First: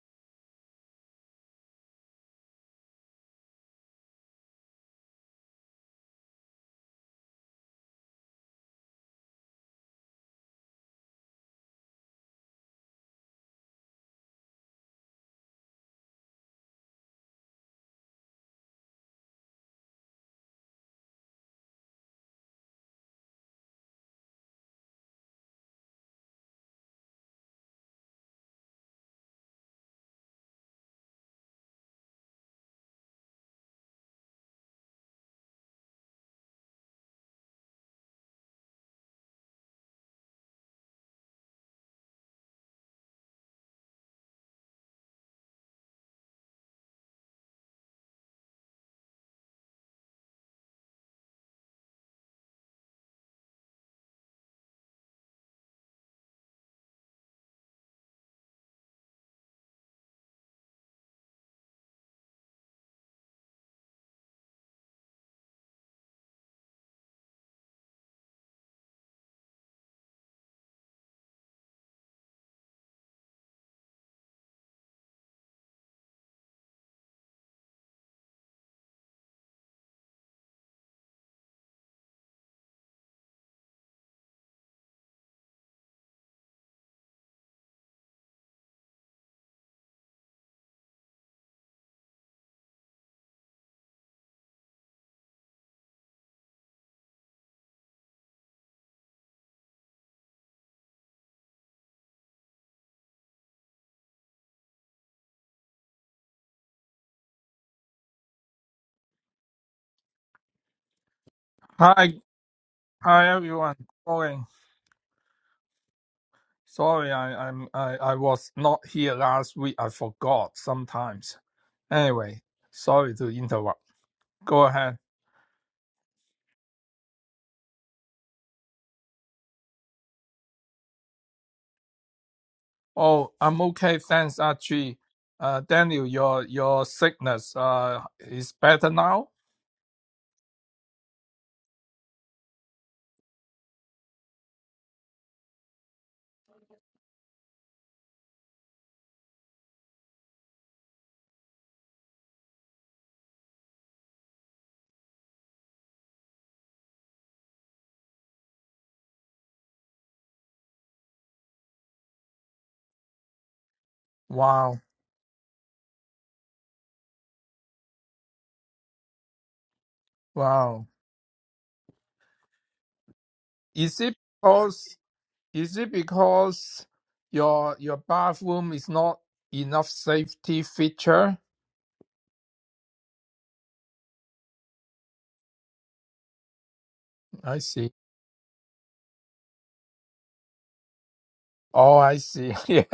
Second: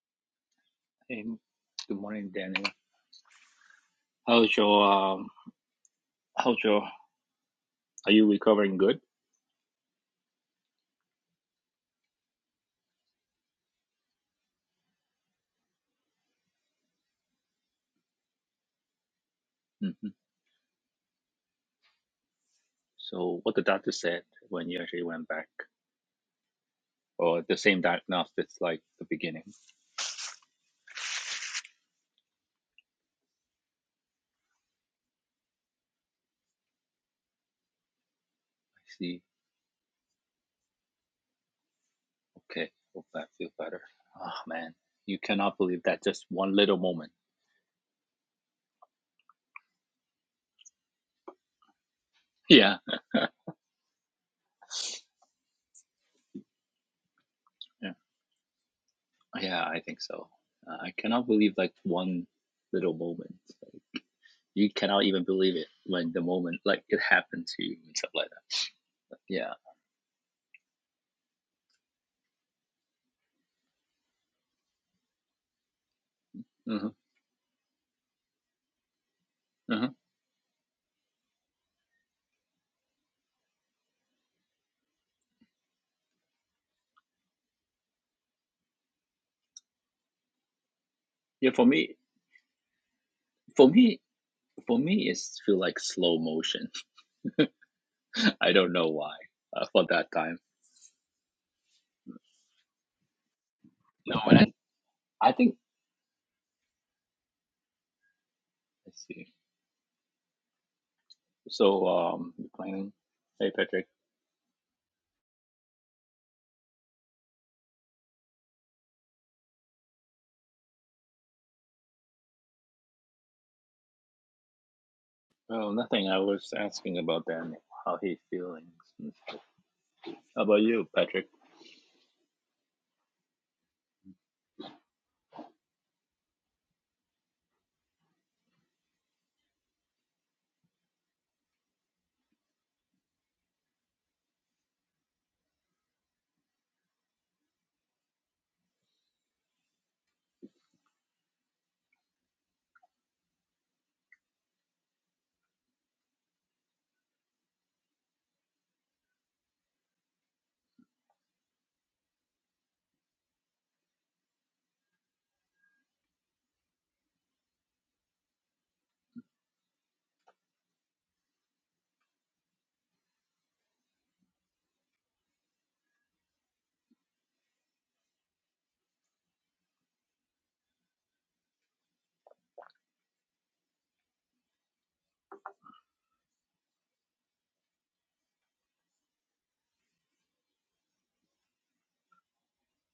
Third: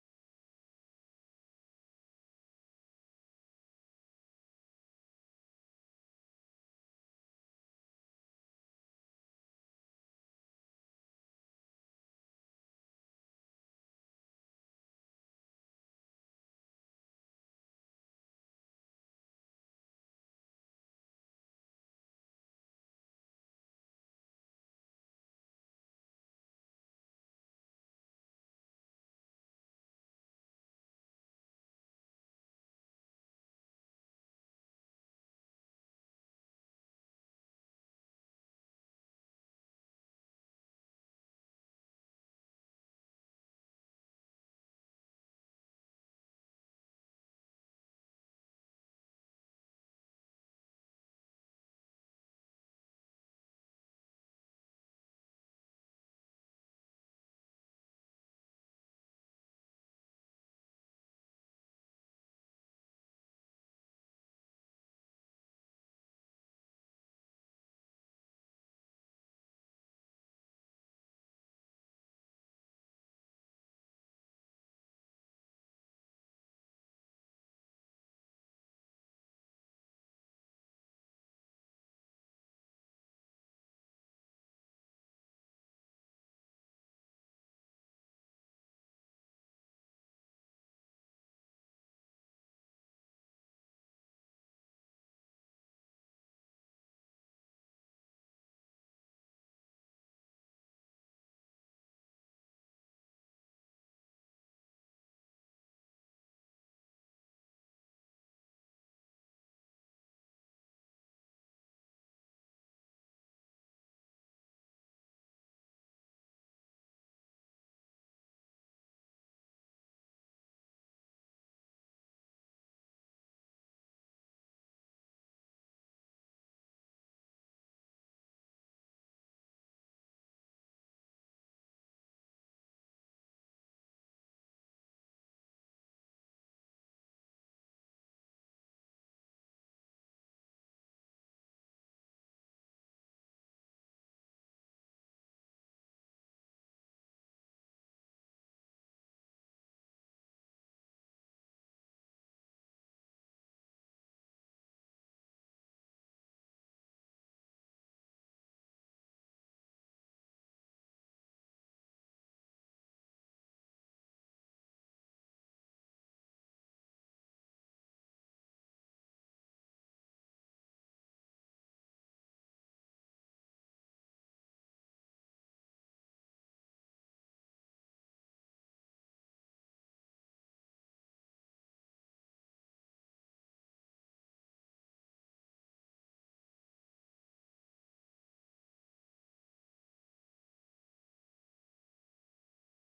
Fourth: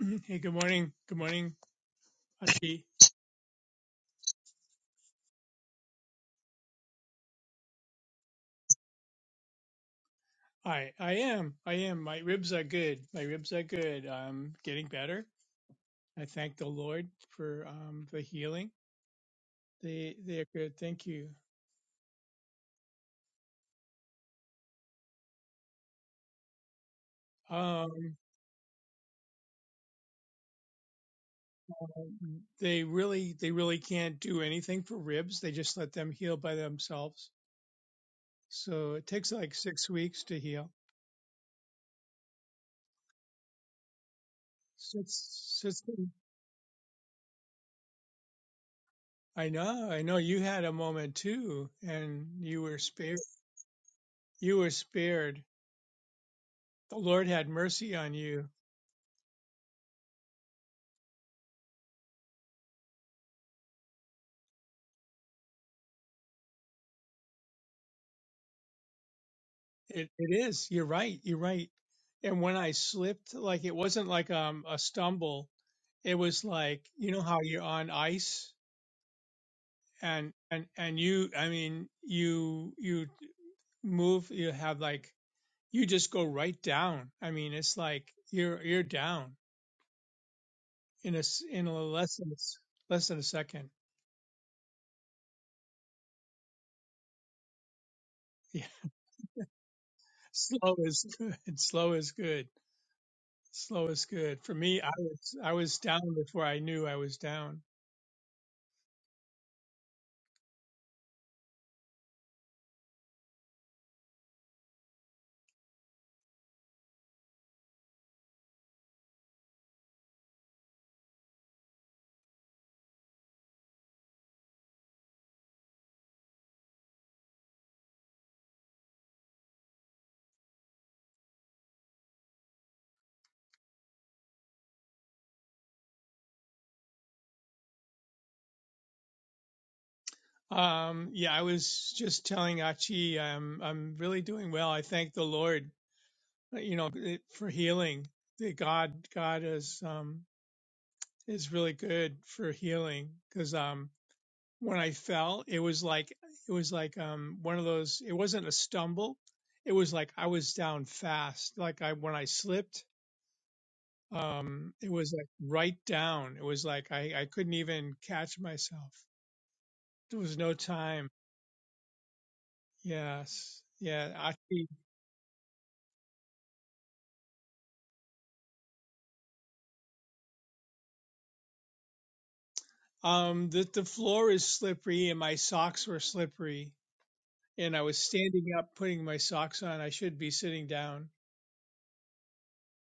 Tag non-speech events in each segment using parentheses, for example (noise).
(clears throat) Hey, good morning. Good Hey, morning, good morning, Daniel. Ati. How's your um? How's your? Are you recovering good? I I am. I am. My ribs are good. My ribs are good. I'm getting better. I thank the Lord for um the healing. hmm They they're good. Thank you. So, what the doctor said when you actually went back, or the same Um diagnostics like the beginning? I they really they really can't do anything for ribs. They just let them heal by themselves. So it see. takes like 6 weeks to heal. Okay. Hope I feel better. Oh man, you cannot Six, believe six that just one little moment. I know. I know you had a moment too and (laughs) you Yeah. were spared you were spared. The Lord had Yeah. mercy on you. Yeah. I think so. Uh, I cannot believe like one little moment. You cannot even believe it when the moment like it happened to you and stuff like that. Yeah. It it is. You're right. You're right. And when I slipped, like it wasn't like um a stumble. It was like hmm you know how you're on ice hmm and and and you I mean you you move you have like you just go right down. I mean it's like you're you're down in a s- Yeah. For in a me, less than a s- less than a for second. me. For me, it's feel like slow motion. (laughs) I Yeah. don't know why uh, for that (laughs) time. Slow is good. Slow is good. Slow is No, and good. Okay. For me, I I, I was I think was down before I knew I was down. let's see. So Hi, um, you planning. hi Hey everyone. Patrick. Sorry, sorry, I, I'm I, I was not here last week. I forgot sometimes. Anyway, sorry to interrupt. Go ahead. Oh, nothing. I was asking about Daniel, how he feeling. How about you, Patrick? Oh, I'm okay. Thanks, Archie. Uh, Daniel, your your sickness uh is better now. Um, yeah, I was just telling Achi, I'm I'm really doing well. I thank the Lord, uh, you know, it- for healing. That God God is um is really good for healing because um when I fell, it was like it was like um one of those. It wasn't a stumble. It was like I was down fast. Like I when I slipped, um, Wow, it was like right down. It was like I I couldn't even catch myself. There was no wow. time. Yes. Is Yeah. it Achi. because is it because your your bathroom is not enough safety feature? Um, the the floor is slippery and my socks were slippery, I and I see. was standing up putting my socks on. I should be sitting down Oh, I see. (laughs) Yeah.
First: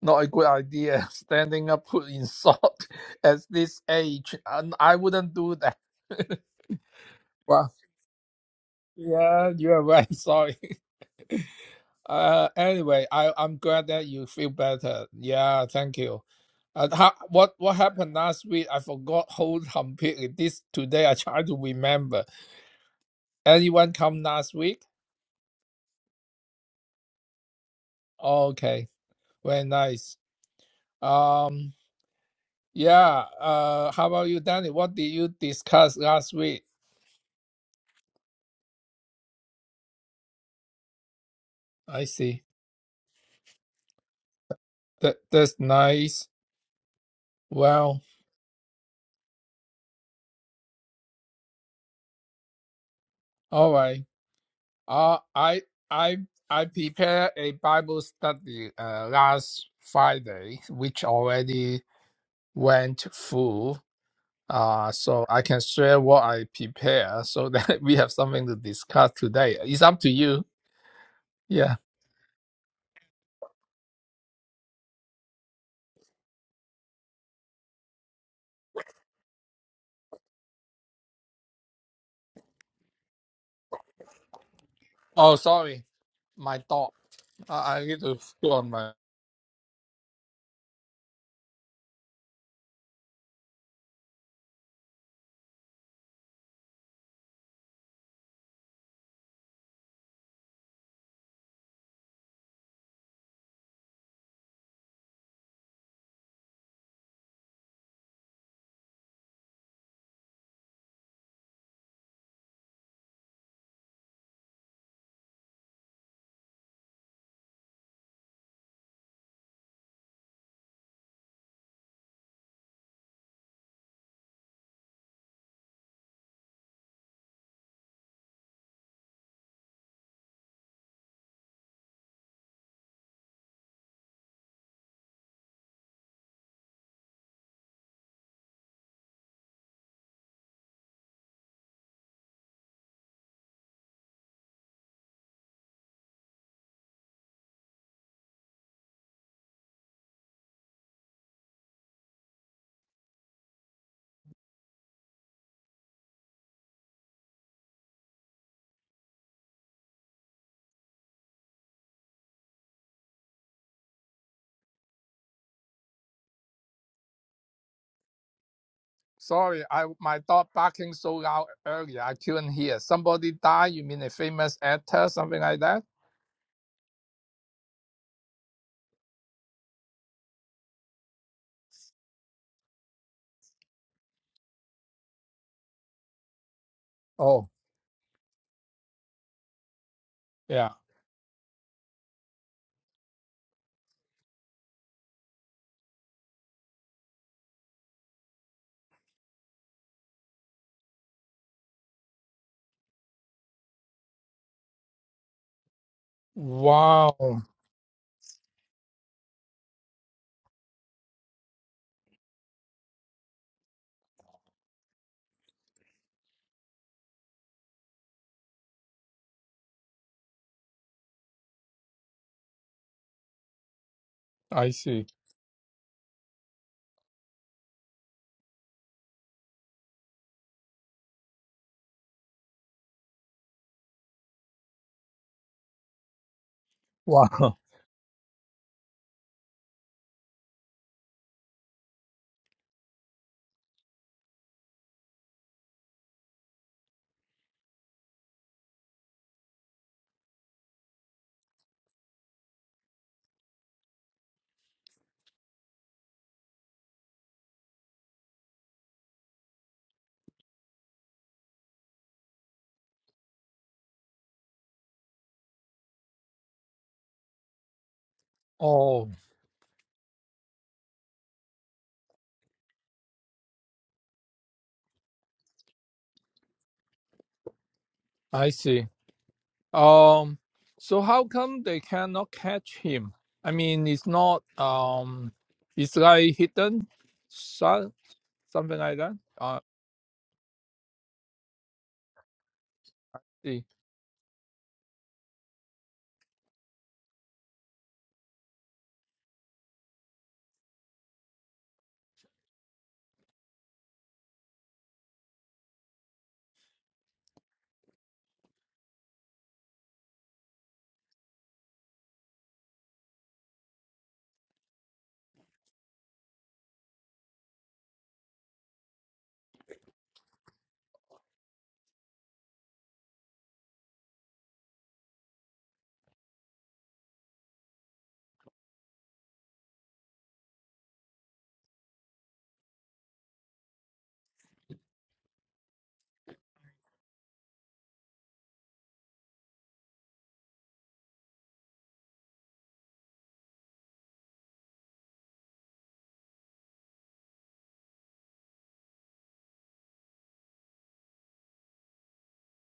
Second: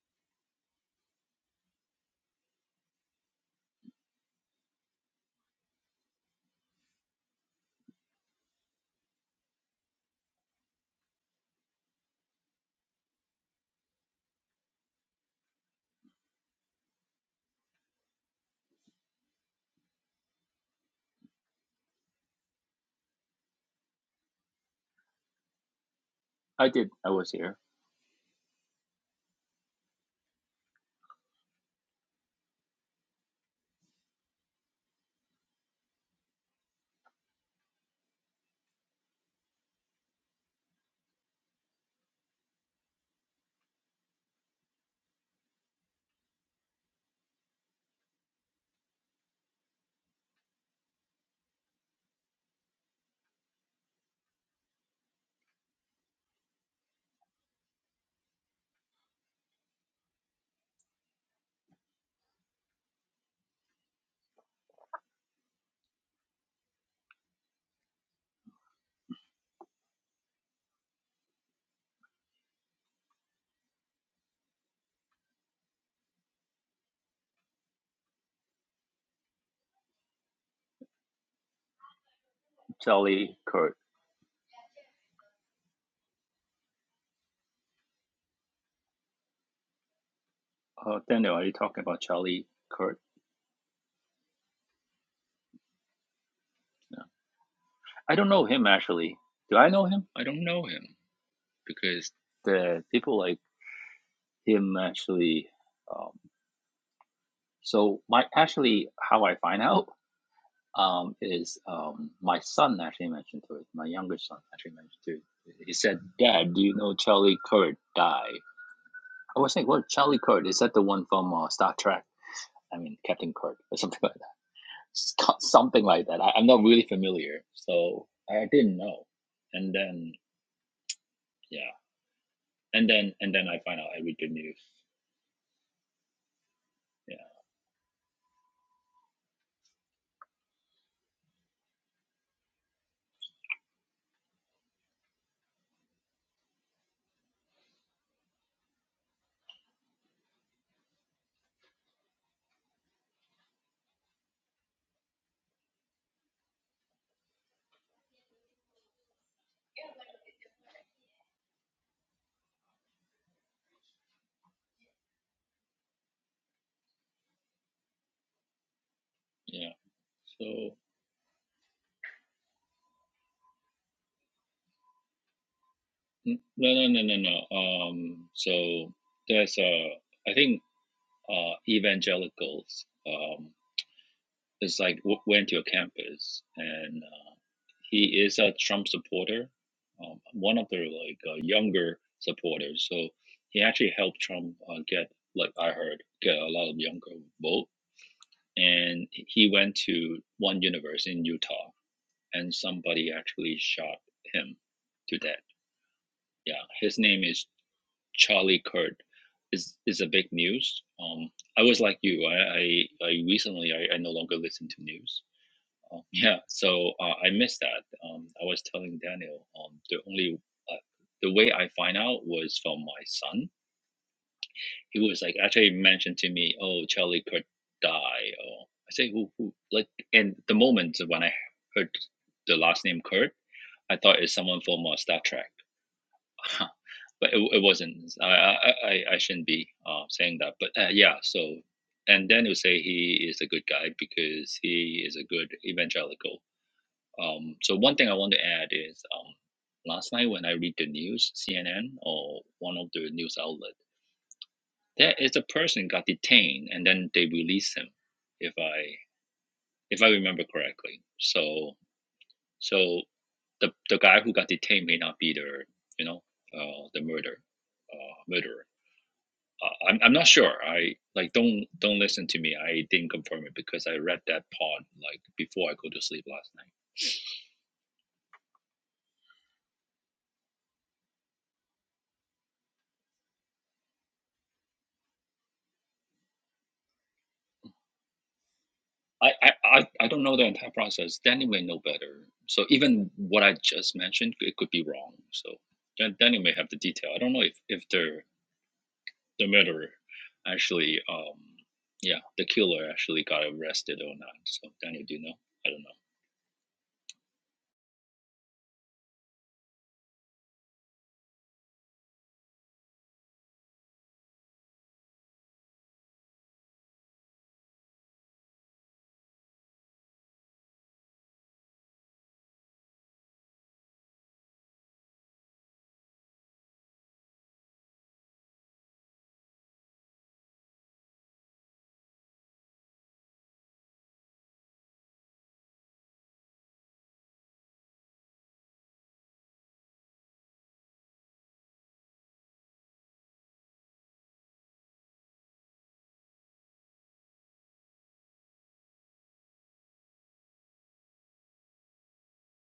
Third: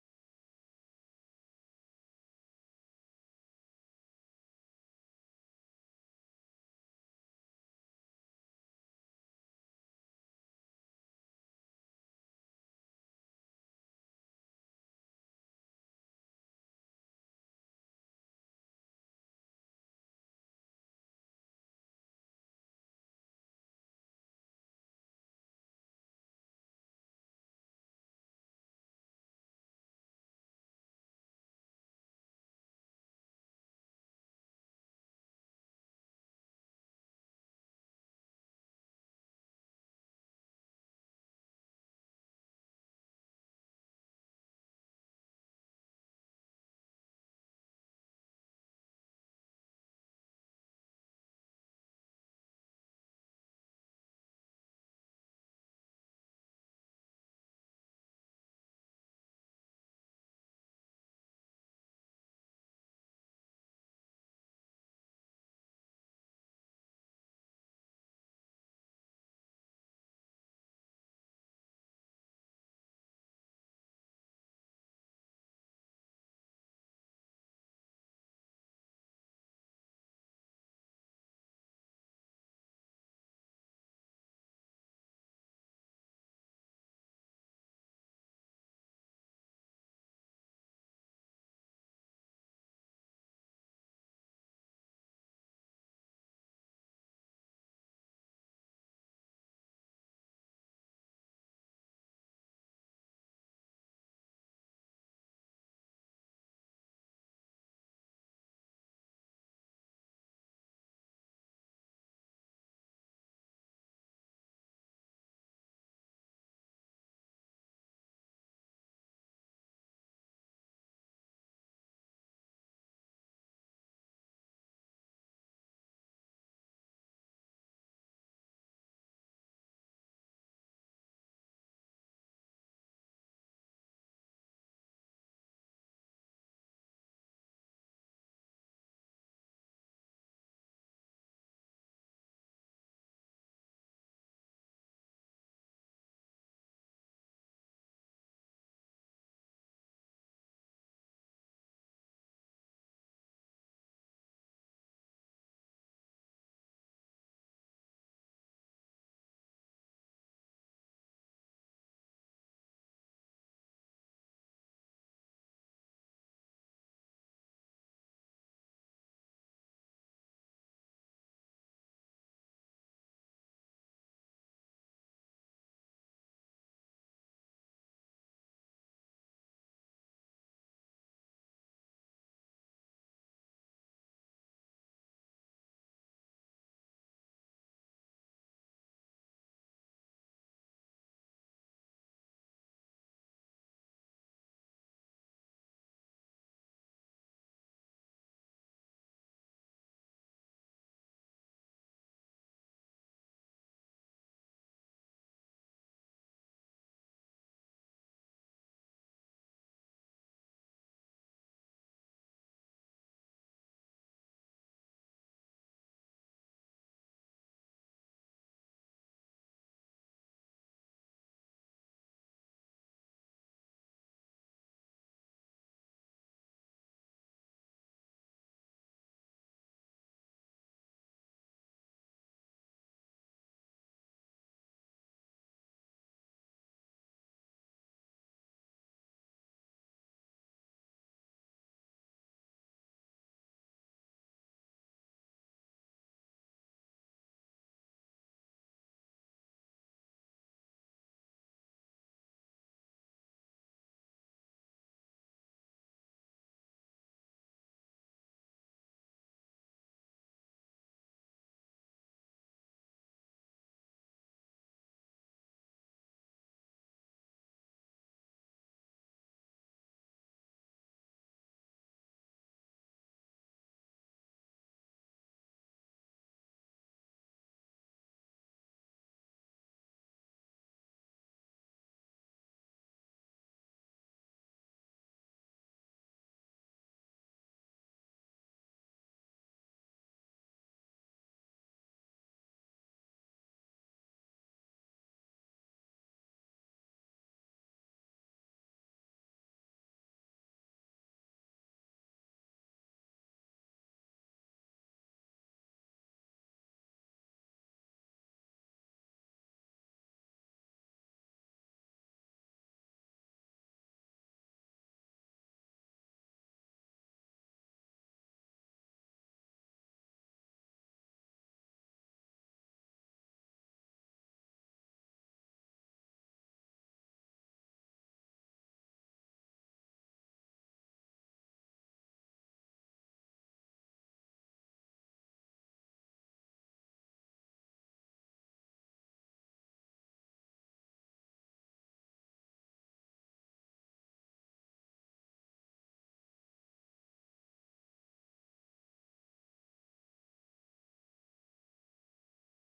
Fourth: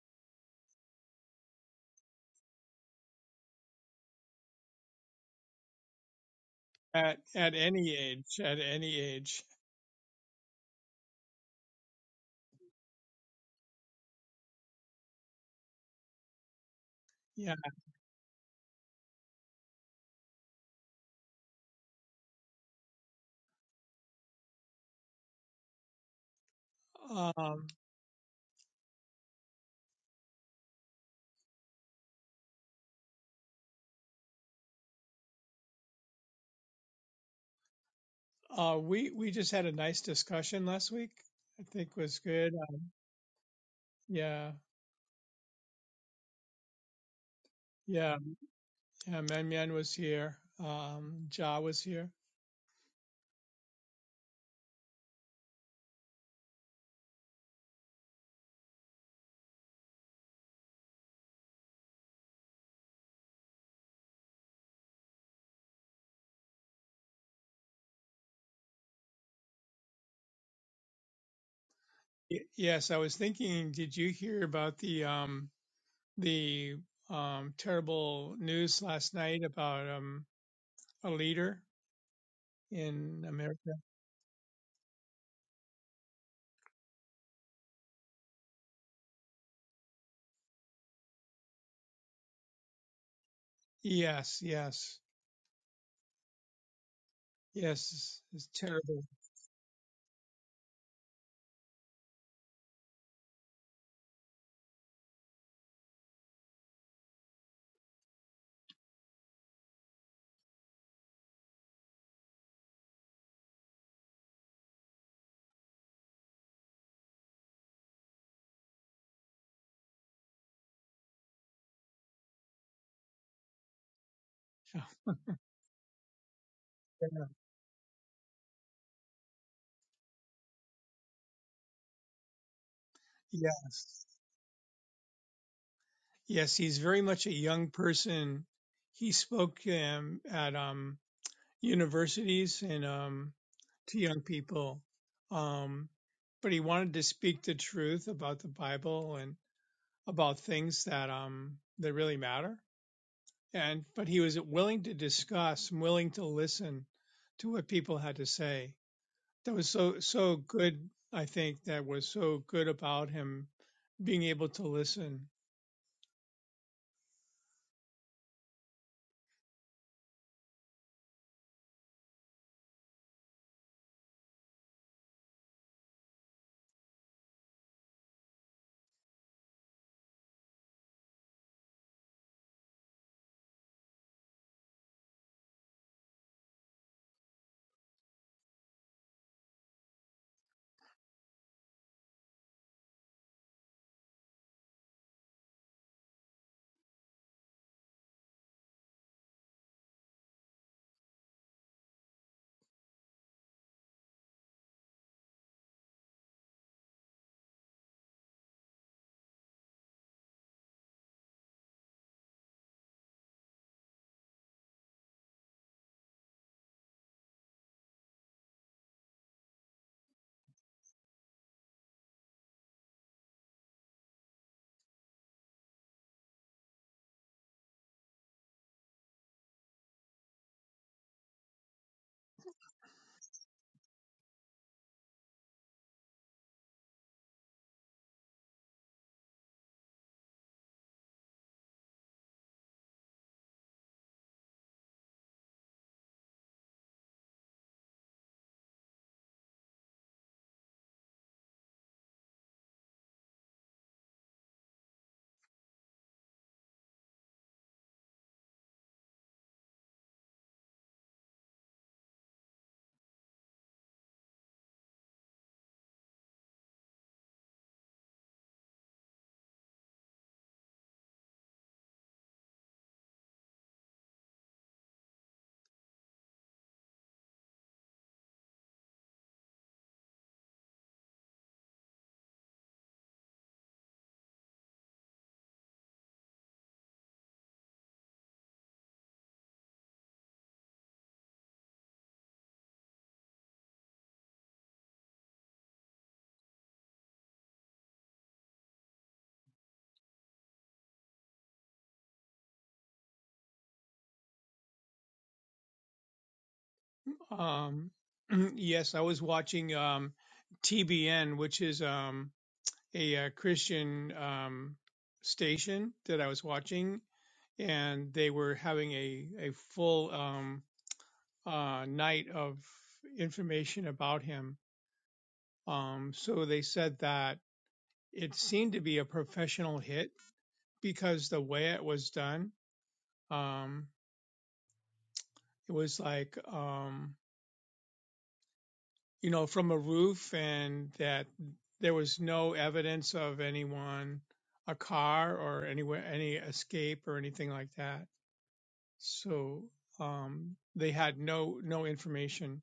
Not a good idea. (laughs) Standing up put in salt (laughs) at this age, and I wouldn't do that. (laughs) at at Well, any age. At any age, yeah, you are right. (laughs) Sorry. Uh, anyway, I I'm glad that you feel better. Yeah, thank you. Uh, how, yeah. what what happened last week? I forgot (laughs) whole completely. This today I try to remember. Anyone come last week? I did. I was here. Um, Okay, very nice. Um, yeah. Uh, how about you, Danny? What did you discuss last week? uh, we we just had a nice discussion last week. I think I was see. good. Uh, yeah, That that's nice. Well, yeah, yeah. Man Man was here. Um, Ja was here. all right. Uh, I I I prepared a Bible study uh, last Friday, which already went through. Uh, so I can share what I prepare so that (laughs) we have something to discuss today. It's up to you. Yeah. Y- yes, I was thinking. Did you hear about the um the um terrible news last night about um a leader? in Charlie America. Kurt. Oh, sorry, my dog. I, I need to go on my. Uh, Daniel, are you talking about Charlie Kurt? Yes, yes, No. yes. I It's don't know it's him terrible. actually. Do I know him? I don't know him because the people like him actually. Um, so my actually how I find (laughs) out um, is um, my son actually mentioned to it. My younger son actually mentioned to it. He said, "Dad, do you know Charlie Kirk died?" I was thinking, "What? Charlie Kirk is that the one from uh, Star Trek? I mean, Captain Kirk or something like that. (laughs) (laughs) Something like that. I, I'm not really Yeah, familiar, so I didn't know. And then, yeah, and then and then I find out I Yes, read the news. yes. He's very Yeah, much a young person. He spoke um, at um, universities and um, to young people, um, but he wanted to speak the truth about the Bible and about things that um, that really matter. And but he was willing to discuss, willing to listen to what people had to say. that was so so good i think that was so good about him being able to listen Sorry, yeah. I my dog So barking so loud earlier. I couldn't hear. Somebody died. You mean a famous actor, something like that? no, no, no, no, no. Um, so there's a. Uh, I think uh, evangelicals. Um, it's like w- went to a campus, and uh, Oh. he is a Trump supporter, um, one yeah. of the like uh, younger supporters. So he actually helped Trump uh, get, like I heard, get a lot of younger vote. And he went to one university in Utah, and somebody actually shot him to death. Yeah, his name Wow, is Charlie Kirk is is a big news. Um, I was like you. I I, I recently I, I no longer listen to news. Um, (laughs) yeah, so uh, I missed that. Um, I was telling Daniel um, the only uh, the way I find out was from my son. I He see. was like actually mentioned to me, "Oh, Charlie Kirk died." Or I say, "Who? Who?" Like, and the moment when I heard the last name Kurt, I thought it's someone from uh, Star Trek. (laughs) but it, Wow. it (laughs) wasn't. I, I I shouldn't be uh, saying that, but uh, yeah. So, and then you say he is a good guy because he is a good evangelical. Um, so one thing I want to add is um, last night when I read the news, CNN or one of the news outlet, there is a person got detained and then they released him, if I if I remember correctly. So so the the guy who got detained may not be the you know uh, the murder uh, murderer Oh, Uh, I'm I'm not sure. I like don't don't listen to me. I didn't confirm it because I read that part like before I go to sleep last night. I see. Um, so how come they cannot catch him? I mean, it's not um, it's like hidden, so, something like that. I, Uh, I, I I don't know the entire process. Danny may know better. So even what I see. just mentioned, it could be wrong. So Dan- Danny may have the detail. I don't know if, if the the murderer actually, um, yeah, the killer actually got arrested or not. So Danny, do you know? I don't know. um (clears throat) yes i was watching um tbn which is um a, uh christian um station that i was watching and they were having a a full um uh night of information about him um so they said that it seemed to be a professional hit because the way it was done Um, It was like, um, you know, from a roof, and that there was no evidence of anyone, a car, or anywhere, any escape or anything like that. So um, they had no no information.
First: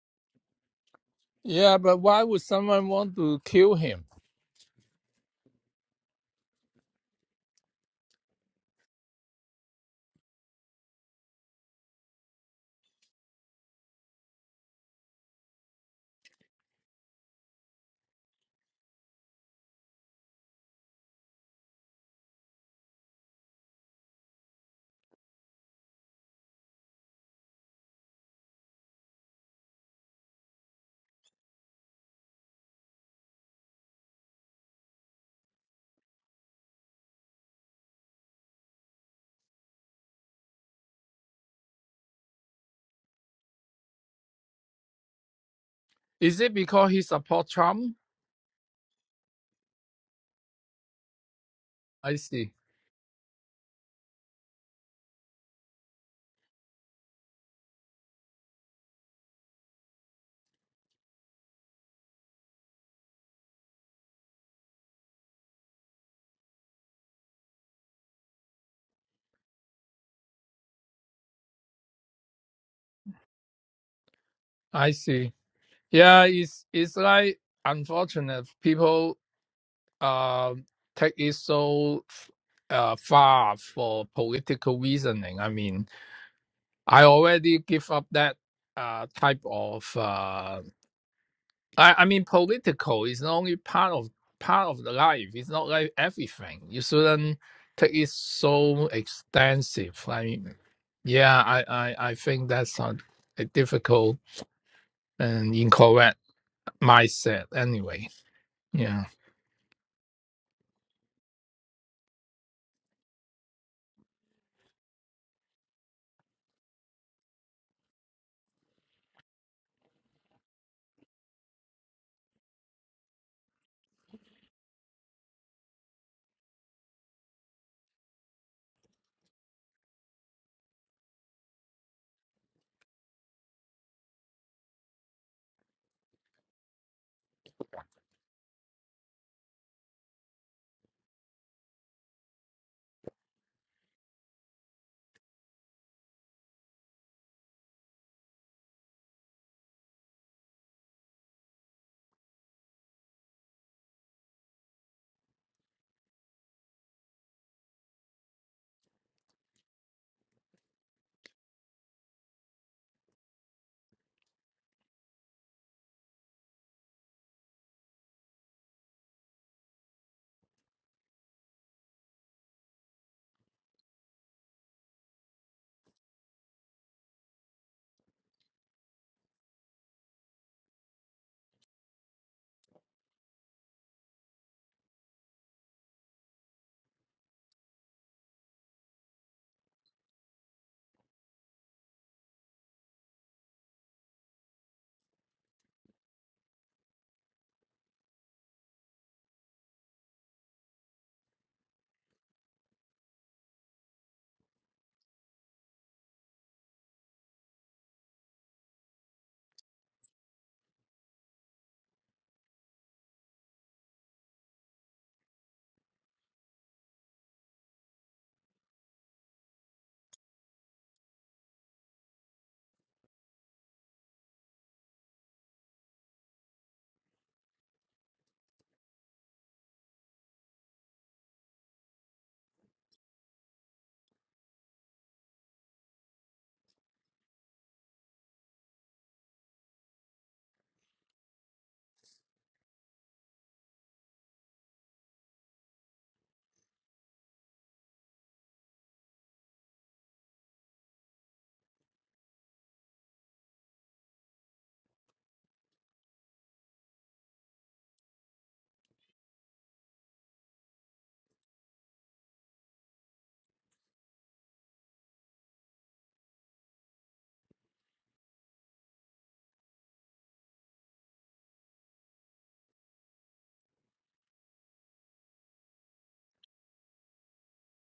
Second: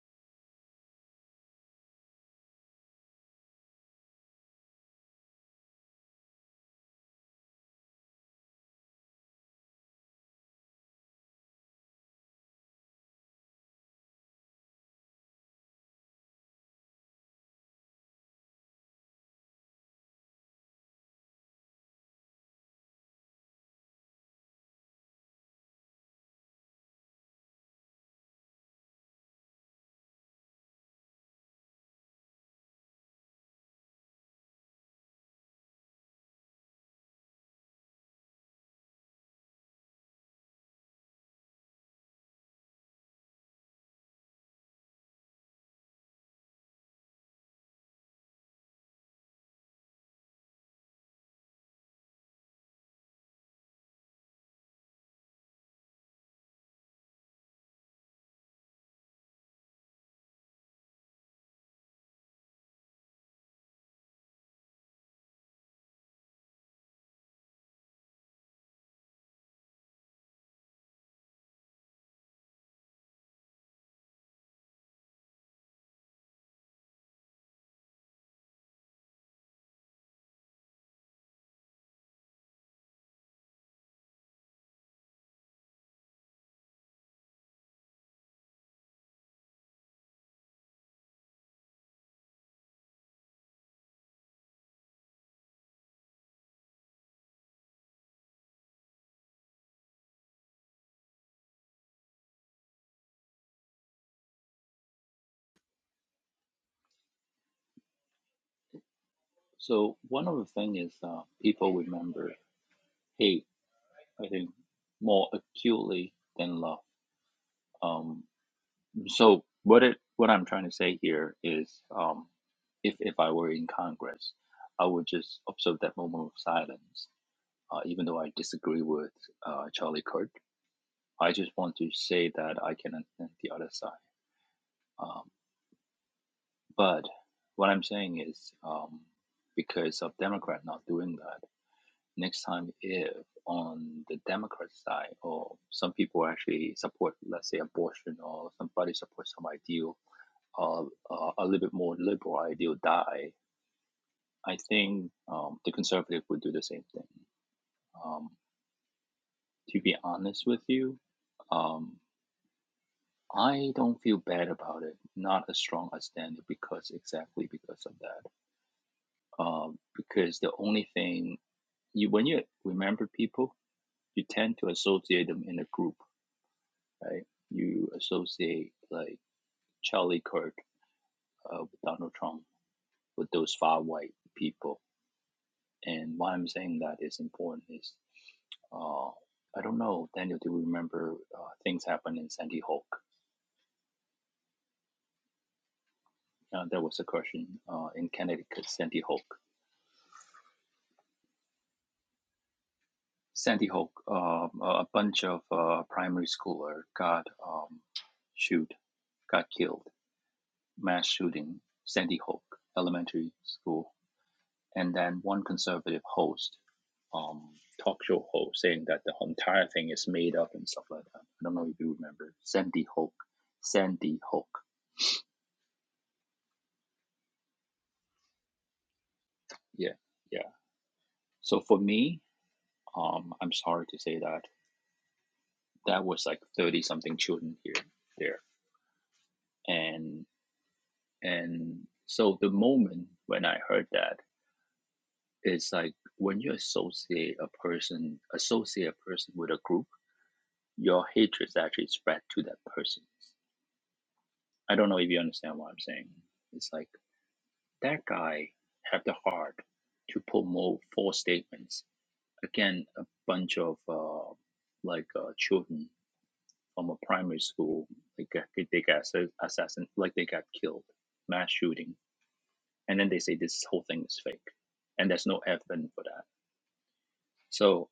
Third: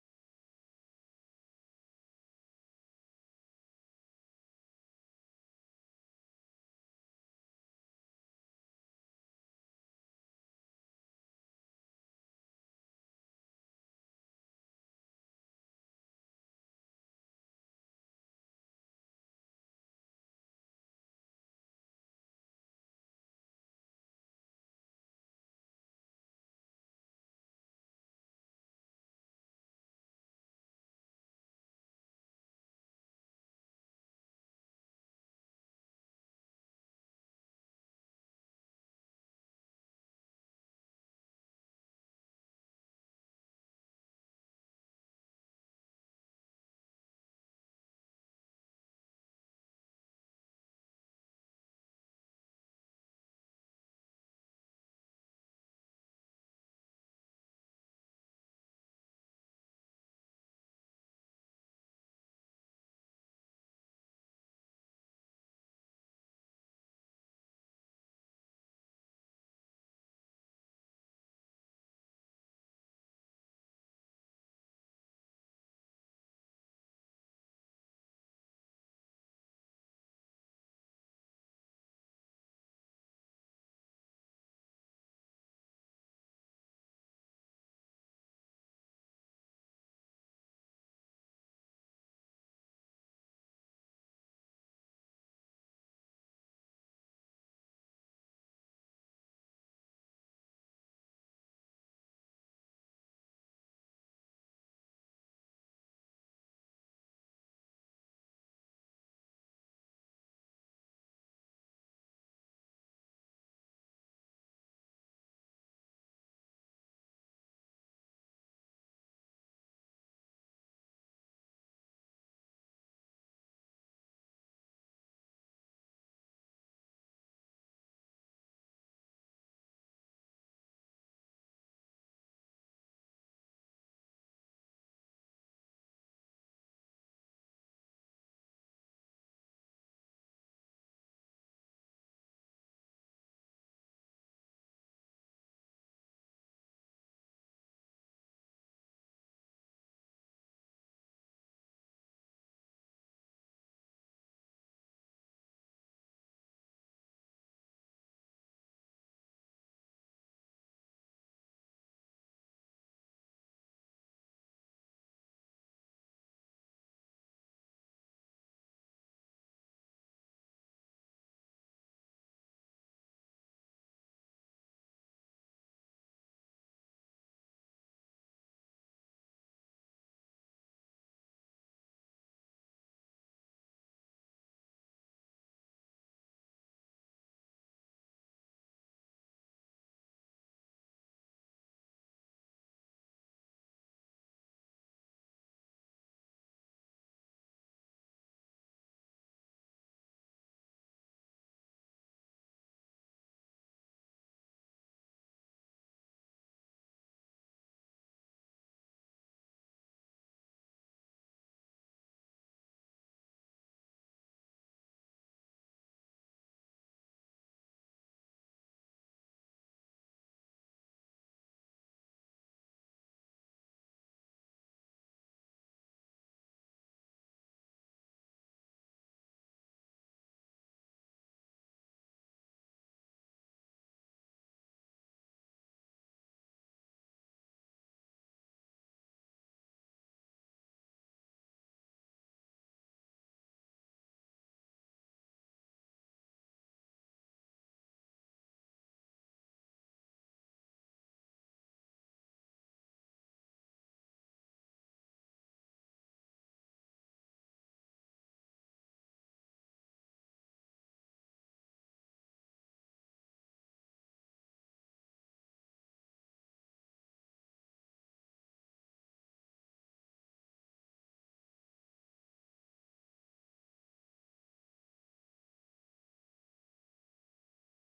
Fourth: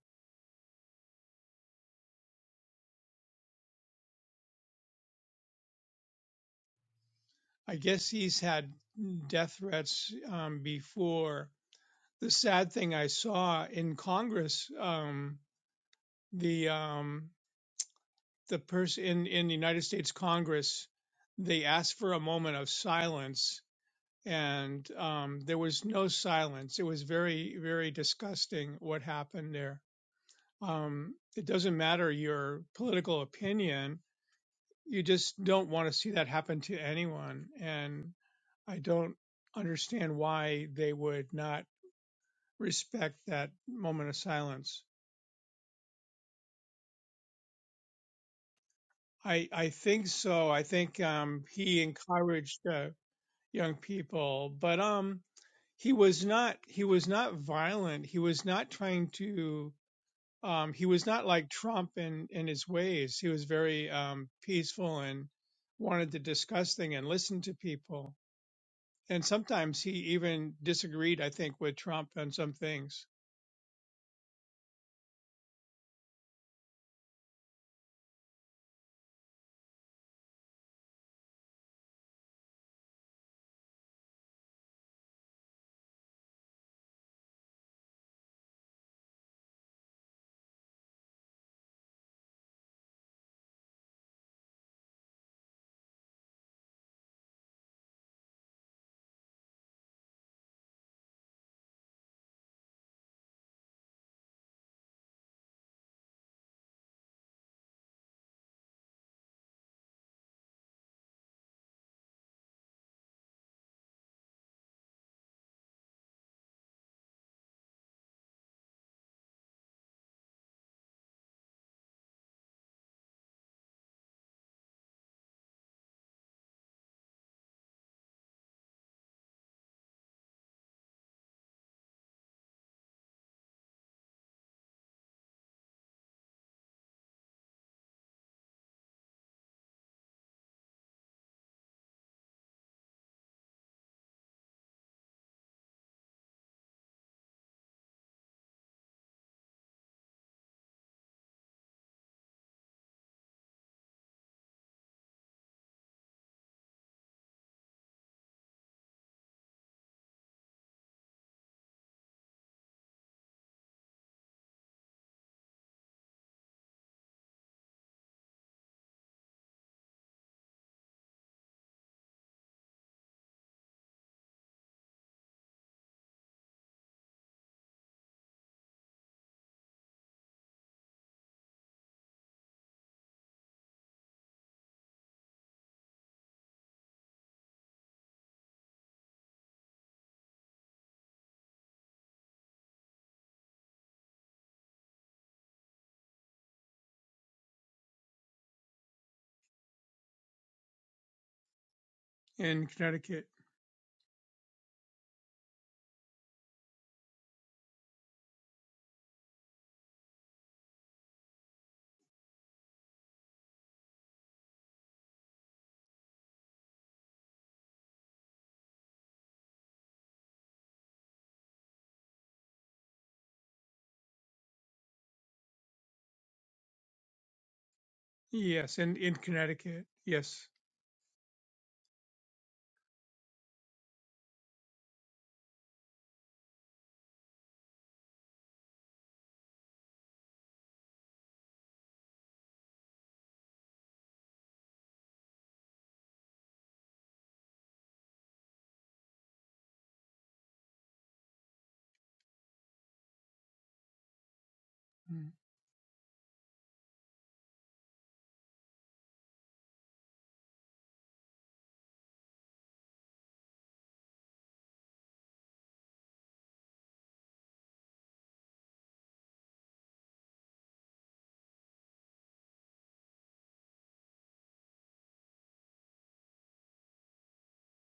Yeah, but why would someone want to kill him? I guess he's had death threats um, before. The sad thing I saw in Congress, um, the um, the person in in the United States Congress, they asked for a moment of silence and um, there was no silence. It was very, very disgusting what happened there. Um, it doesn't matter your political opinion, you just don't want to see that happen to anyone. And I don't understand why they would not respect that moment of silence. Is it because he support Trump? I, I think so. I think um, he I see. encouraged uh, young people, but um, he was not he was not violent. He was not trying to um, he was not like Trump in in his ways. He was very um, peaceful and wanted to discuss things and listen to people. And sometimes he even disagreed, I think, with Trump on some things I see. Yeah, it's it's like unfortunate people um take it so uh, far for political reasoning. I mean, I already give up that uh, type of. Uh, I, I mean, political is only part of part of the life. It's not like everything. You shouldn't take it so extensive. I mean, yeah, I I, I think that's a, a difficult and incorrect mindset. Anyway, yeah. So one of the thing is uh, people remember, hey, I think more acutely than love. Um, so what it what I'm trying to say here is, um, if if I were in Congress, I would just observe that moment of silence. Uh, even though I disagree with uh, Charlie Kirk, I just want to say that I can understand the other side. Um, but what I'm saying is, um, because of Democrat not doing that. next time if on the Democrat side or some people actually support, let's say, abortion or somebody supports some ideal, uh, uh, a little bit more liberal ideal die, I think um, the conservative would do the same thing. Um, to be honest with you, um, I don't feel bad about it, not as strong as Danny because exactly because of that. Um, because the only thing you when you remember people, you tend to associate them in a group right? You associate like Charlie Kirk uh, with Donald Trump with those far white people. And why I'm saying that is important is uh, I don't know, Daniel, do you remember uh, things happened in Sandy Hook? Uh, there was a question uh, in Connecticut, Sandy Hook. in Connecticut. Sandy Hook, uh, a bunch of uh, primary schooler got um, shoot, got killed, mass shooting, Sandy Hook elementary school and then one conservative host, um, talk show host, saying that the entire thing is made up and stuff like that. I don't know if you remember Sandy Hook. Sandy Hook. Yes, in in Connecticut. Yeah, Yes. yeah. So for me, um, I'm sorry to say that that was like thirty something children here, there, and and so the moment when I heard that, it's like when you associate a person, associate a person with a group, your hatred is actually spread to that person. I don't know if you Mm. understand what I'm saying. It's like that guy had the heart to put more four statements again a bunch of uh, like uh, children from a primary school like uh, they got they got assa- assassin like they got killed mass shooting and then they say this whole thing is fake and there's no evidence for that so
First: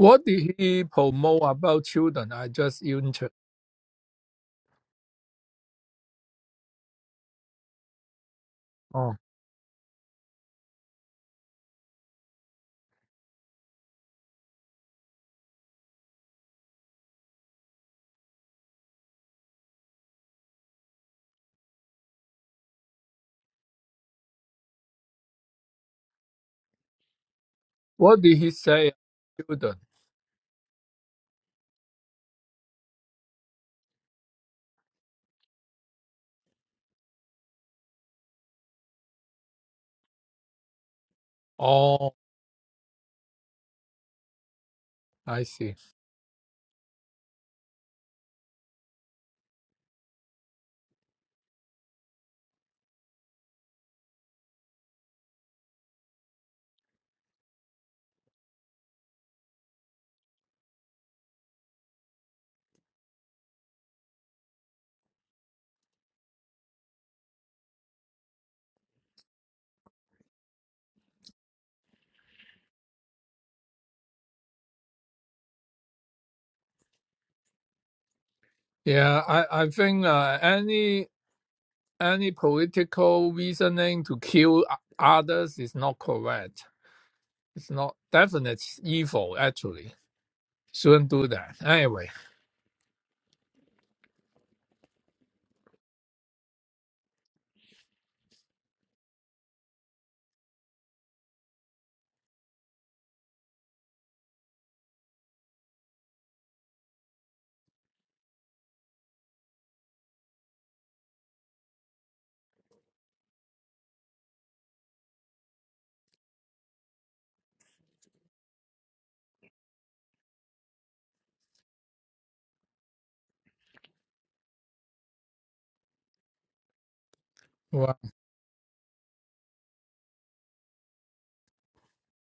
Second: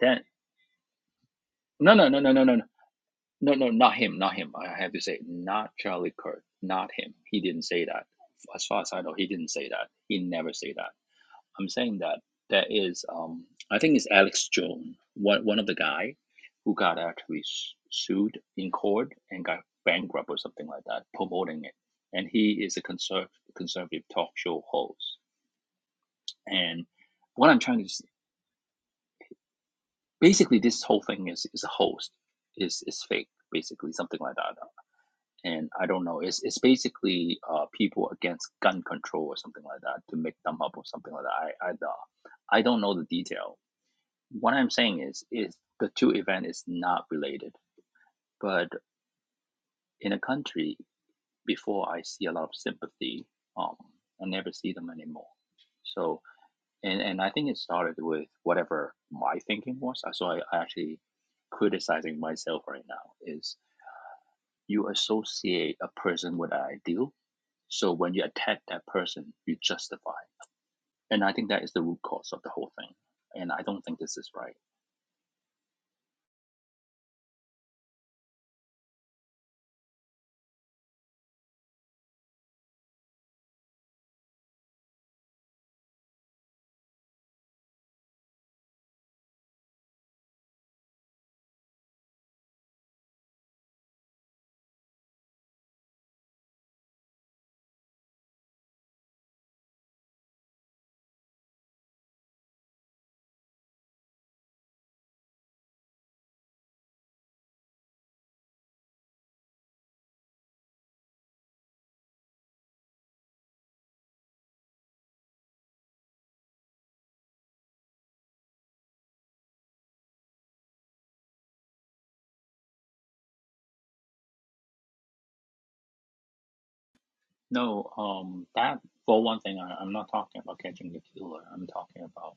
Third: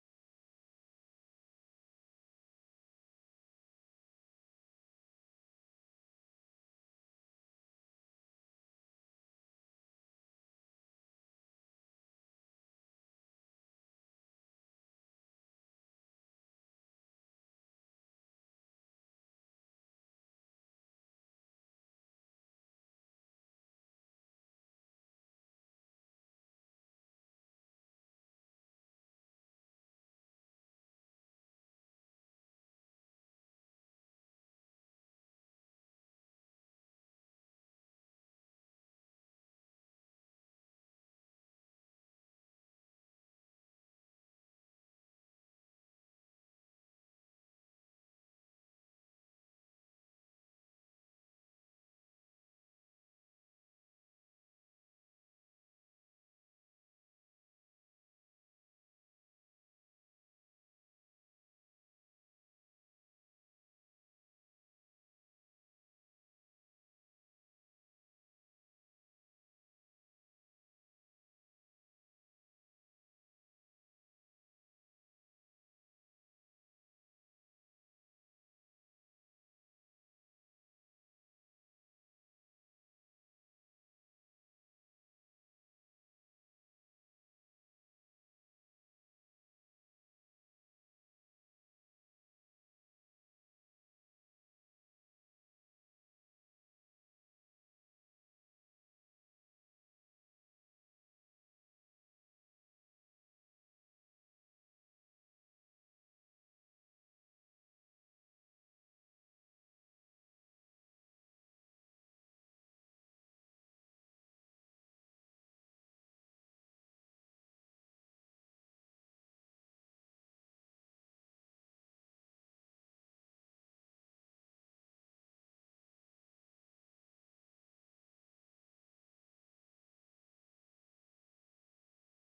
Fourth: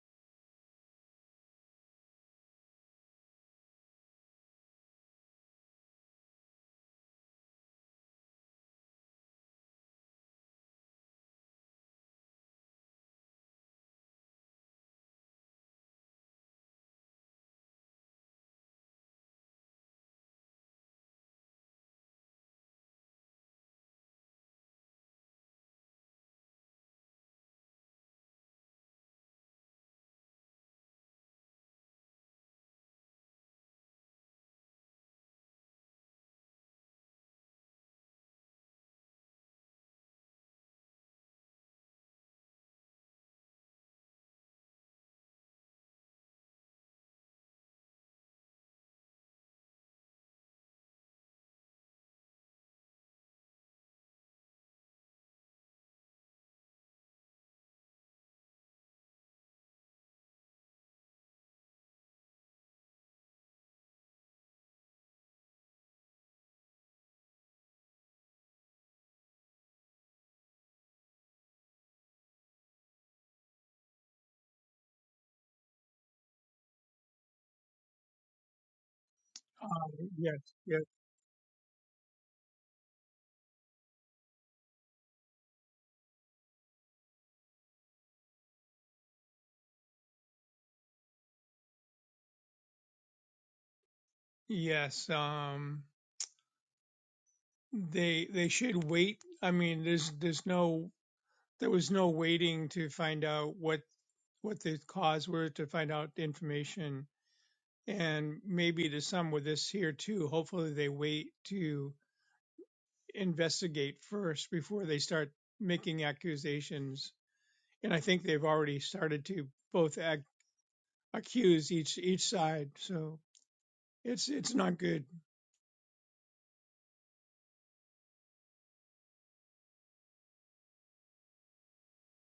then did he promote about no no no children? no no I no no just interested. no no not him not him I have to say not Charlie Kirk not him he didn't say that as far as I know Oh, he didn't say that he never say that I'm saying that there is um I think it's Alex Jones, one one of the guy who got actually s- sued in court and got bankrupt or something like that, promoting it. And he is a conserv- conservative talk show host. And what I'm trying to s- what did he say? Children. basically this whole thing is is a host is is fake basically something like that. And I don't know. It's it's basically uh people against gun control or something like that to make them up or something like that. I I Oh, uh, I don't know the detail what I'm saying is I is see. the two event is not related. But in a country, before I see a lot of sympathy, um, I never see them anymore. So and and I think it started with whatever my thinking was. So I, I actually criticizing myself right now is you associate a person with an ideal. So when you attack that person, you justify. And I think that is the root cause of the whole thing. And I don't think this is right. Yeah, I, Uh, I think yes. uh, Yes. any any political reasoning to kill o- others is not correct. It's not definite evil actually. Shouldn't do that. Anyway, Yes. Um, they they should wait. I mean, there's there's no there was no waiting to find out what what the cause were to find out the information and maybe to some with this here too. Hopefully, they wait to investigate first before they start making accusations. And I think they've already started to both ac- accuse each each side. So it's it's not good. No, well, um, that for one thing, I, I'm not talking about catching the killer. I'm talking about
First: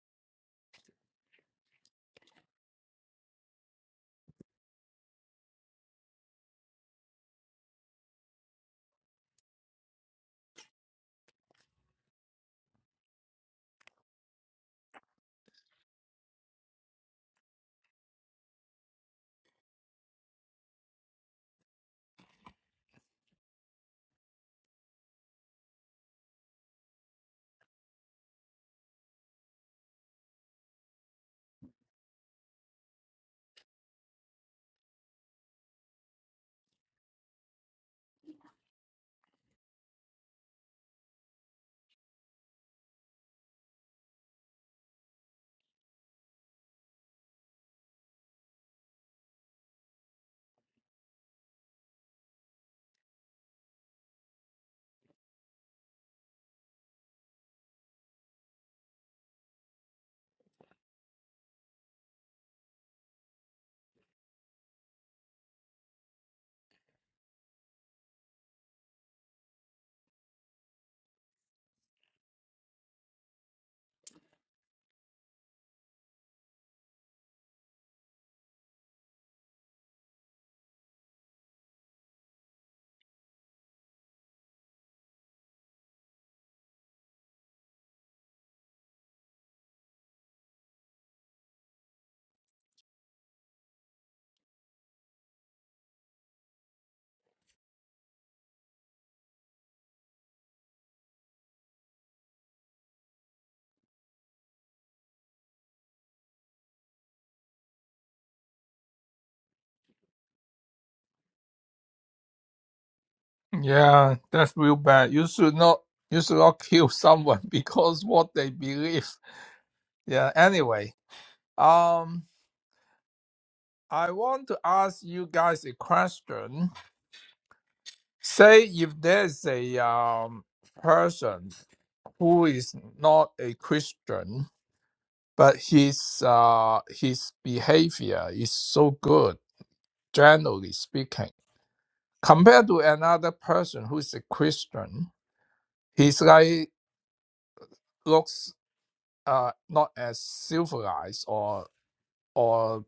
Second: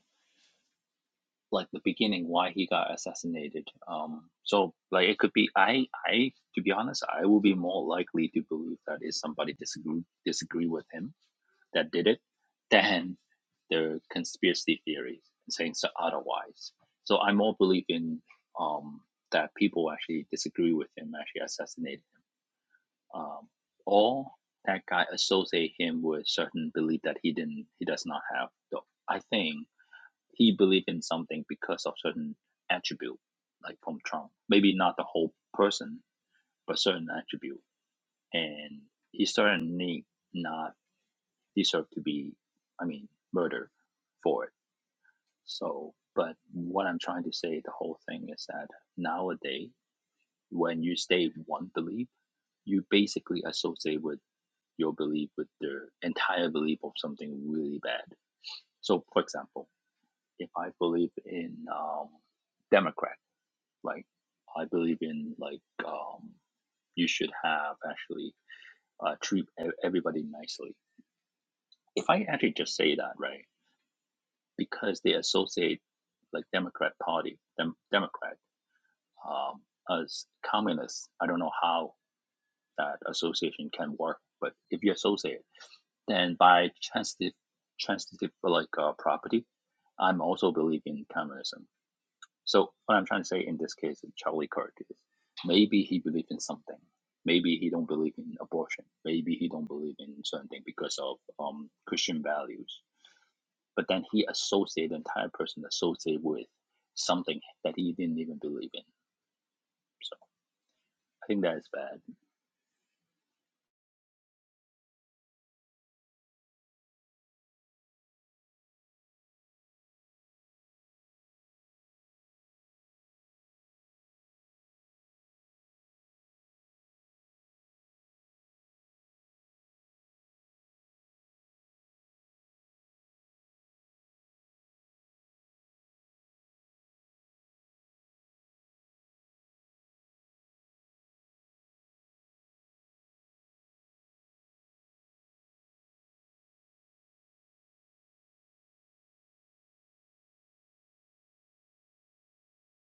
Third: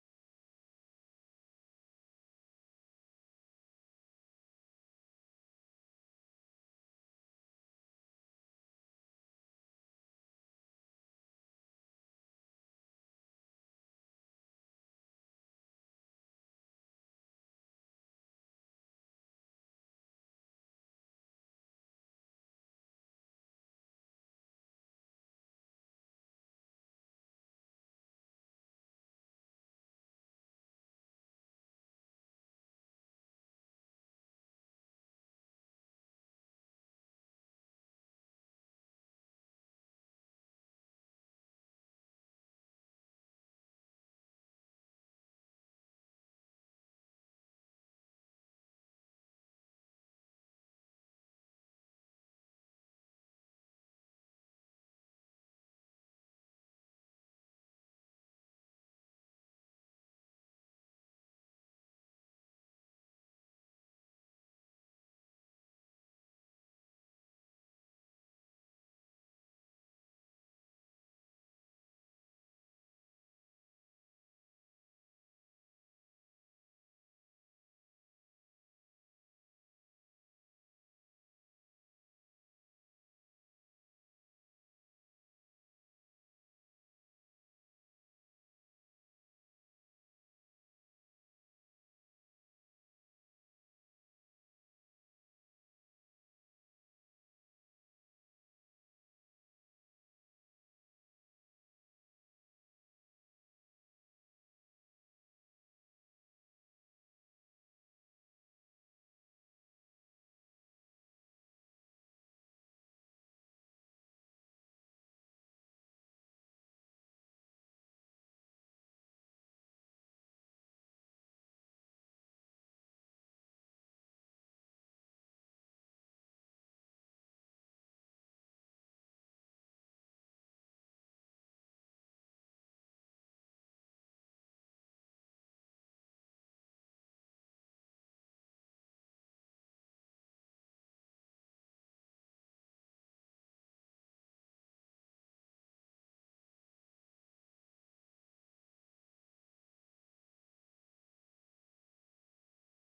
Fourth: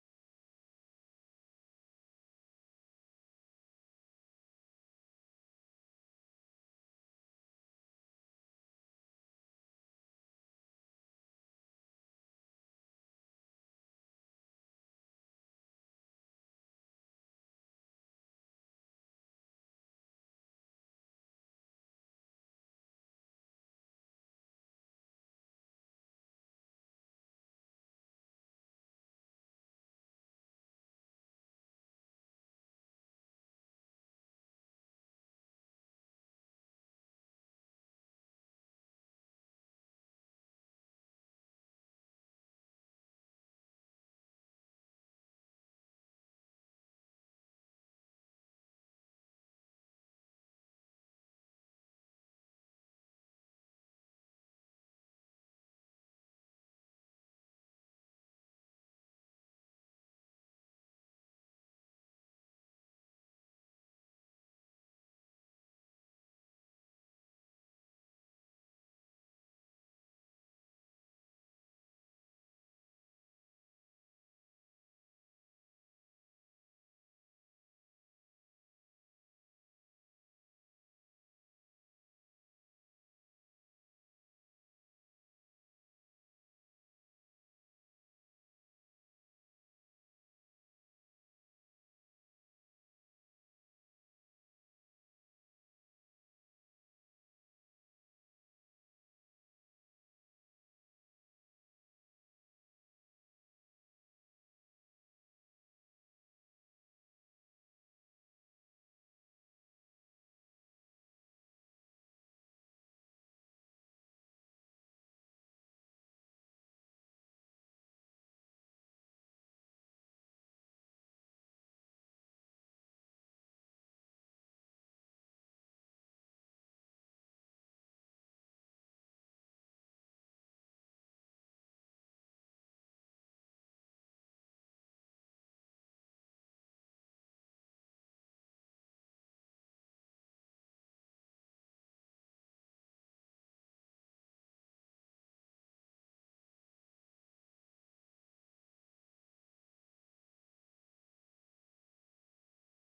like the beginning, why he got assassinated. Um, so like it could be, I, I, to be honest, I will be more likely to believe that is somebody disagree disagree with him that did it than the conspiracy theories saying so otherwise. So I more believe in um that people actually disagree with him actually assassinated um, or that guy associate him with certain belief that he didn't he does not have though i think he believed in something because of certain attribute like from trump maybe not the whole person but certain attribute and he certainly not deserve to be i mean murdered for it so but what i'm trying to say the whole thing is that nowadays when you stay with one belief you basically associate with your belief with their entire belief of something really bad. So, for example, if I believe in um, Democrat, like I believe in like um, you should have actually uh, treat e- everybody nicely. If I actually just say that, right, because they associate like Democrat Party, dem- Democrat, um, as communists, I don't know how that association can work, but if you associate and by transitive transitive like uh, property, I'm also believe in communism. So what I'm trying to say in this case of Charlie Kirk is maybe he believe in something. Maybe he don't believe in abortion. Maybe he don't believe in certain thing because of um, Christian values. But then he associate the entire person associate with something that he didn't even believe in. So I think that is bad. yeah, that's real bad. You should not you should not kill someone (laughs) because what they believe. Yeah. Anyway, um, I want to ask you guys a question. Say if there's a um, person who is not a Christian, but his uh, his behavior is so good, generally speaking, compared to another person who is a Christian, he's like looks uh, not as civilized or or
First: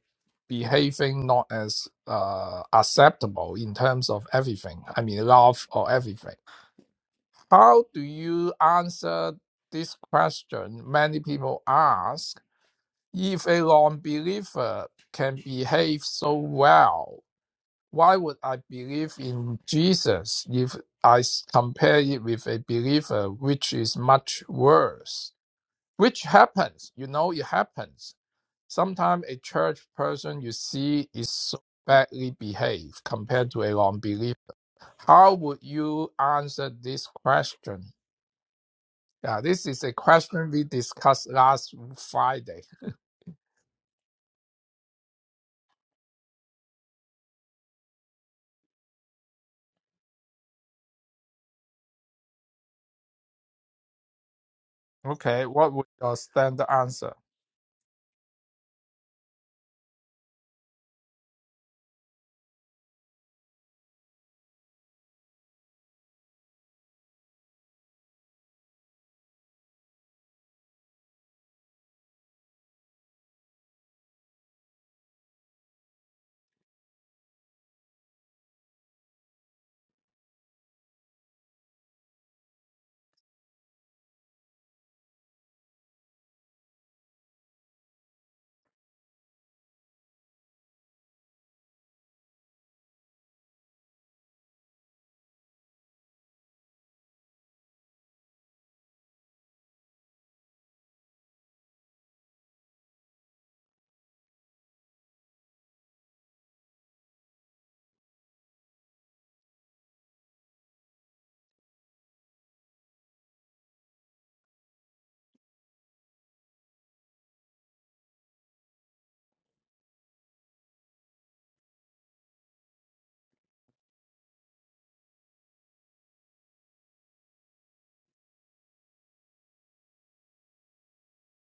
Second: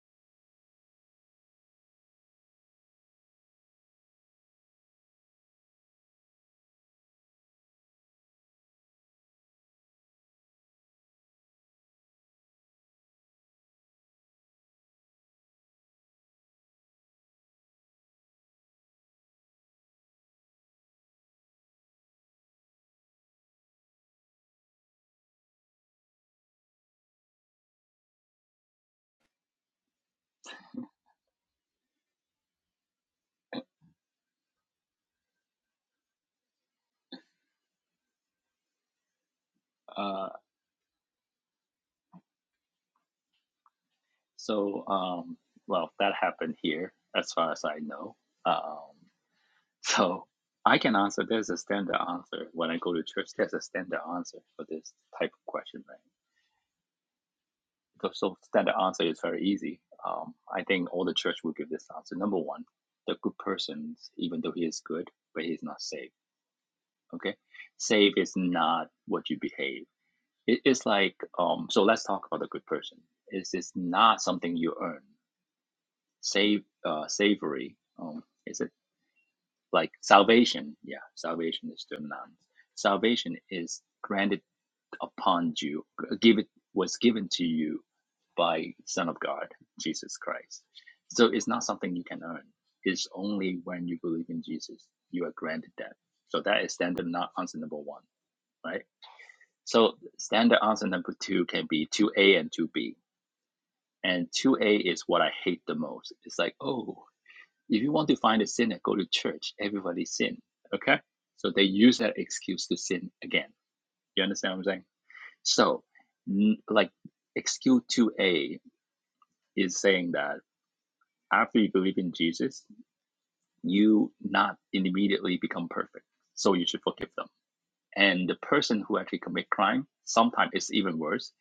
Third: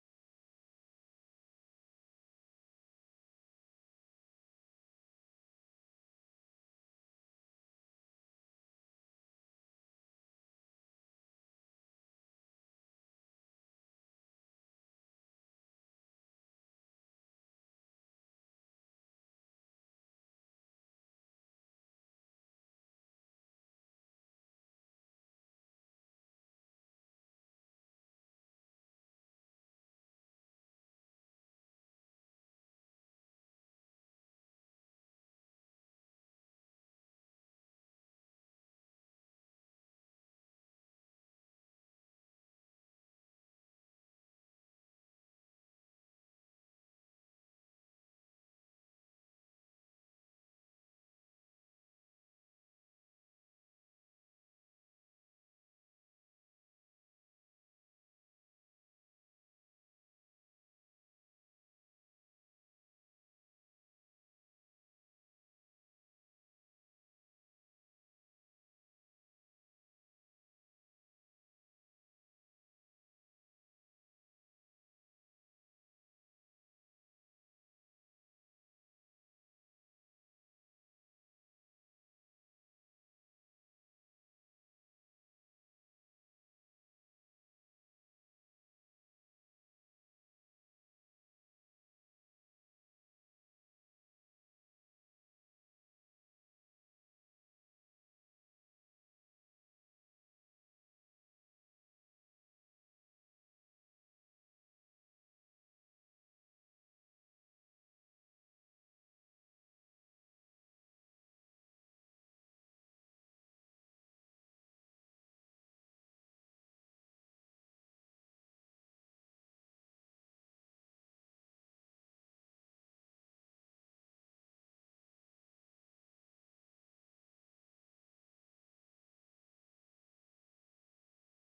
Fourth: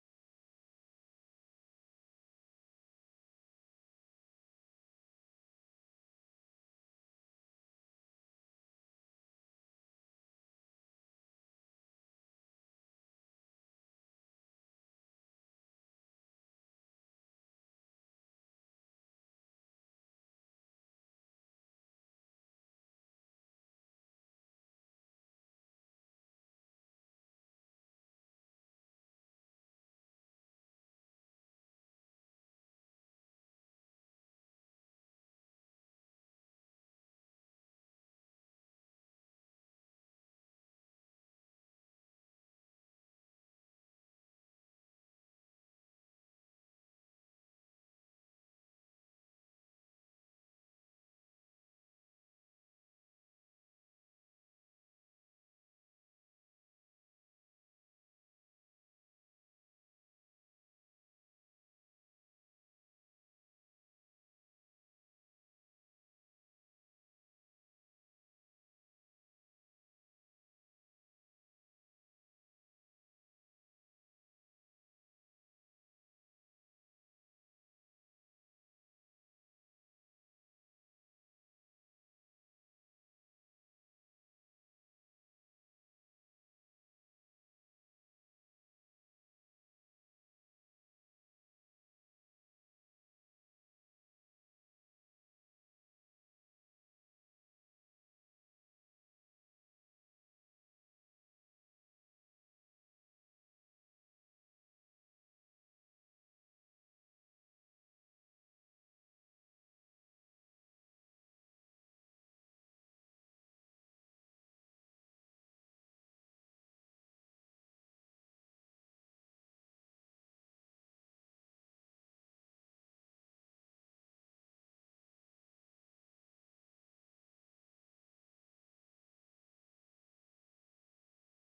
behaving not as uh, acceptable in terms of everything. I mean, love or everything How do you answer this question many people ask? If a non believer can behave so well, why would I believe in Jesus if I s- compare it with a believer, which is much worse? Which happens, you know, it happens. Sometimes a church person you see is so badly behaved compared to a non believer. How would you answer this question? Yeah, this is a Uh, question we discussed last Friday. (laughs) so um, well, that happened here as far as I know. Um, So I can answer. There's a standard answer when I go to church. There's a standard answer for this type Okay, of what question, would right? your standard answer? The so standard answer is very easy. Um, I think all the church will give this answer. Number one, the good person, even though he is good, but he's not saved. Okay, saved is not what you behave. It is like um. So let's talk about the good person. It is not something you earn. Save uh, savory. Um, is it? like salvation. Yeah, salvation is termed nouns. Salvation is granted upon you, give it was given to you by Son of God, Jesus Christ. So it's not something you can earn. It's only when you believe in Jesus you are granted that. So that is standard not answer number one, right? So standard answer number two can be two A and two B. And two A is what I hate the most. It's like, oh, if you want to find a sinner, go to church. Everybody sin. Okay? So they use that excuse to sin again. You understand what I'm saying? So, n- like, excuse 2a is saying that after you believe in Jesus, you not immediately become perfect. So you should forgive them. And the person who actually commit crime, sometimes it's even worse.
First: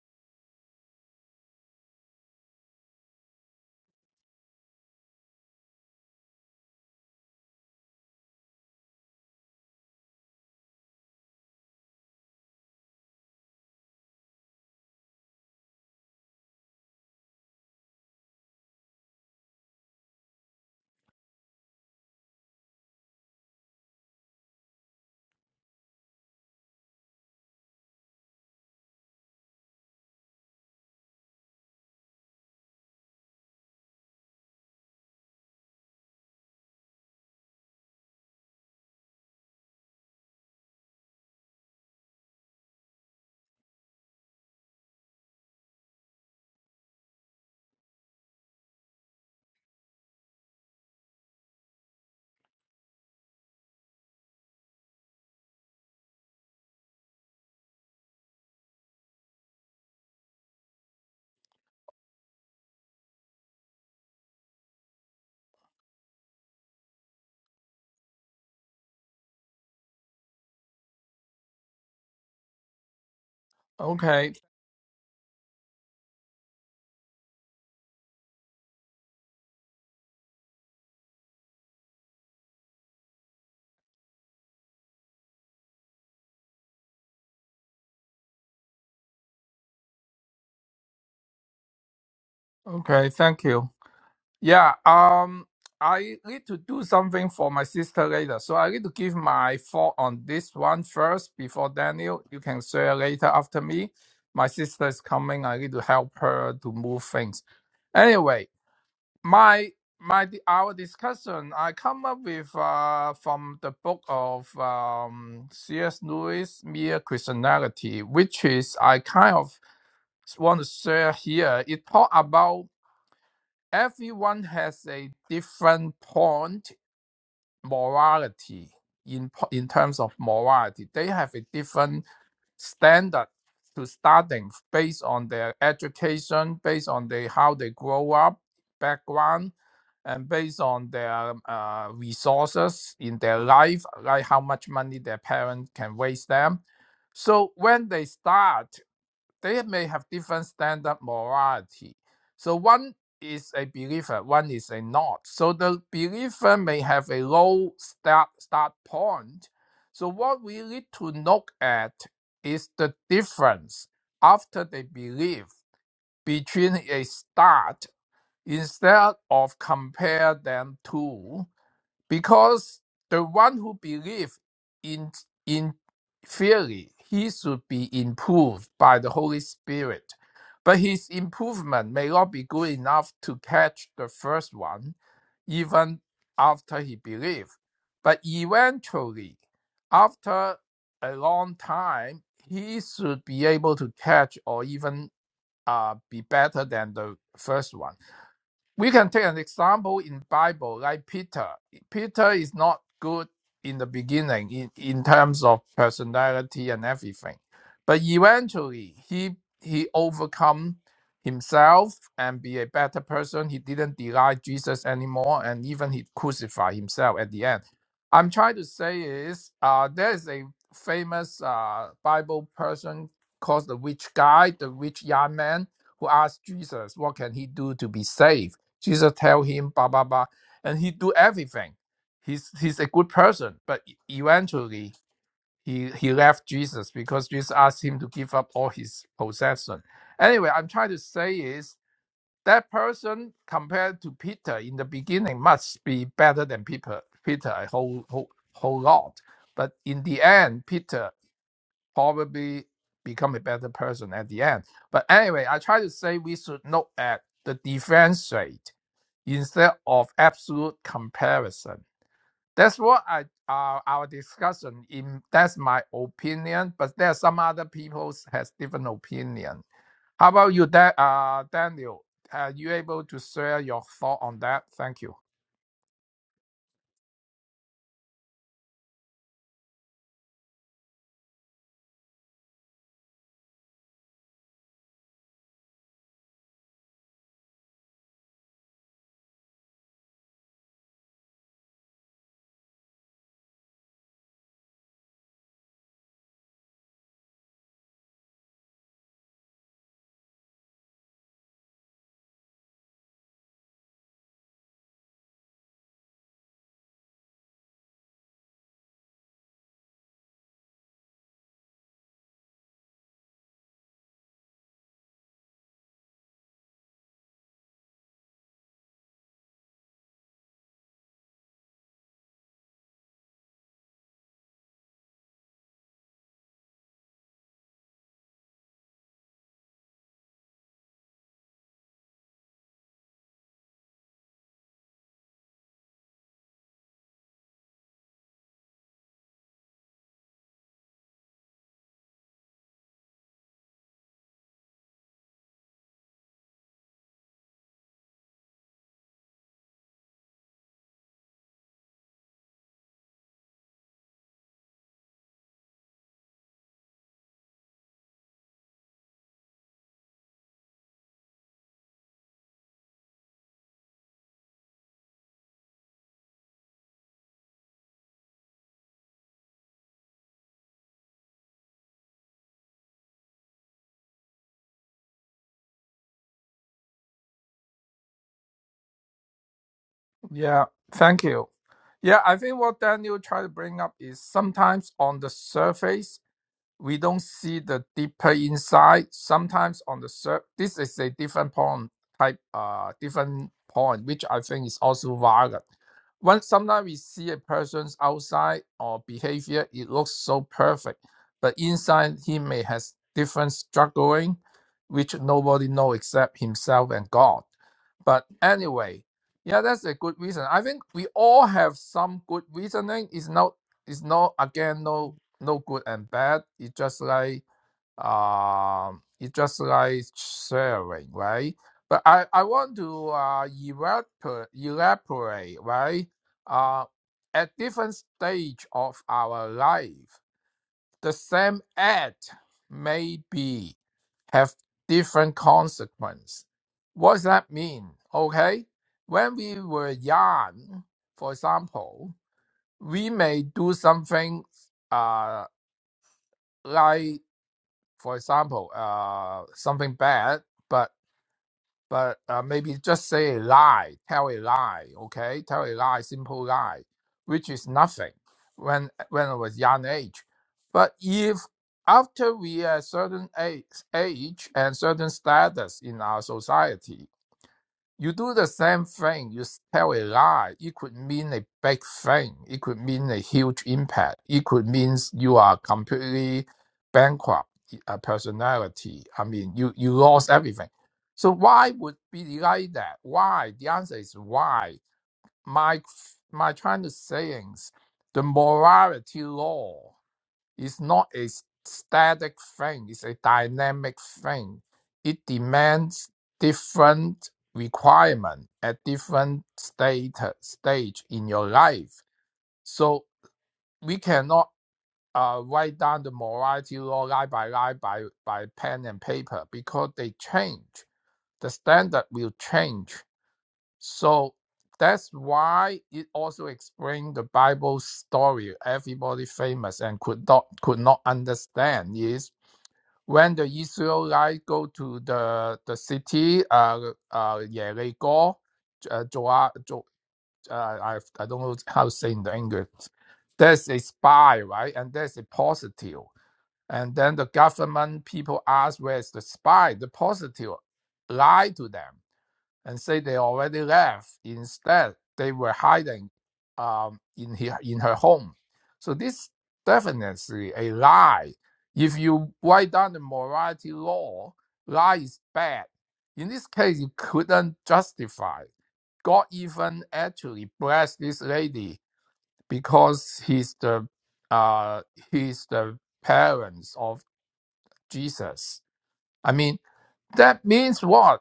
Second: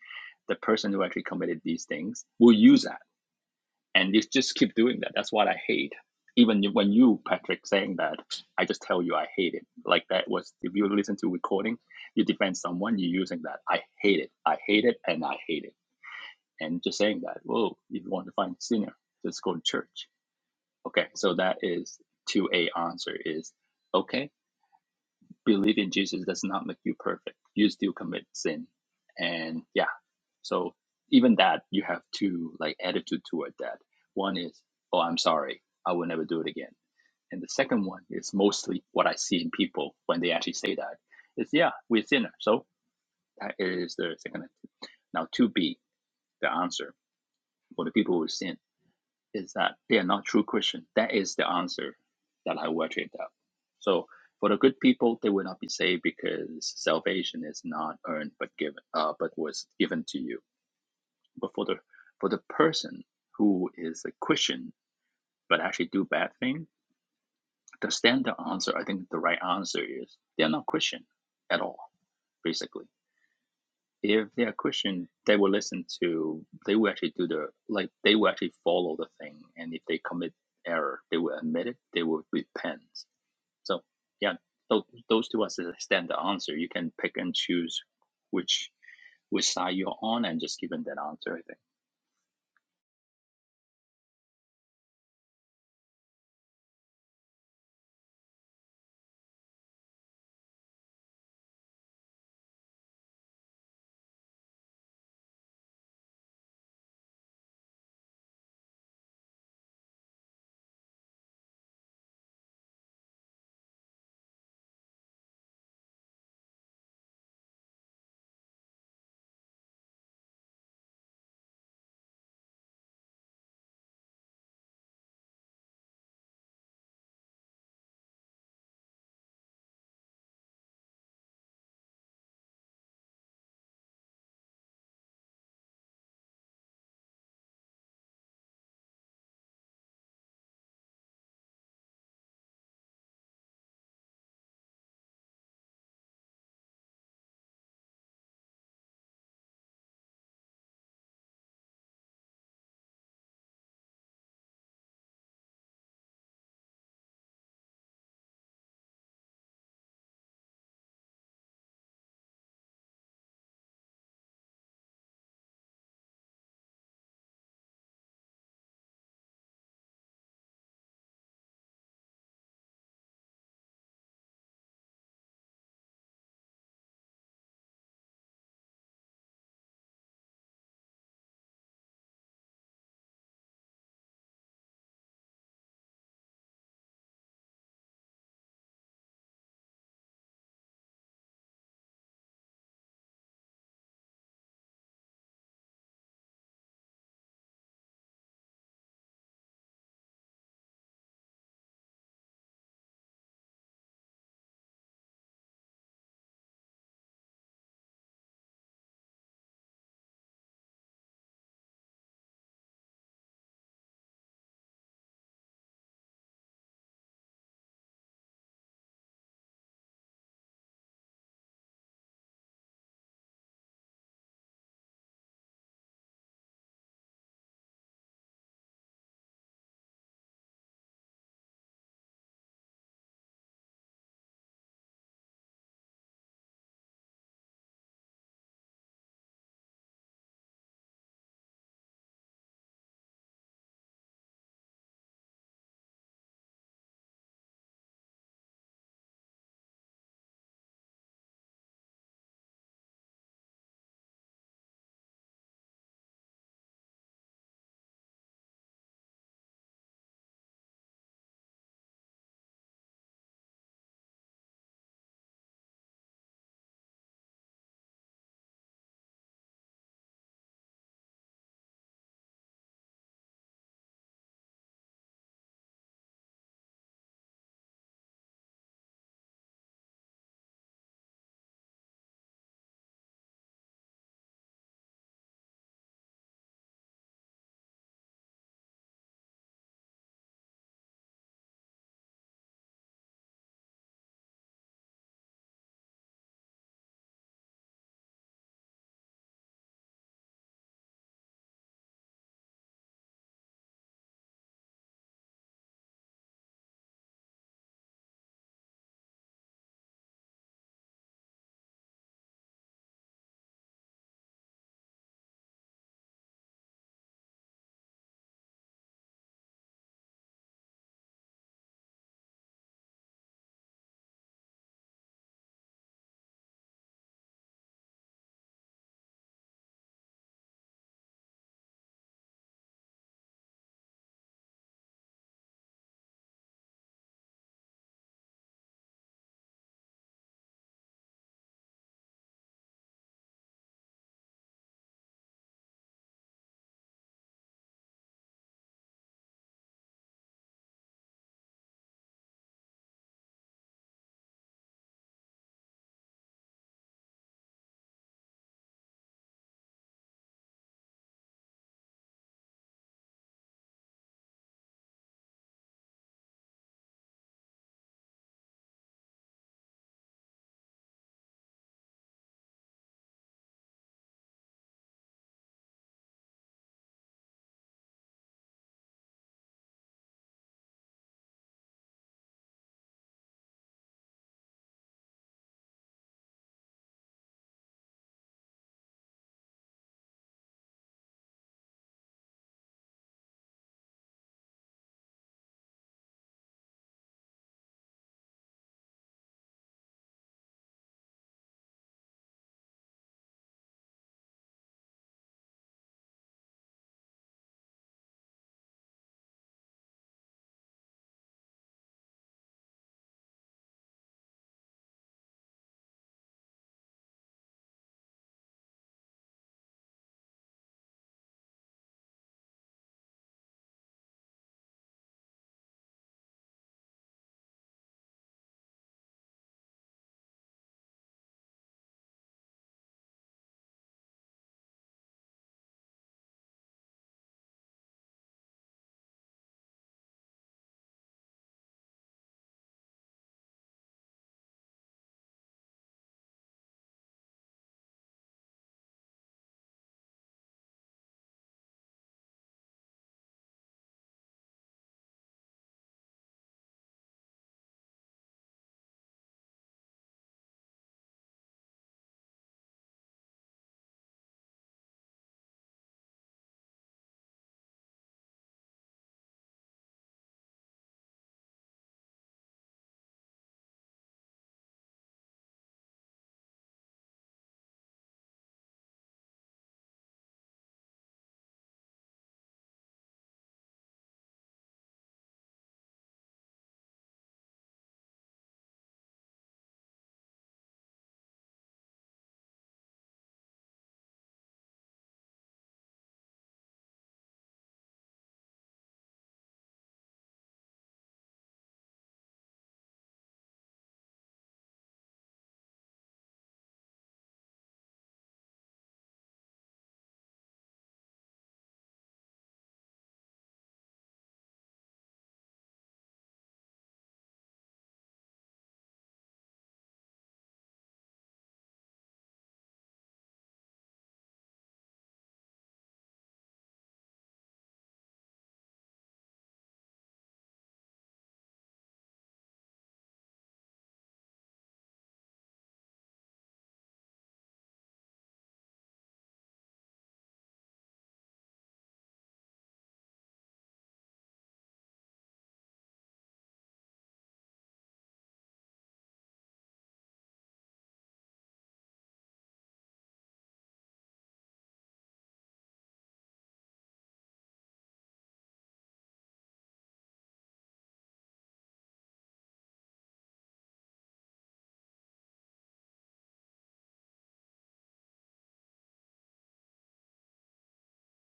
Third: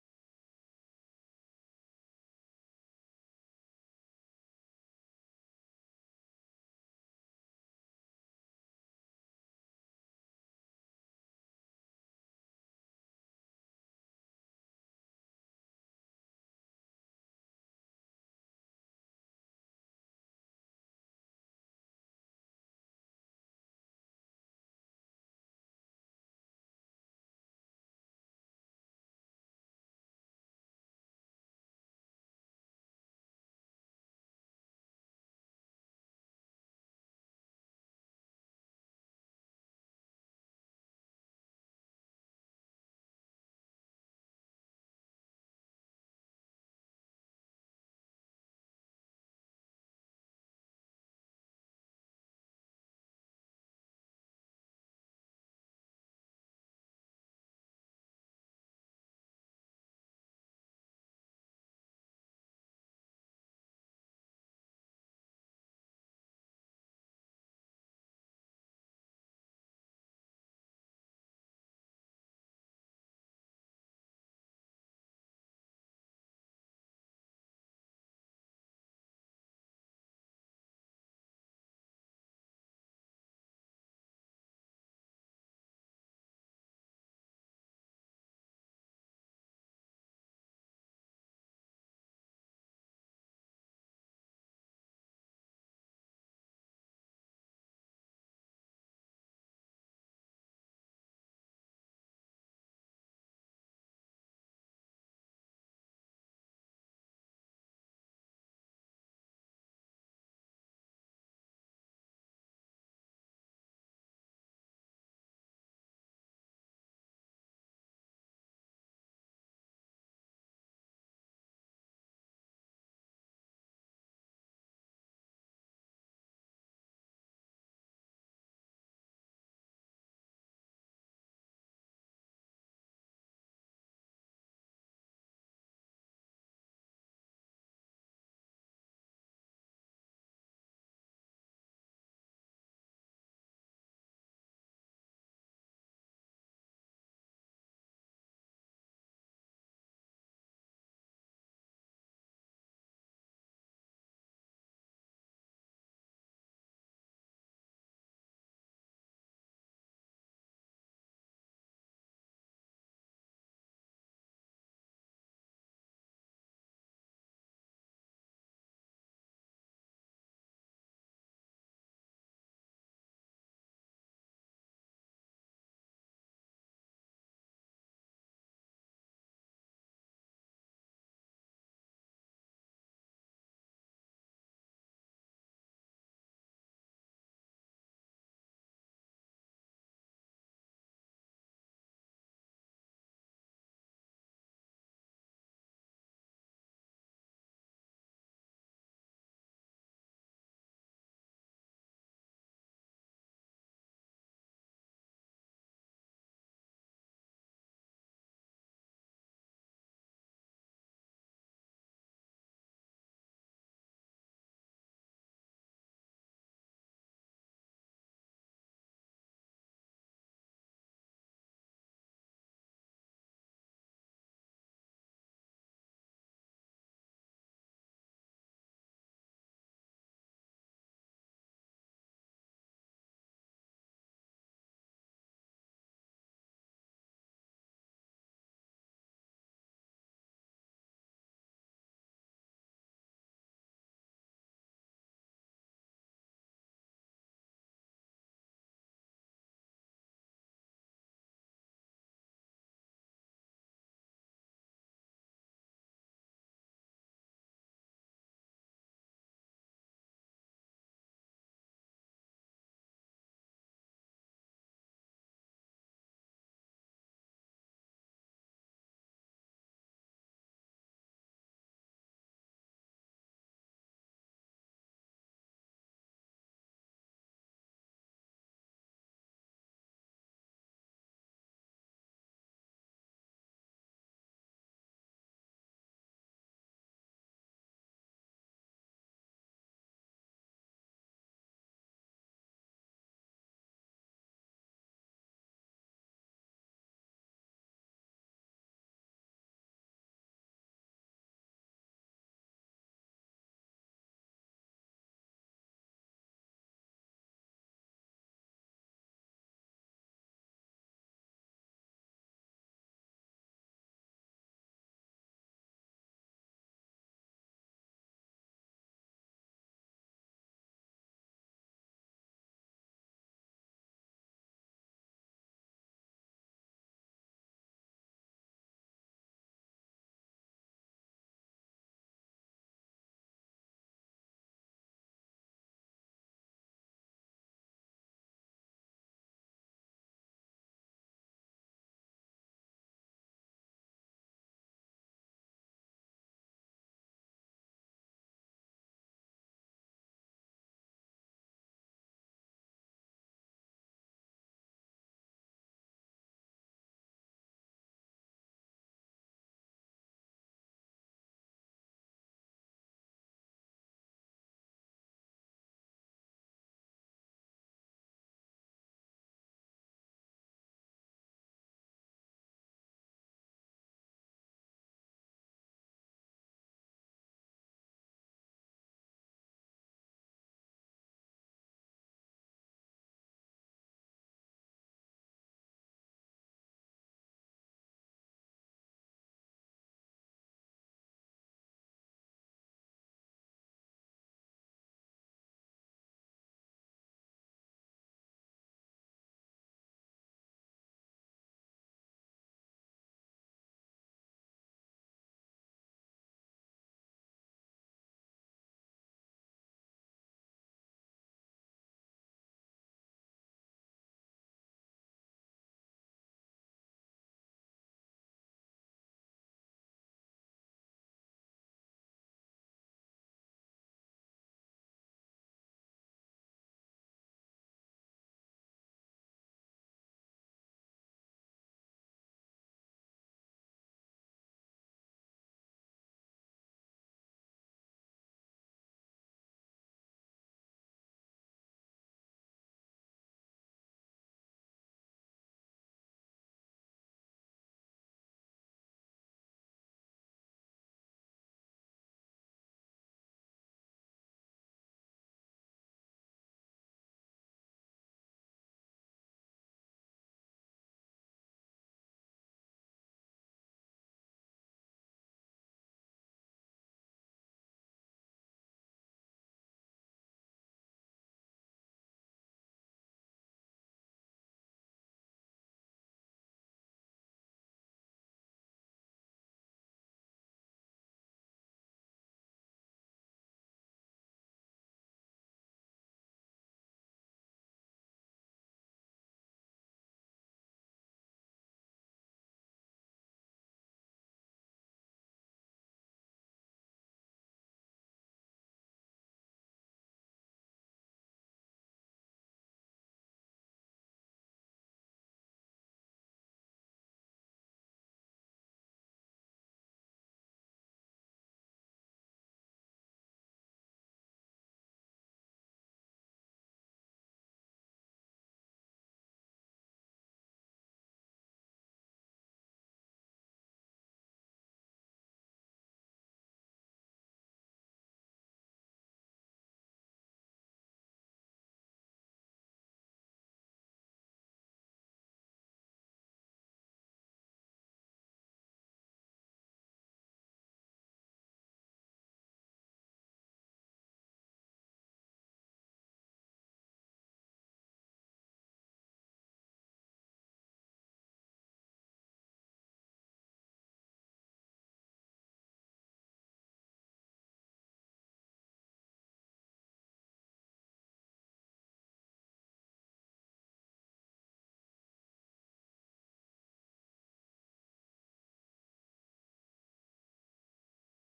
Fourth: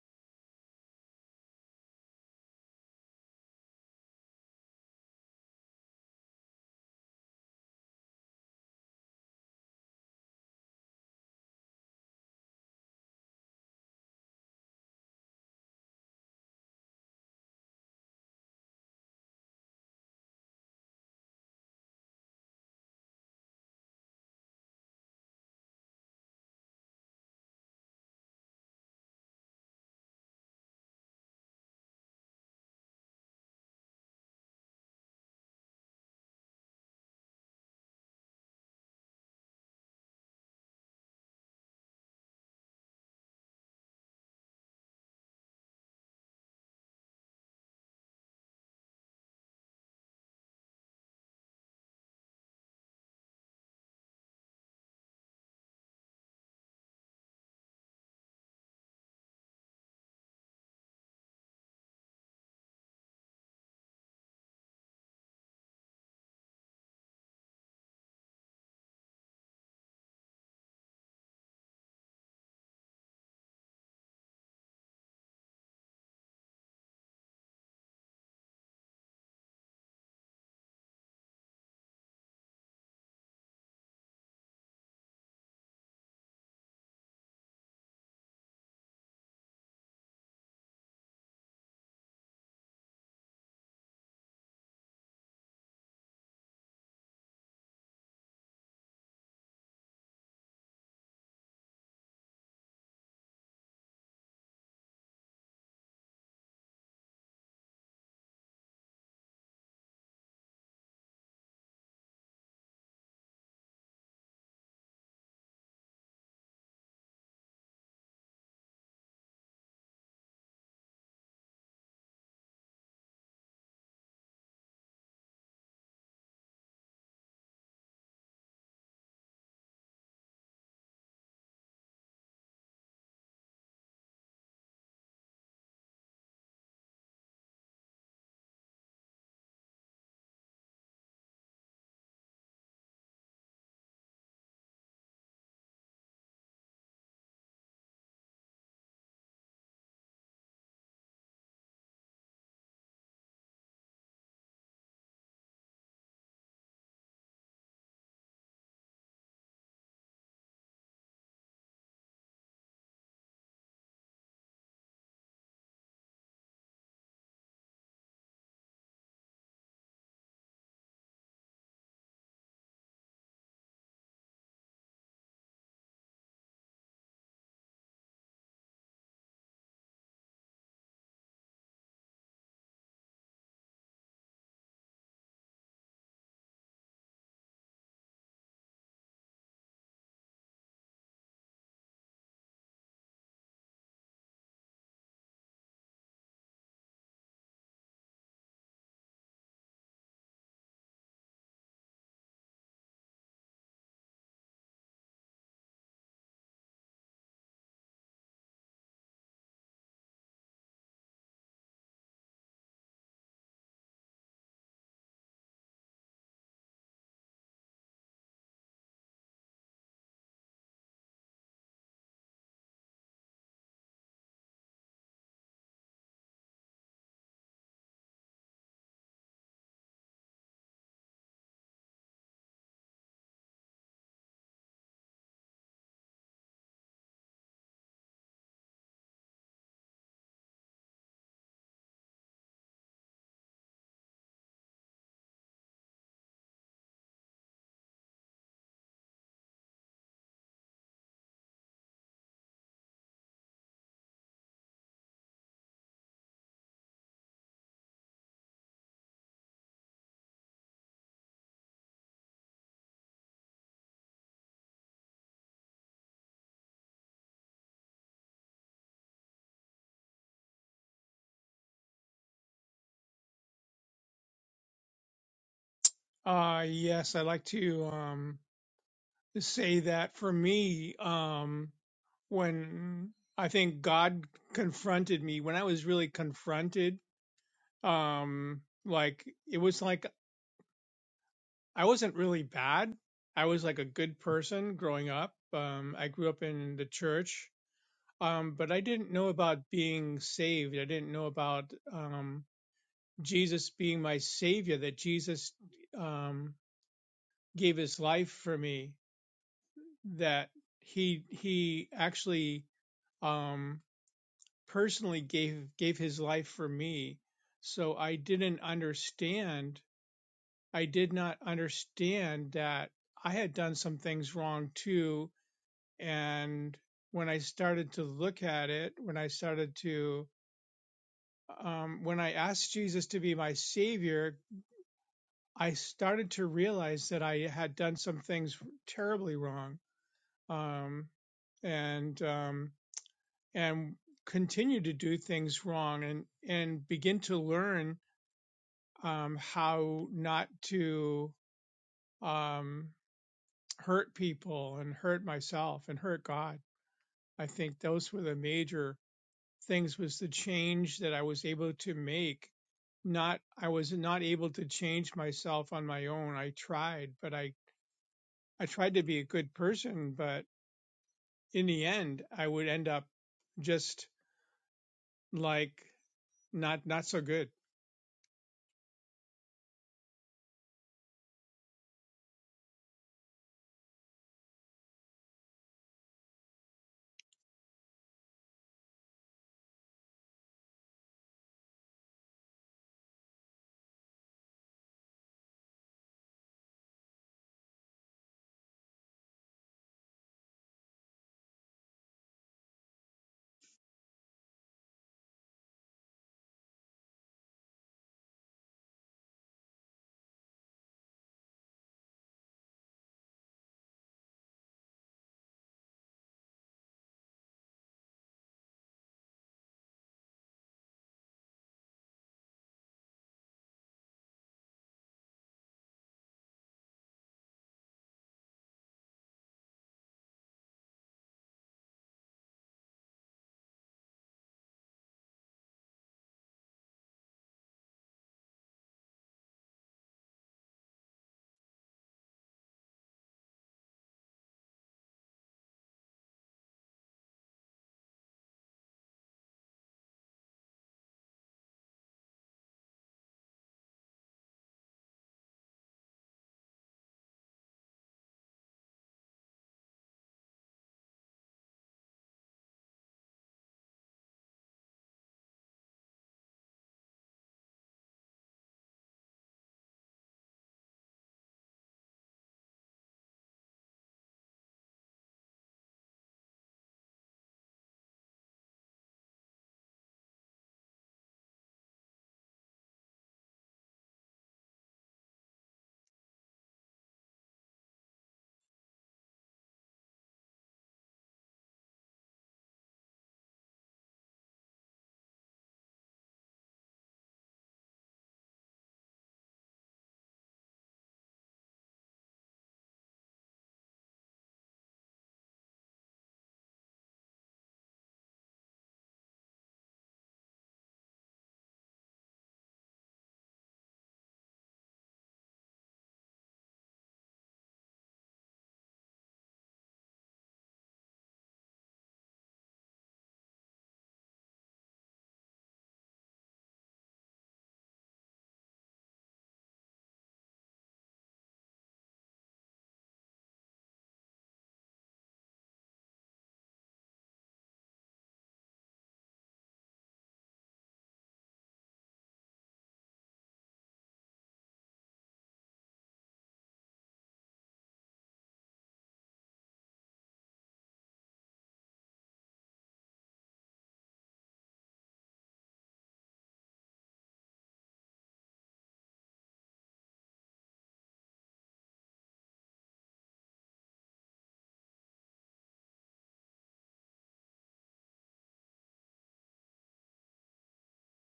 The person who actually committed these things will use that. and you just keep doing that. That's what I hate. Even when you, Patrick, saying that, I just tell you I hate it. Like that was if you listen to recording, you defend someone, you're using that. I hate it. I hate it, and I hate it. And just saying that. Whoa, if you want to find a sinner, just go to church. Okay, so that is two A answer is okay. Believe in Jesus does not make you perfect. You still commit sin, and yeah so even that, you have two like attitude toward that. One is, oh, I'm sorry, I will never do it again. And the second one is mostly what I see in people when they actually say that. It's yeah, we're sinner. So that is the second attitude. Now to be the answer for the people who sin is that they are not true Christian. That is the answer that I will trade up. So for the good people, they will not be saved because salvation is not earned but given, uh, but was given to you but for the for the person who is a Christian but actually do bad thing, the standard answer, I think the right answer is they're not Christian at all, basically. If Okay, they are Christian, they will listen to they will actually do the like they will actually follow the thing and if they commit error, they will admit it, they will repent. So yeah, those, those two are the standard answer. You can pick and choose which which side you're on and just give them that answer, I think. okay, thank you. Yeah, um, I need to do something for my sister later, so I need to give my thought on this one first before Daniel. You can share later after me. My sister is coming. I need to help her to move things. Anyway, my my our discussion I come up with uh, from the book of um, C.S. Lewis, Mere Christianity, which is I kind of want to share here. It talk about everyone has a different point morality in po- in terms of morality. They have a different standard to starting based on their education, based on they how they grow up, background, and based on their uh, resources in their life, like how much money their parents can raise them. So when they start they may have different standard morality. So one is a believer, one is a not. So the believer may have a low start start point. So what we need to look at is the difference after they believe between a start instead of compare them to. Because the one who believes in in theory, he should be improved by the Holy Spirit. But his improvement may not be good enough to catch the first one, even after he believes. But eventually, after a long time, he should be able to catch or even uh, be better than the first one we can take an example in bible like peter peter is not good in the beginning in, in terms of personality and everything but eventually he he overcome himself and be a better person he didn't deny jesus anymore and even he crucified himself at the end i'm trying to say is uh, there is a famous uh, bible person called the rich guy the rich young man who asked jesus what can he do to be saved Jesus tell him blah blah blah, and he do everything. He's he's a good person, but e- eventually he he left Jesus because Jesus asked him to give up all his possession. Anyway, I'm trying to say is that person compared to Peter in the beginning must be better than Peter Peter a whole whole whole lot. But in the end, Peter probably become a better person at the end. But anyway, I try to say we should look at the defense rate instead of absolute comparison. That's what I uh, our discussion in that's my opinion, but there are some other people has different opinion. How about you, da- uh, Daniel? Are you able to share your thought on that? Thank you. Uh yes, I like to um say that for me, um, when I think God confronted me when I was really confronted. Um, like it was like I wasn't really bad. I was like a good person growing up. Um, I grew up in the church, um, but I didn't know about being saved. I didn't know about um, Jesus being my savior, that Jesus um, gave his life for me, that he he actually um, personally gave gave his life for me. So I didn't understand. I did not understand that I had done some things wrong too And when I started to look at it, when I started to, um, when I asked Jesus to be my savior, I started to realize that I had done some things terribly wrong, um, and um, and continue to do things wrong, and and begin to learn um, how not to um, hurt people and hurt myself and hurt God. I think those were the major things was the change that I was able to make. Not, I was not able to change myself on my own. I tried, but I, I tried to be a good person, but in the end, I would end up just like not, not so good. Yeah, thank you. Yeah, I think what Daniel tried to bring up is sometimes on the surface we don't see the deeper inside. Sometimes on the sur- this is a different point type, uh, different point, which I think is also valid. When sometimes we see a person's outside or behavior, it looks so perfect, but inside he may has different struggling, which nobody know except himself and God. But anyway, yeah, that's a good reason. I think we all have some good reasoning. It's not. It's not again no no good and bad. It's just like um, it's just like sharing, right? But I, I want to uh, elaborate, elaborate, right? Uh, at different stage of our life, the same act may be have different consequence. What does that mean? Okay, when we were young, for example, we may do something uh, like for example, uh, something bad, but but uh, maybe just say a lie, tell a lie, okay, tell a lie, simple lie, which is nothing when when I was young age. But if after we are certain age, age and certain status in our society, you do the same thing, you tell a lie. It could mean a big thing. It could mean a huge impact. It could mean you are completely bankrupt a personality. I mean, you, you lost everything. So why would be like that? Why? The answer is why. My my Chinese sayings, the morality law. It's not a static thing, it's a dynamic thing. It demands different requirement at different status stage in your life. So we cannot uh, write down the morality law line by line by, by pen and paper because they change. The standard will change. So that's why it also explained the Bible story everybody famous and could not could not understand is when the Israelite go to the the city, uh, uh, Jericho, uh, Joa, Jo, uh, I I don't know how to say in the English. There's a spy, right? And there's a positive. And then the government people ask, where's the spy? The positive lie to them and say they already left. Instead, they were hiding um, in, her, in her home. So this definitely a lie. If you write down the morality law, lie is bad. In this case, you couldn't justify. God even actually blessed this lady because he's the uh, he's the parents of Jesus. I mean, that means what?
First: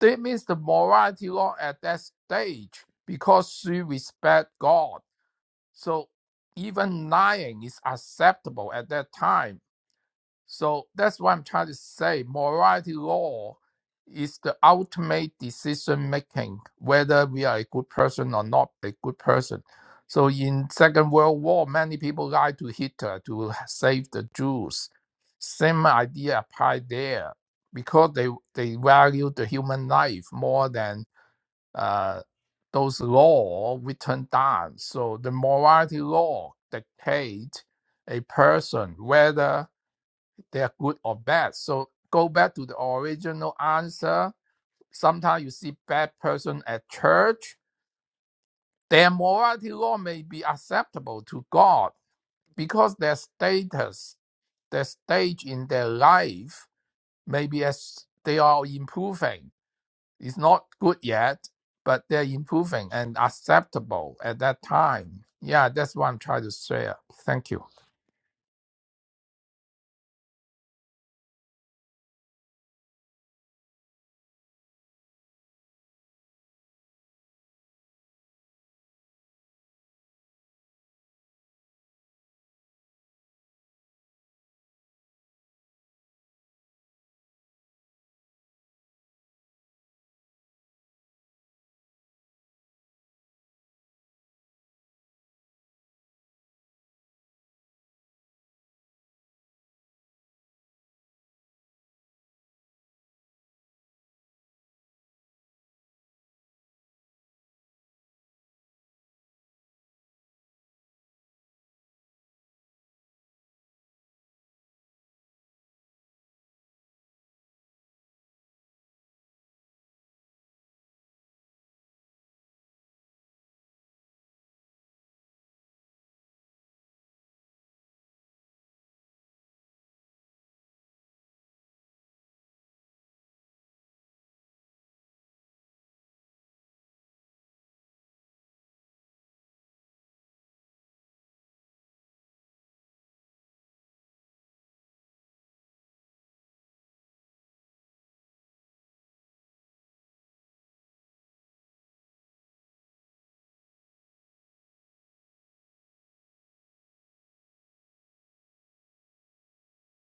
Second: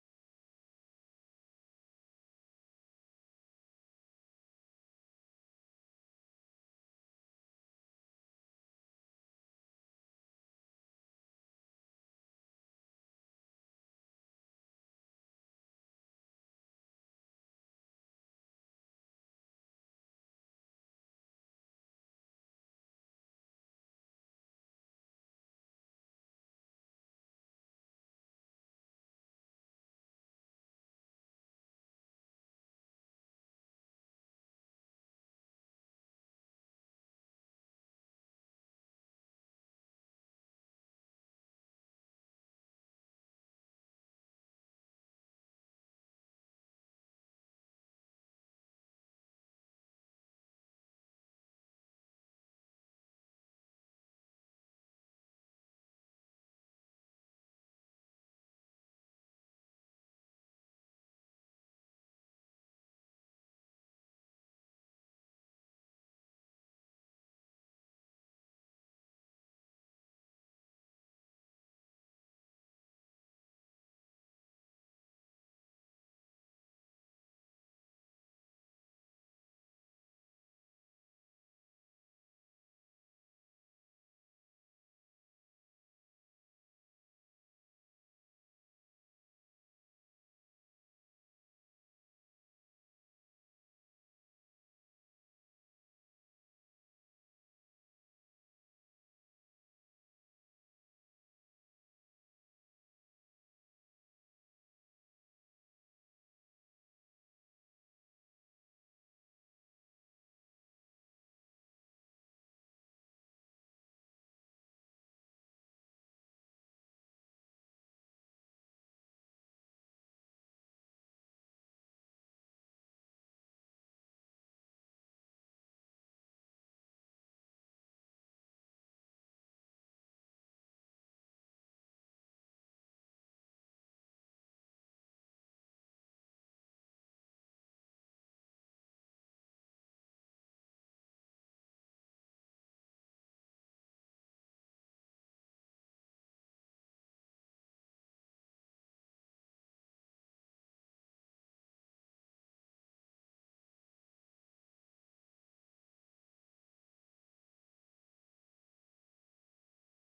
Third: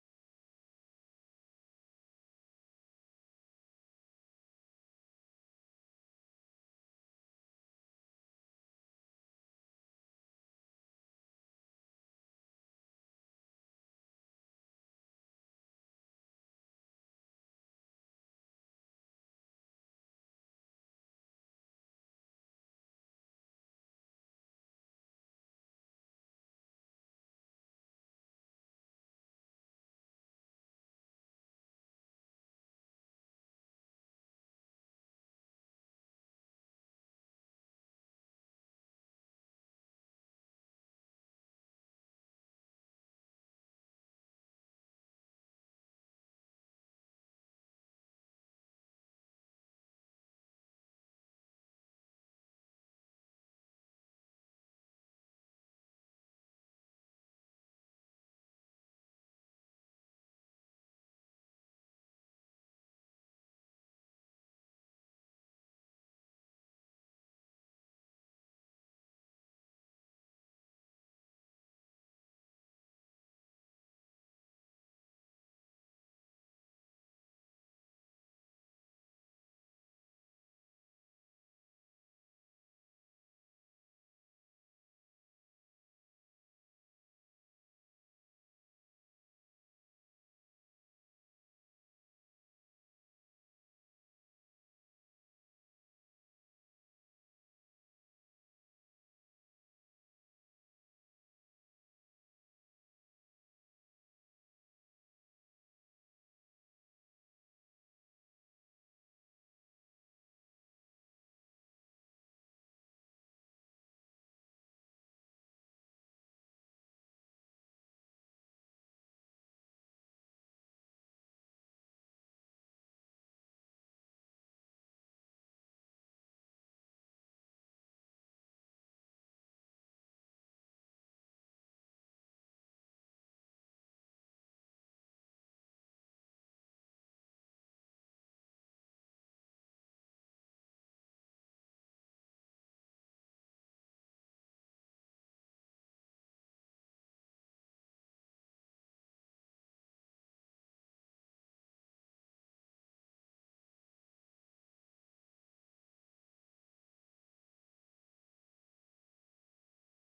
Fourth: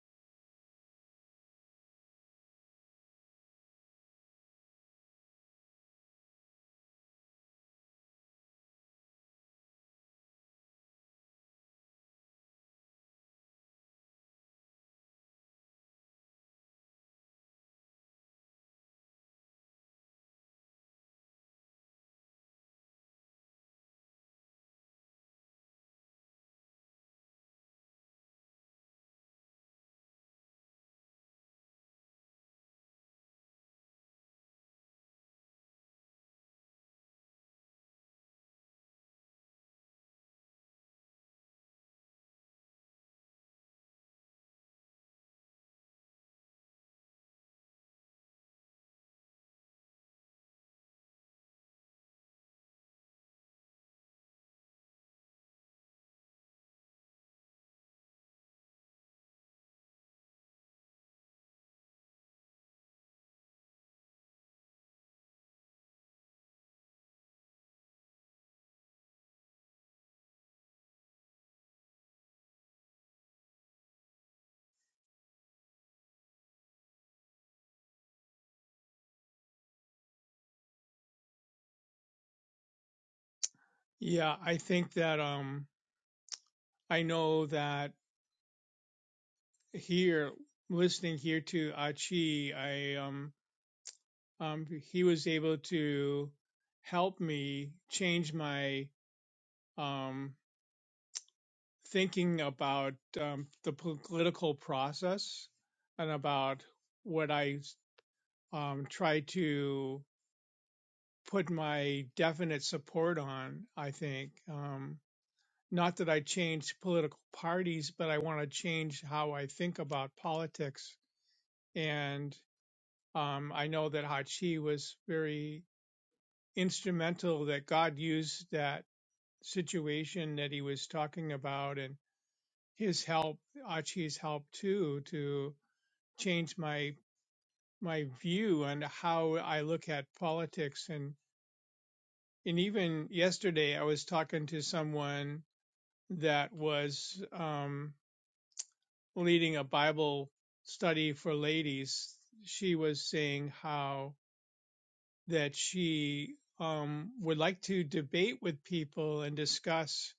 That means the morality law at that stage, because she respect God. So even lying is acceptable at that time. So that's what I'm trying to say. Morality law is the ultimate decision making, whether we are a good person or not a good person. So in Second World War, many people lied to Hitler to save the Jews. Same idea applied there because they they value the human life more than uh, those law written down. So the morality law dictates a person whether they are good or bad. So go back to the original answer. Sometimes you see bad person at church. Their morality law may be acceptable to God because their status, their stage in their life, maybe as they are improving. It's not good yet, but they're improving and acceptable at that time. Yeah, that's what I'm trying to share. Thank you. Yeah. I think that, um, I know that here, listening here to Achi, I, um, um, he was able to help me change my, um, thinking about um, the political process and about what I um, try to put my definite support on, I think. Um, not that I change political parties, but I want to change how I think about politics. And um, I know that Hachi was very instrumental that God used that situation that he was talking about and his help, Achi's help too, changed my my view on how I look at politics and and even yesterday I was talking to someone that was um, leading a Bible study for ladies. She was saying how that she um, would like to debate with people and discuss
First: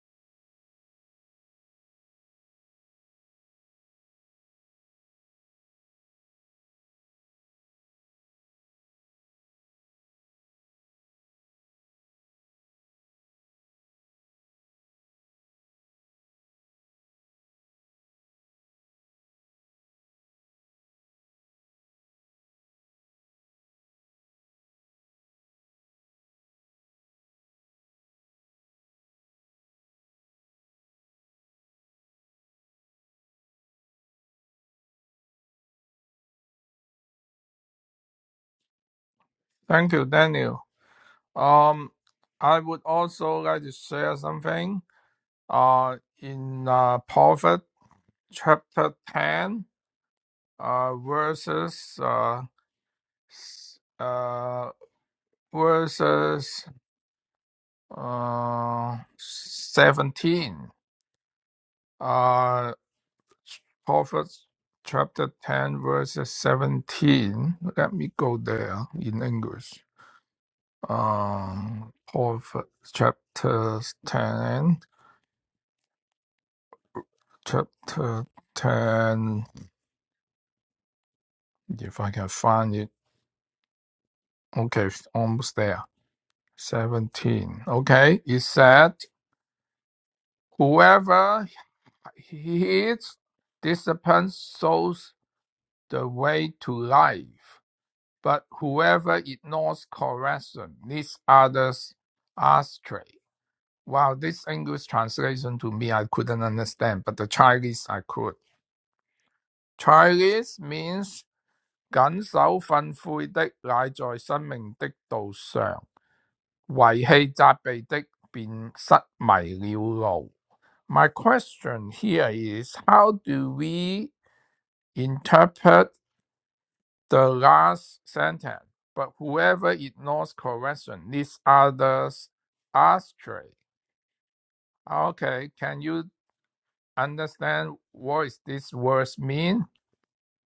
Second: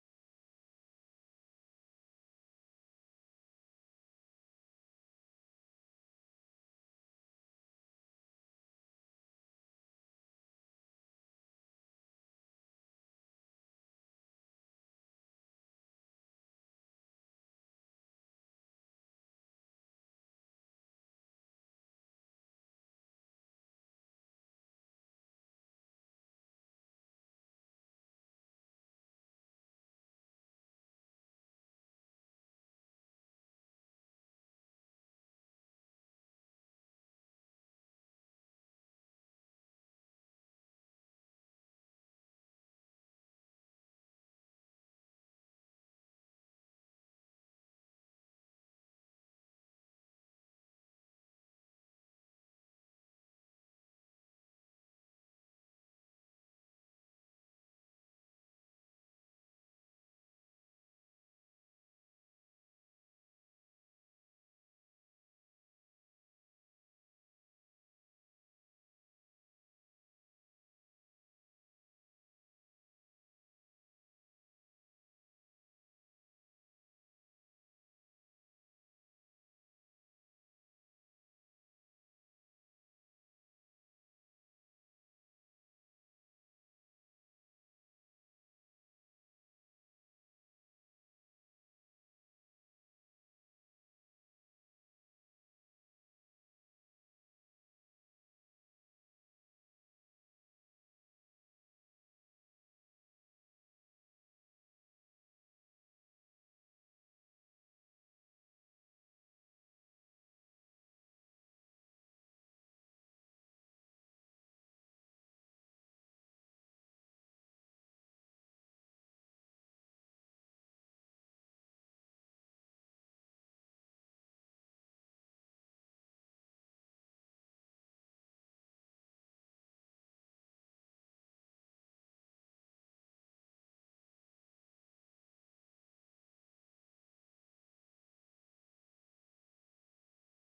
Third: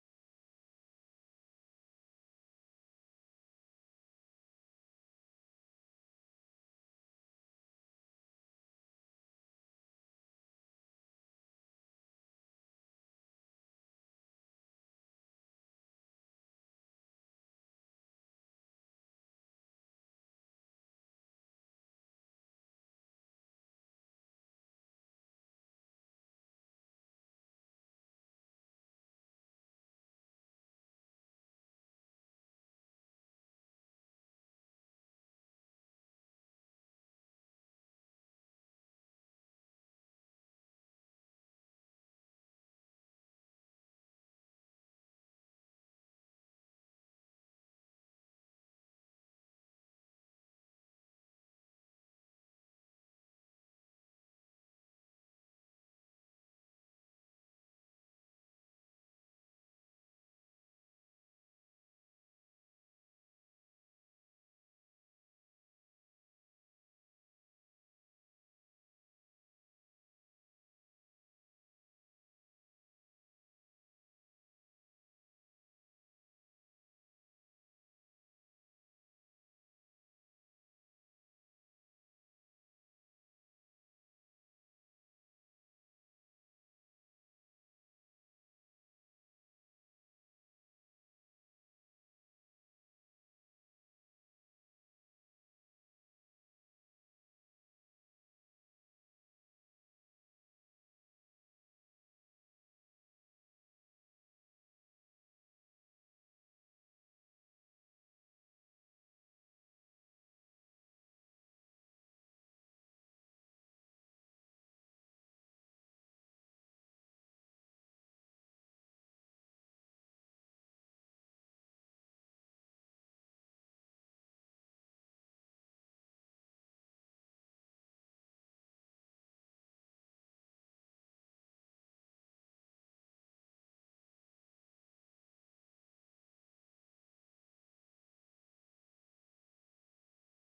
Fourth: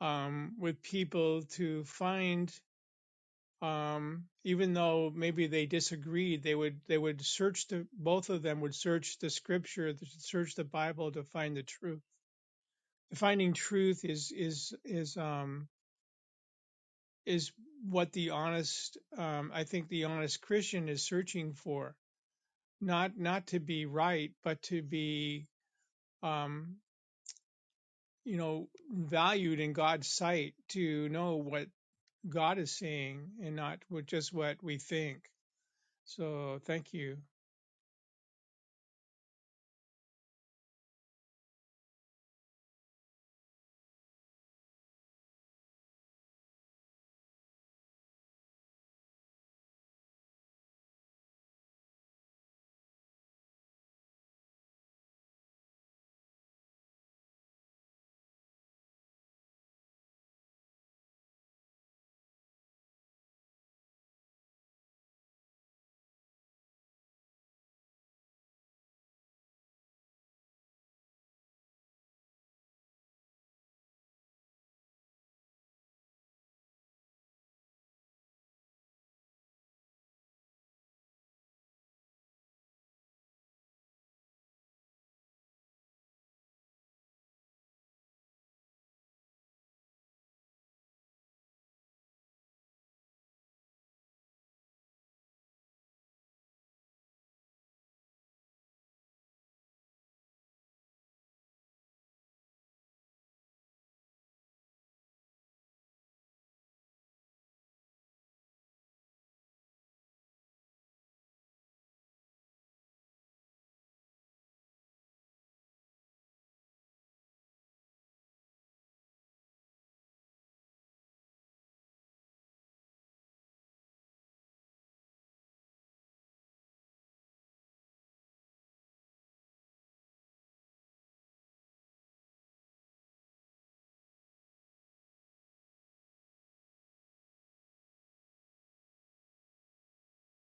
um, with people to find um, even though maybe they disagreed, they would they would search the both of them would search the scripture, search the Bible to find the truth. Finding truth is is is um is what the honest um, I think the honest Christian is searching for. Not not to be right, but to be um, you know valued in God's sight. To know what God is saying and not what, just what we think. So thank you. Thank you, Daniel. Um, I would also like to share something. uh, in uh, Prophet chapter 10, uh, verses, uh, s- uh, verses uh, 17. Uh, Prophet chapter 10, verses 17. Let me go there in English. Um, Prophet chapter 10, chapter 10, if I can find it. Okay, almost there 17. Okay, it said, Whoever heeds discipline shows the way to life, but whoever ignores correction leads others astray. Wow, this English translation to me I couldn't understand, but the Chinese I could. Chinese means 謹守訓誨的乃在生命的道上，遺棄責備的便失迷了路。My question here is how do we interpret the last sentence? But whoever ignores correction leads others astray. Okay, can you understand what is this words mean?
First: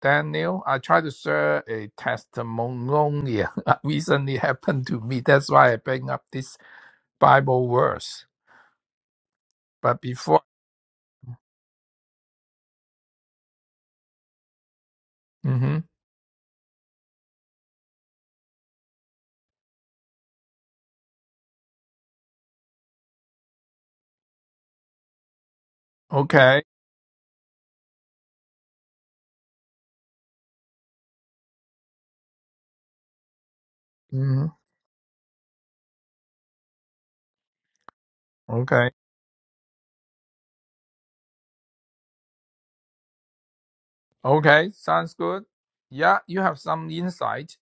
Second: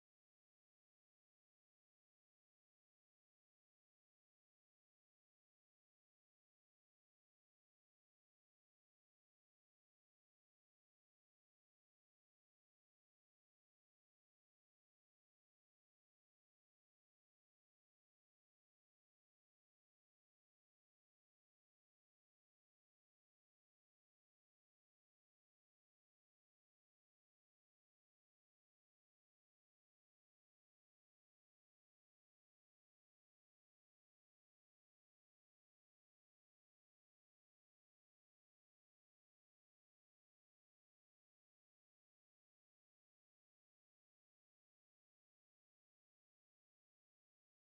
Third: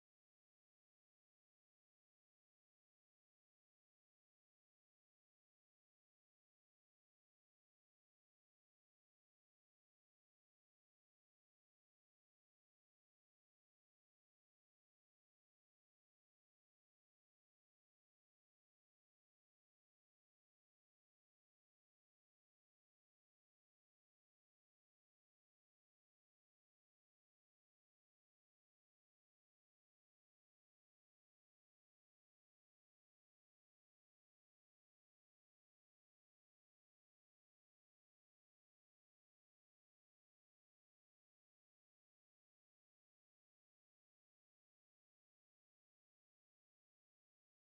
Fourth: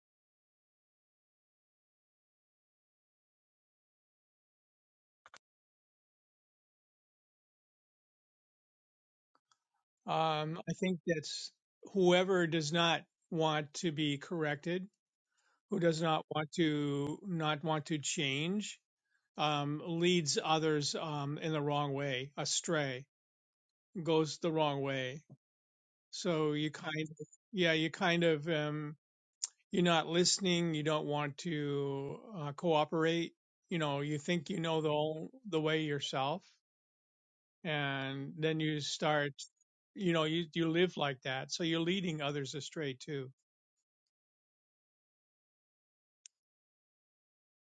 Daniel, I tried to share a testimonial (laughs) that recently happened to me. That's why I bring up this Bible verse. But before, Um, I think that's whoever does not want to be corrected, hmm who does not want to not want to change, um, leads others um, in the wrong way, astray, goes the wrong way. So okay, you kind of, yeah, you kind of, um, you're not listening. You don't want to uh, cooperate. You know, you hmm think you know the whole, the way yourself, and then you okay. start you know you you live like that so you're leading others astray too Okay, sounds good. Yeah, you have some insight.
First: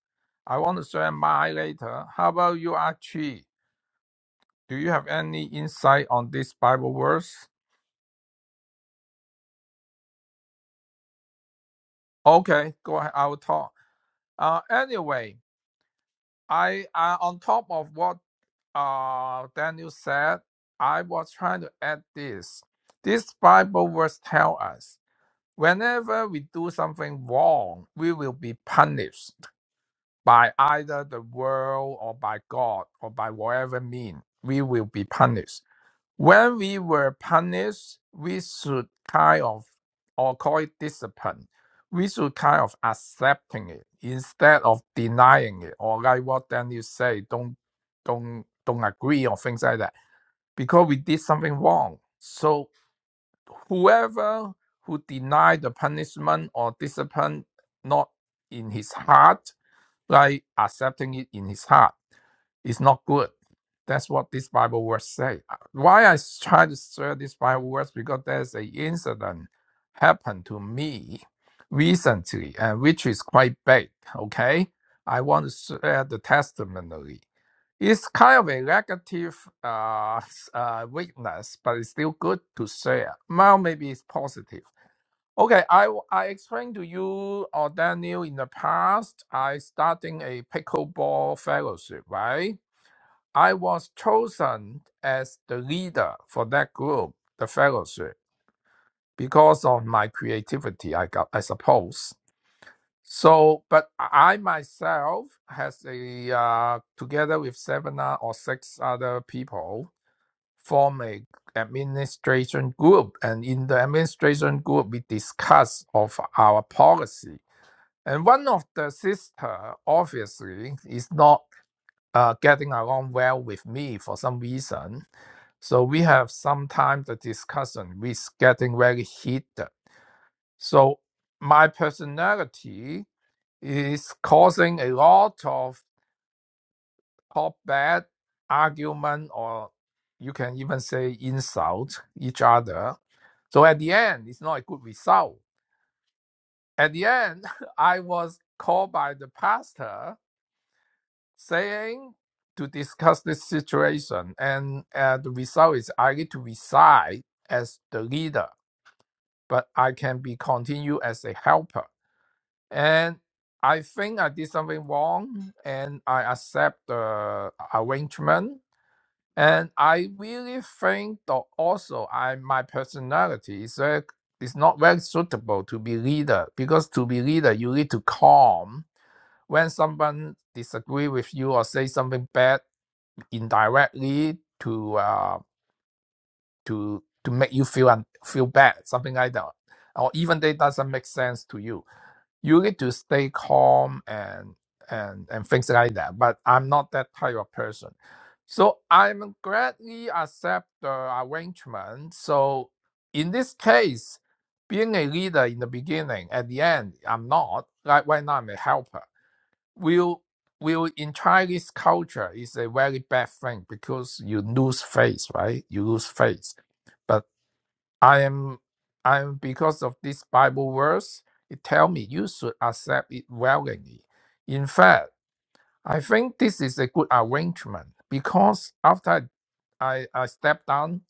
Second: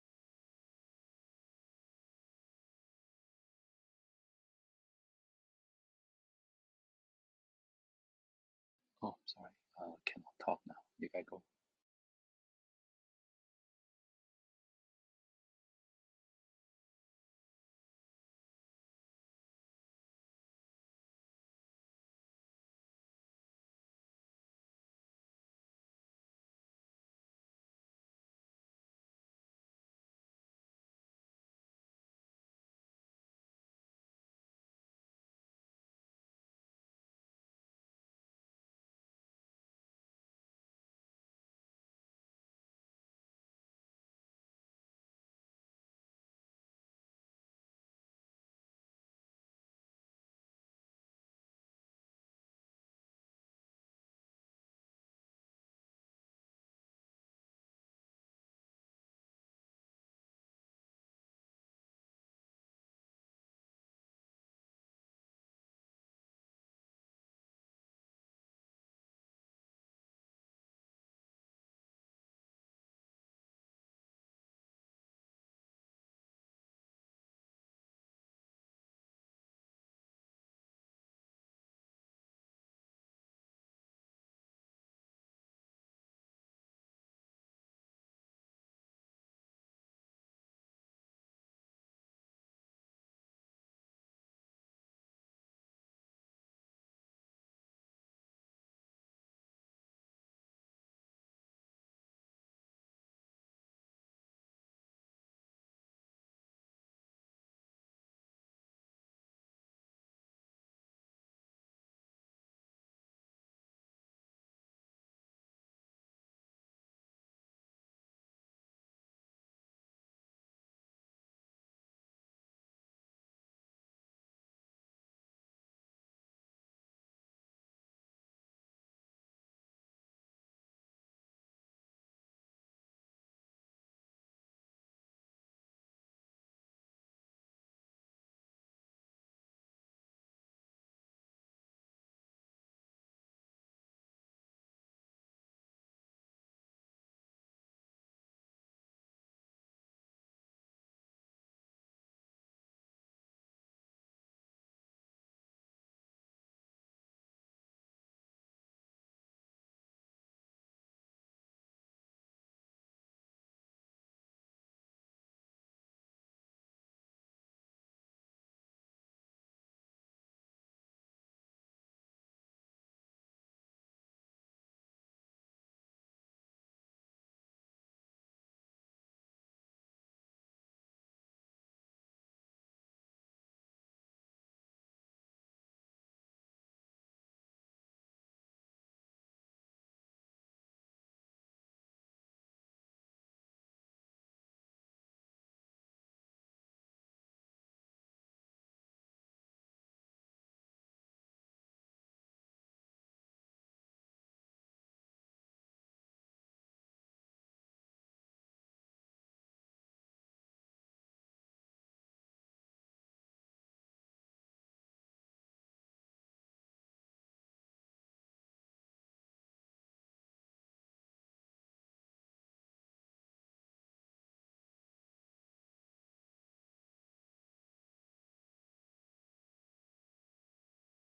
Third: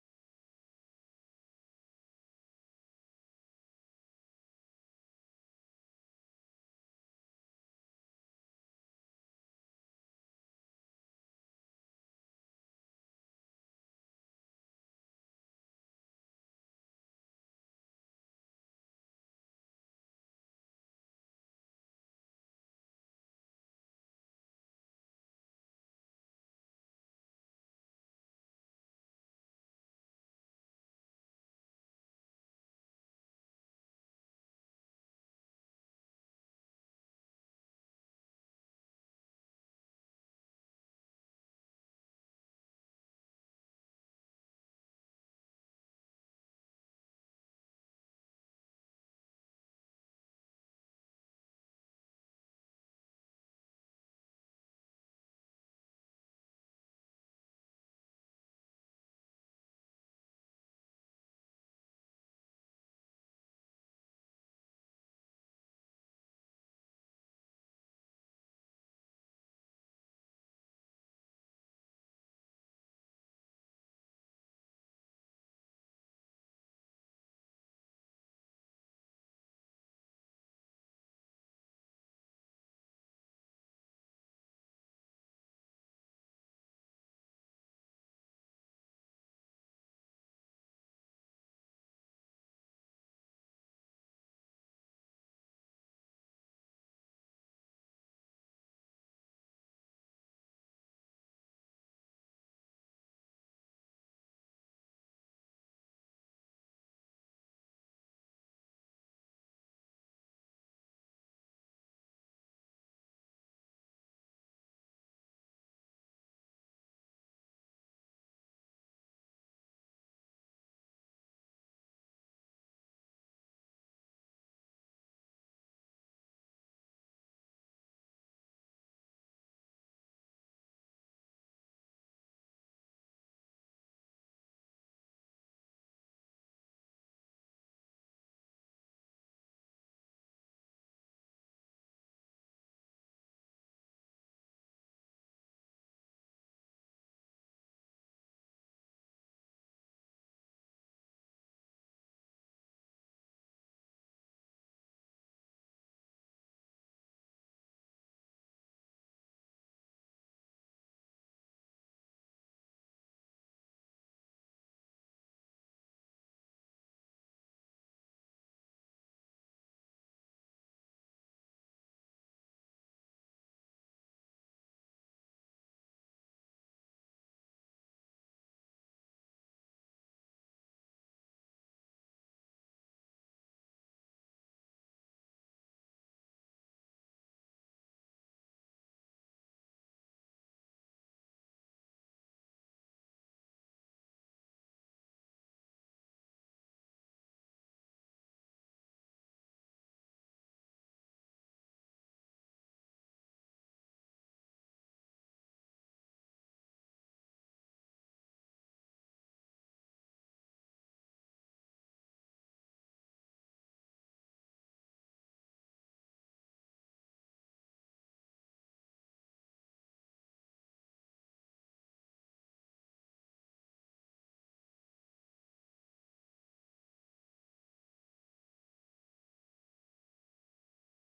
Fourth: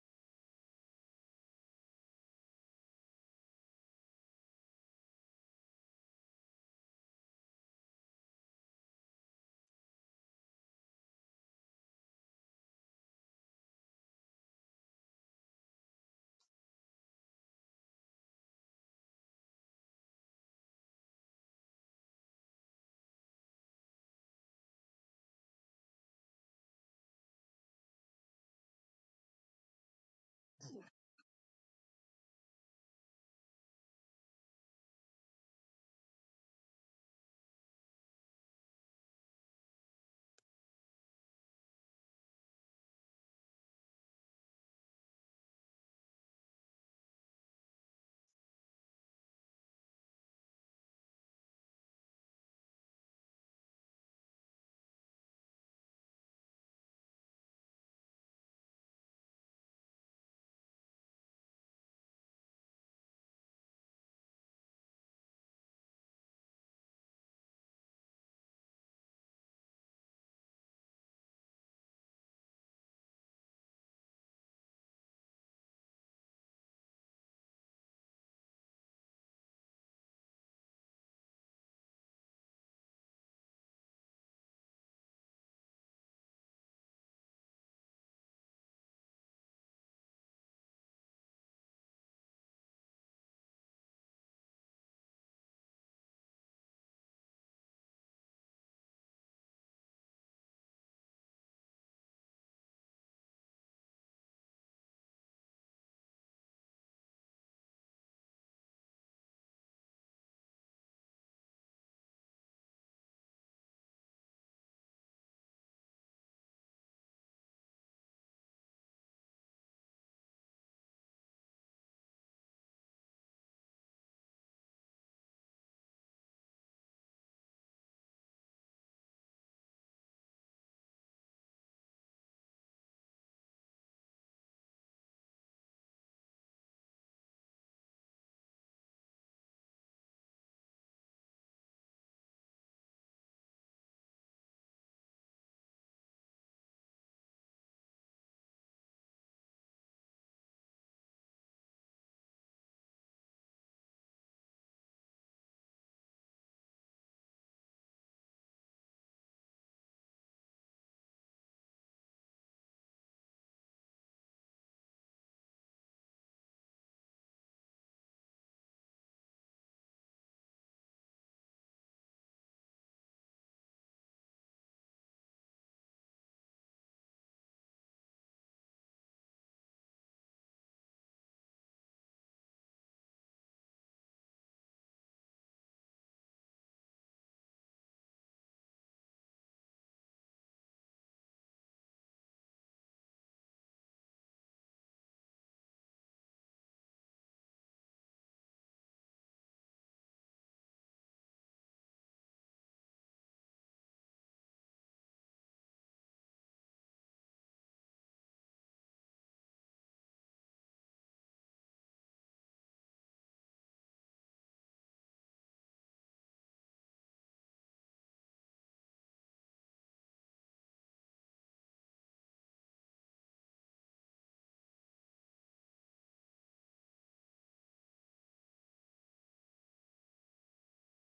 I want to share mine later. How about you, Archie? Do you have any insight on this Bible verse? Oh, sorry. Uh, cannot talk now. You gotta go. Okay, go ahead. I will talk. Uh, anyway, I uh, on top of what uh Daniel said, I was trying to add this. This Bible verse tell us whenever we do something wrong, we will be punished by either the world or by God or by whatever mean, we will be punished. When we were punished, we should kind of, or call it discipline, we should kind of accepting it instead of denying it, or like what Daniel say, don't, don't, don't agree or things like that, because we did something wrong. So whoever who denied the punishment or discipline not in his heart like accepting it in his heart is not good. That's what this Bible verse say. Why I try to share this Bible verse because there's an incident happened to me recently, and which is quite big. Okay, I want to share the testimony. It's kind of a negative uh, s- uh, weakness, but it's still good to share. Well, maybe it's positive. Okay, I w- I explained to you or Daniel in the past. I starting a pickleball fellowship, right? I was chosen as the leader for that group, the fellowship, because of my creativity. I got, I suppose. So, but I myself has a uh, together with seven o- or six other people form a administration group, and in the administration group we discuss of our policy and one of the sister obviously is not uh, getting along well with me for some reason. So we have sometimes the discussion which is getting very heated. So my personality is causing a lot of top bad argument or you can even say insult each other. So at the end, it's not a good result. At the end, (laughs) I was called by the pastor saying to discuss this situation, and uh, the result is I need to resign as the leader, but I can be continued as a helper. And I think I did something wrong, and I accept the arrangement. And I really think that also I my personality is very, is not very suitable to be leader because to be leader you need to calm when someone disagree with you or say something bad indirectly to uh, to to make you feel and feel bad, something like that, or even they doesn't make sense to you. You need to stay calm and and and things like that. But I'm not that type of person, so I'm gladly accept the arrangement. So in this case, being a leader in the beginning, at the end, I'm not. Like right now, I'm a helper will will in Chinese culture is a very bad thing because you lose faith, right? You lose faith. But I am I am because of this Bible verse, it tell me you should accept it willingly. In fact, I think this is a good arrangement because after I, I step down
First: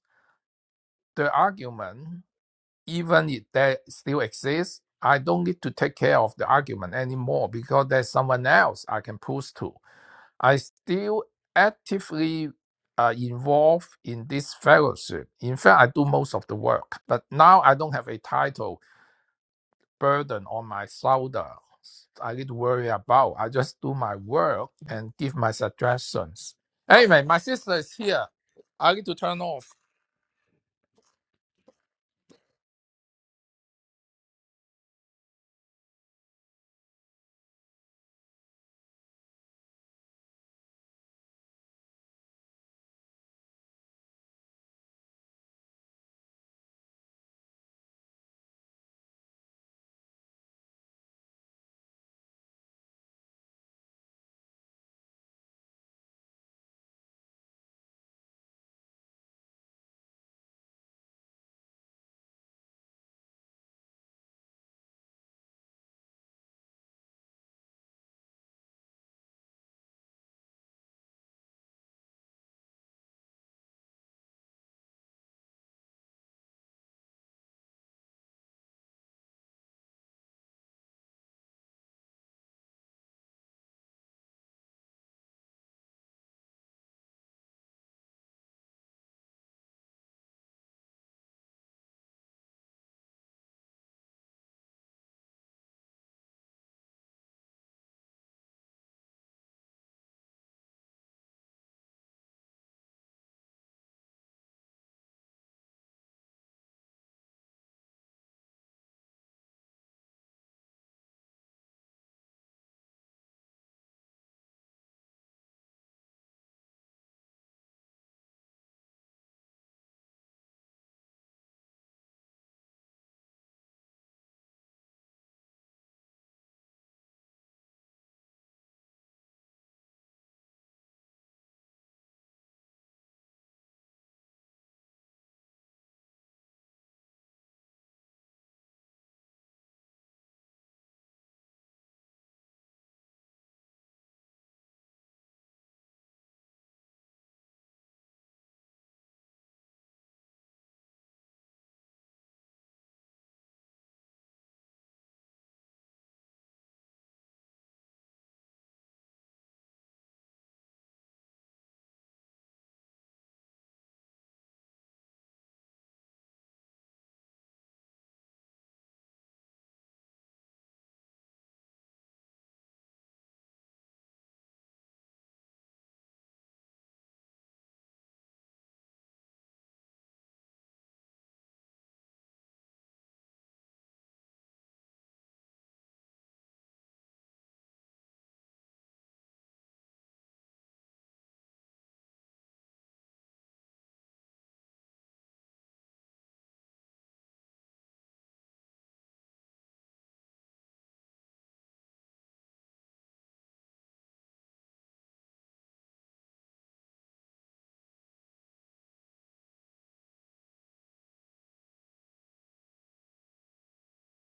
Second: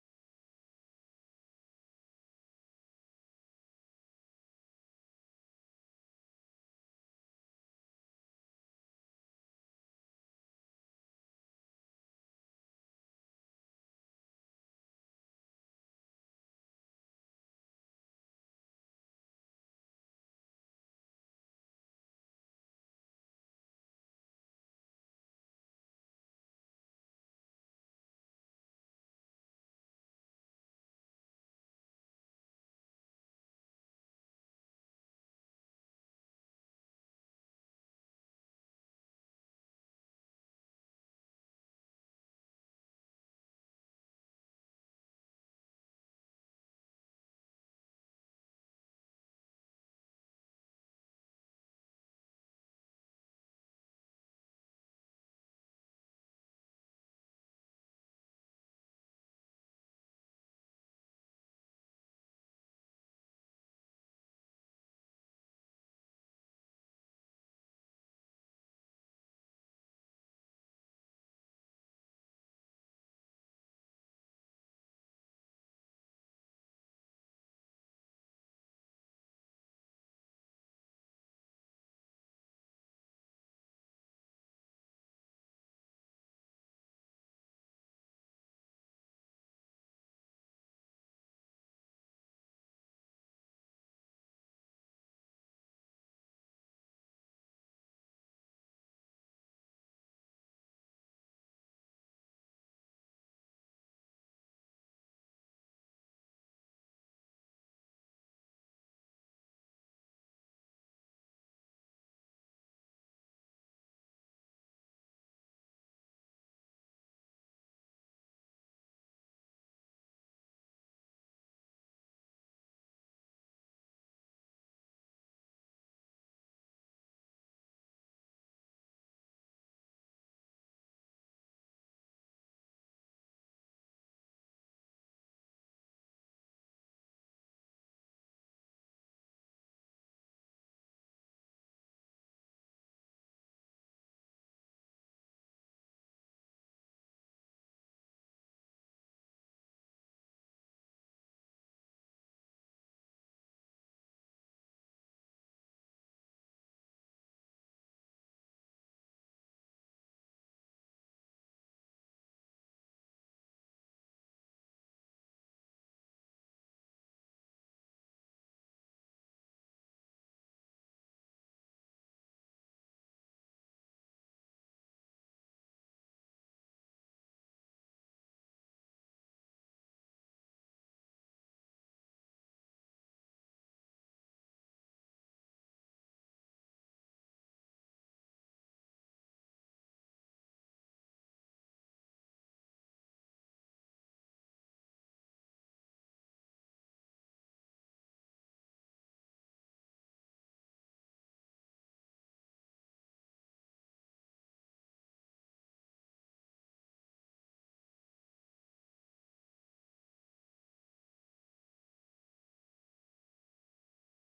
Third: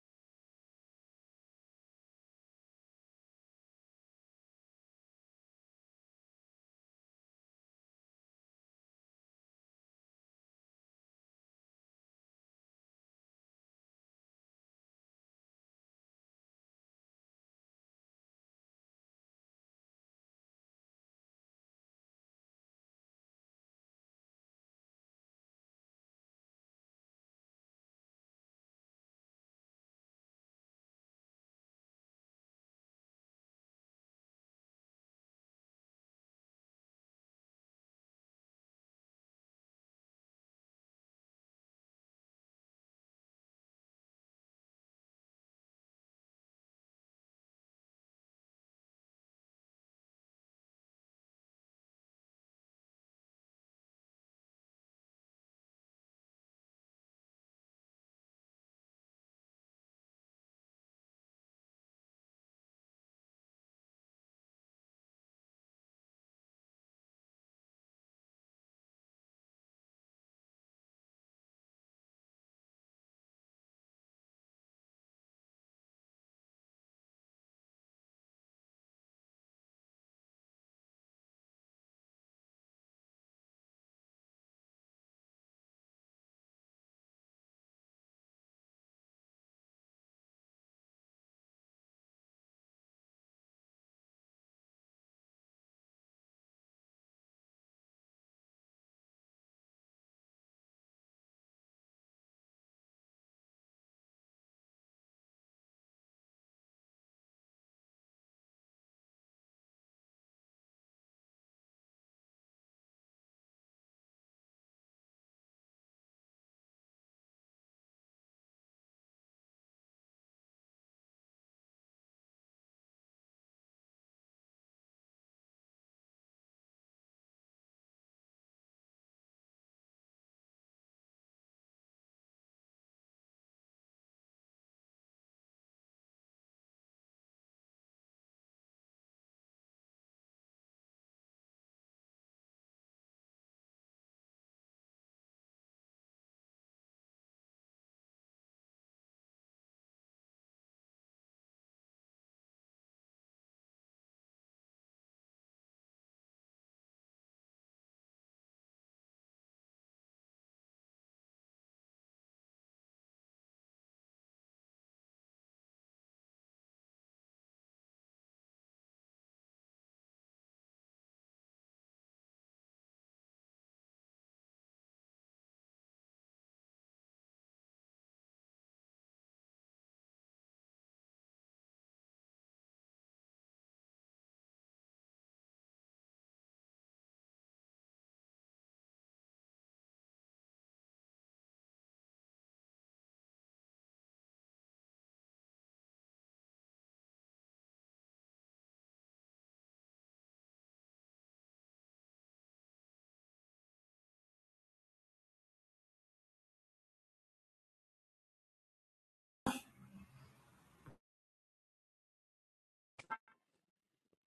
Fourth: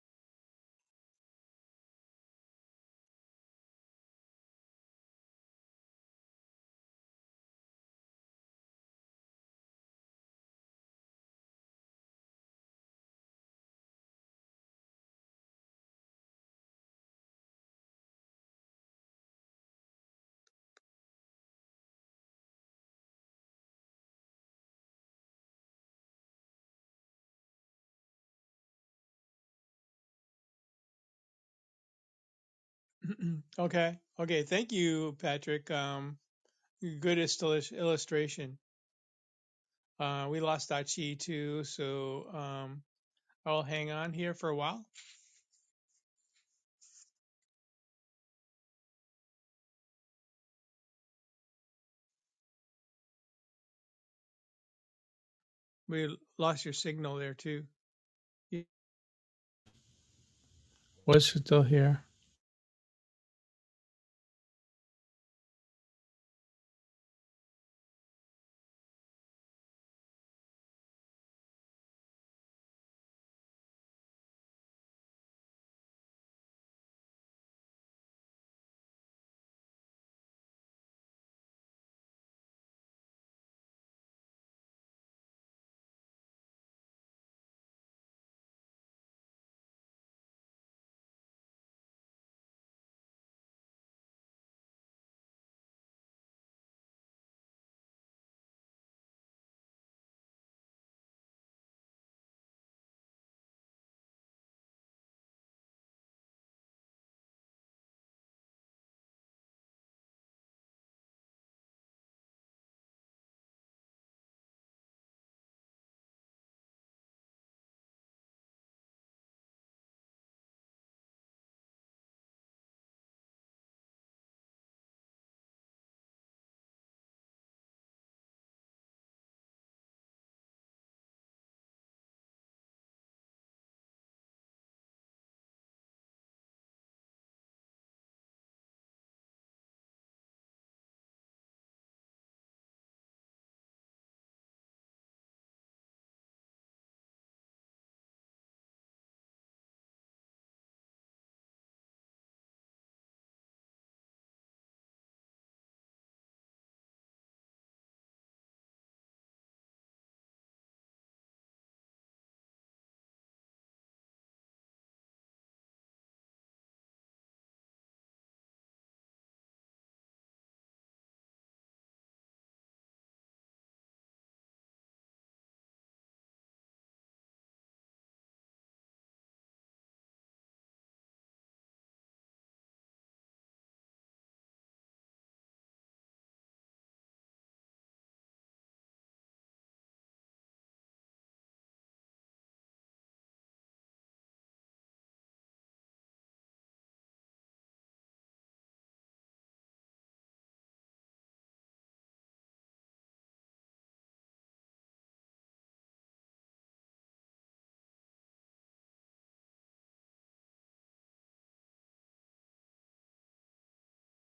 the argument, even if they still exist, I don't need to take care of the argument anymore because there's someone else I can push to I still actively uh, involved in this fellowship. In fact, I do most of the work, but now I don't have a title burden on my shoulder. I need to worry about. I just do my work and give my suggestions. Anyway, my sister is here. I need to turn off. (clears throat) okay okay thank you patrick um good illus- illustration uh we lost Achi too so um i'll hang on here for a while we lost your signal there too You was still here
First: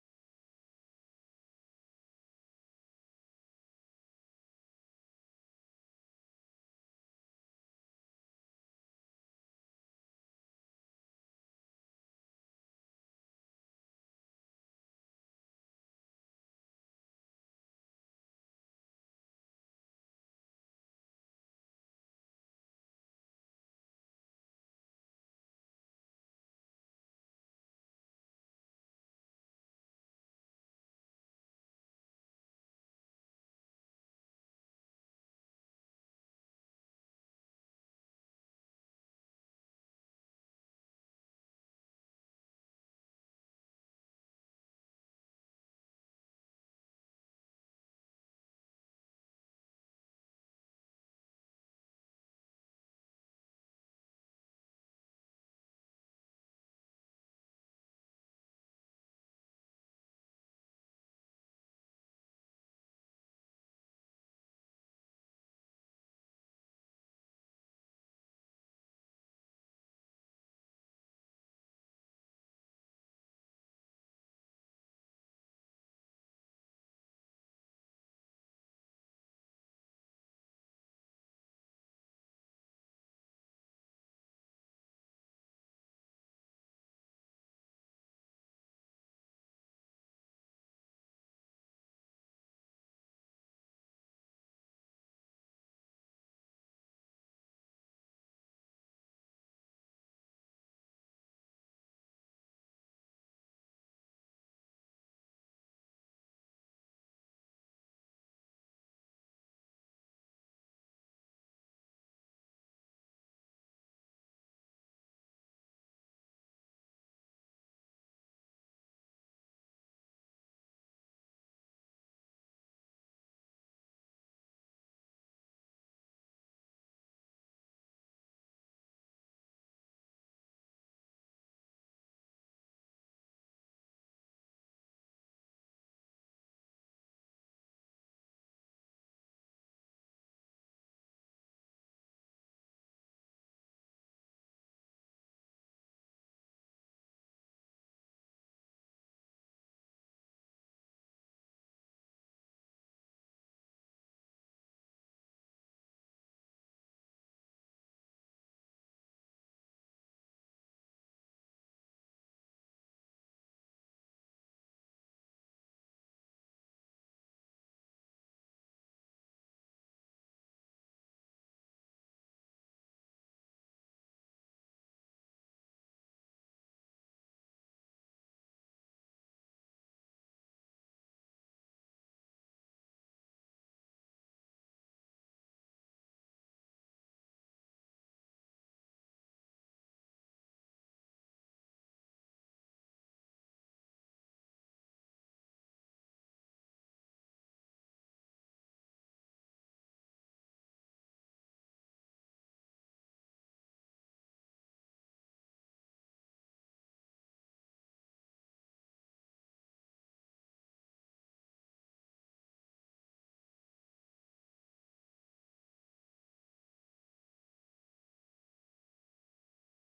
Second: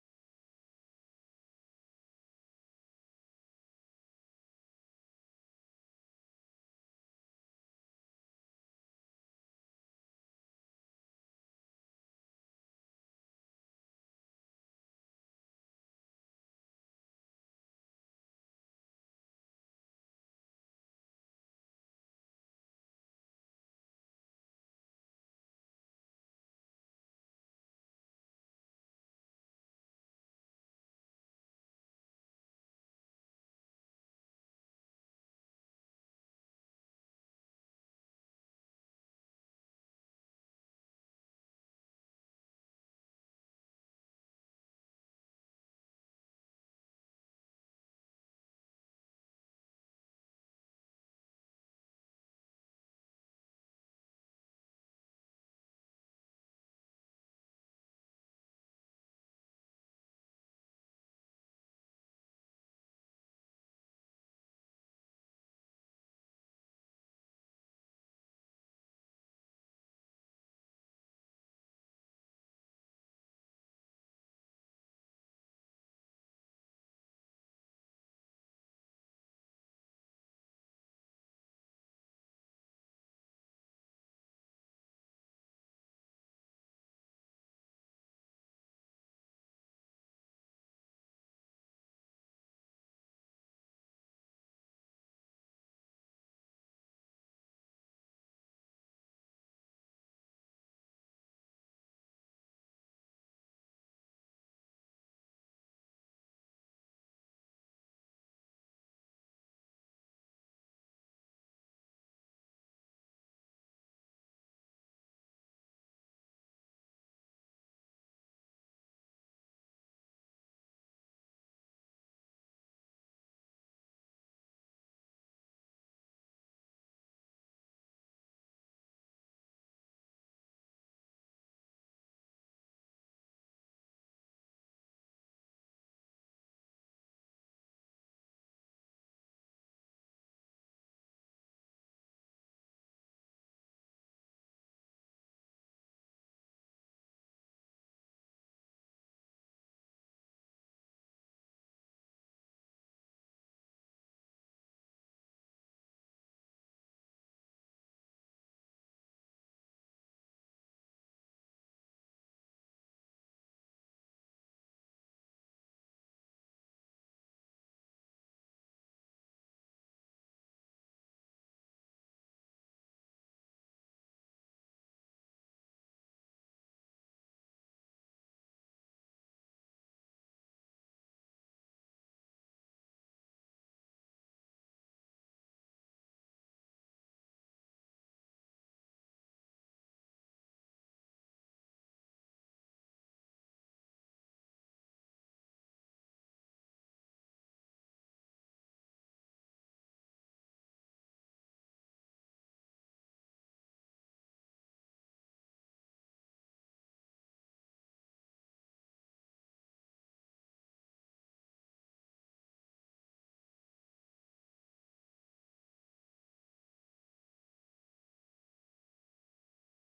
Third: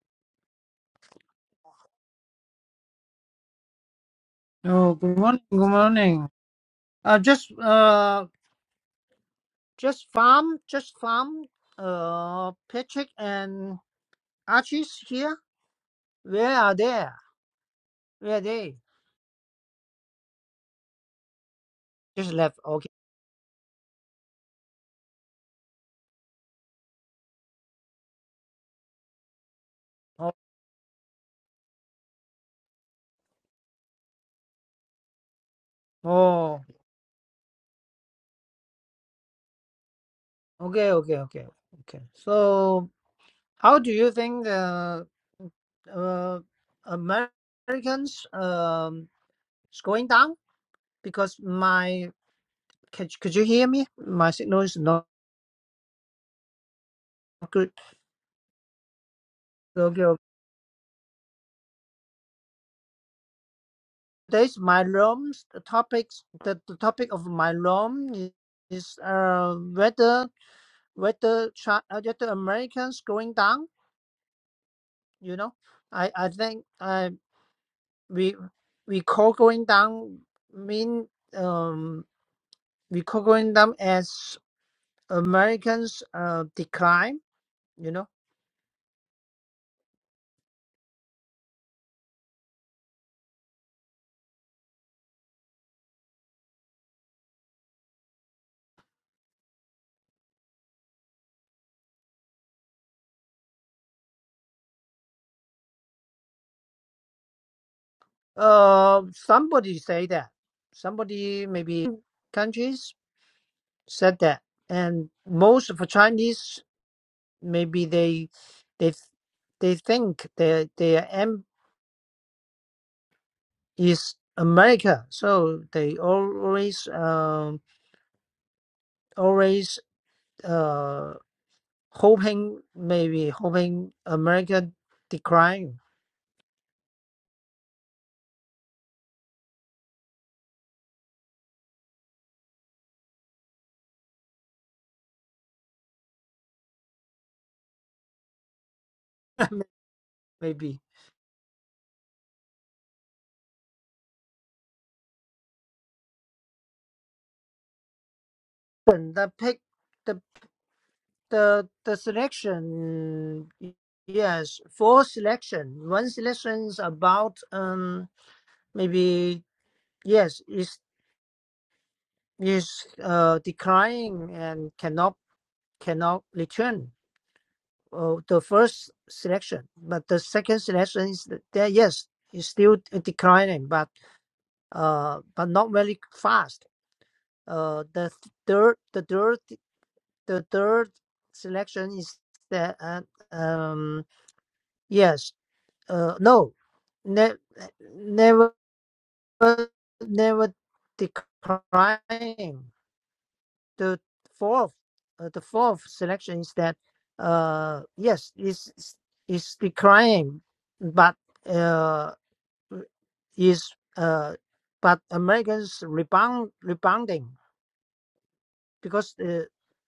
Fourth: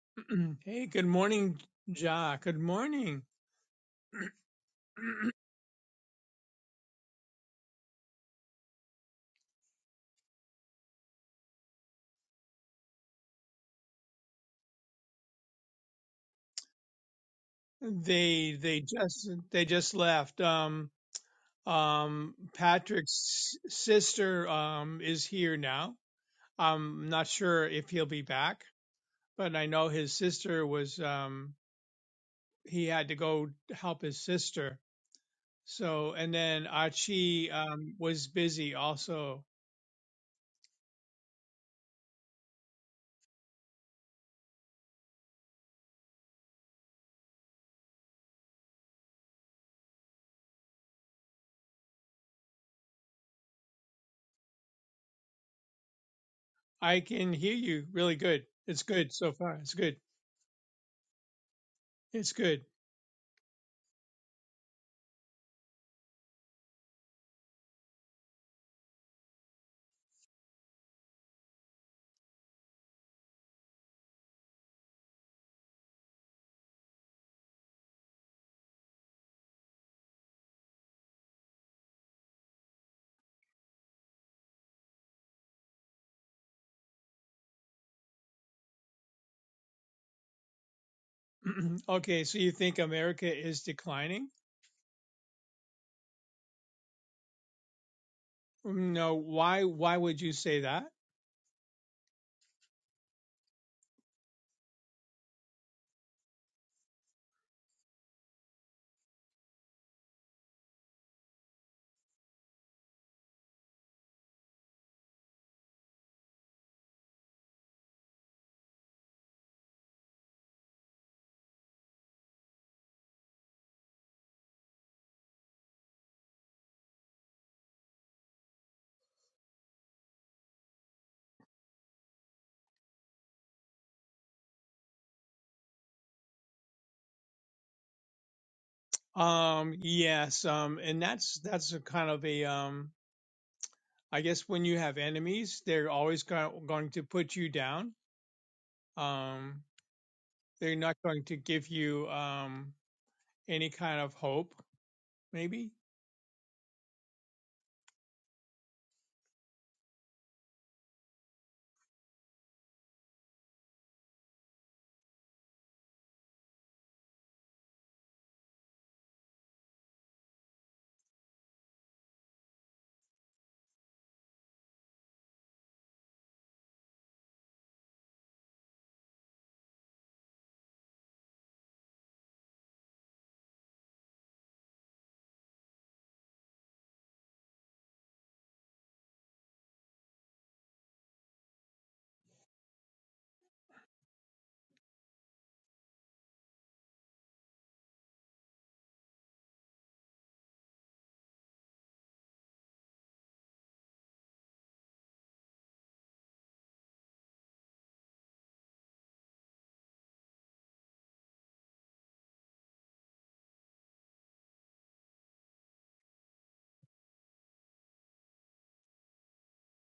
(clears throat) hey good morning ja good morning Oh, good morning. Good morning. Uh, just uh, just farm, just farm. Uh, Patrick and Archie's here. Where are they? (clears throat) Where are they they? they just they just left Um, Just Um, left. Okay. Patrick's sister um, is here now. I'm not sure if he'll be back, but I know his Oh, sister was. Um, he had to go help his sister. So, and oh. then Archie um, was busy also. Okay. Okay. Okay. Okay. So, how do you think uh, uh, Americans um is going down? Because my could could you hear me? My signal is not I can hear good. you really good. It's good so far. It's Okay, good. okay. It's good. Today's my room topics the, the topic of my room is, uh whether whether China, whether Americans going down. You know, I I think I we we call going down mean um we call going down as Americans uh decline. You know, (clears throat) okay, so you think America is declining? No. Why? Why would you say that? uh somebody say that somebody maybe countries said that and most of the Chinese maybe they they they think their their aim is America, so they always um always uh hoping maybe hoping America decline. Um, yes, um, and that's that's a kind of a um I guess when you have enemies, they're always go- going to put you down. (laughs) Um, they're maybe. not going to give you um, any kind of hope, maybe. But the pick the the the selection yes four selection one selection is about um maybe yes is is uh declining and cannot cannot return uh, the first selection but the second selection is th- there yes is still declining but uh but not very fast uh the third the third the third selection is that uh, um yes Uh, no, ne- never, never declining. The fourth, uh, the fourth selection is that, uh, yes, is is declining, but uh, is uh, but Americans rebound rebounding because uh,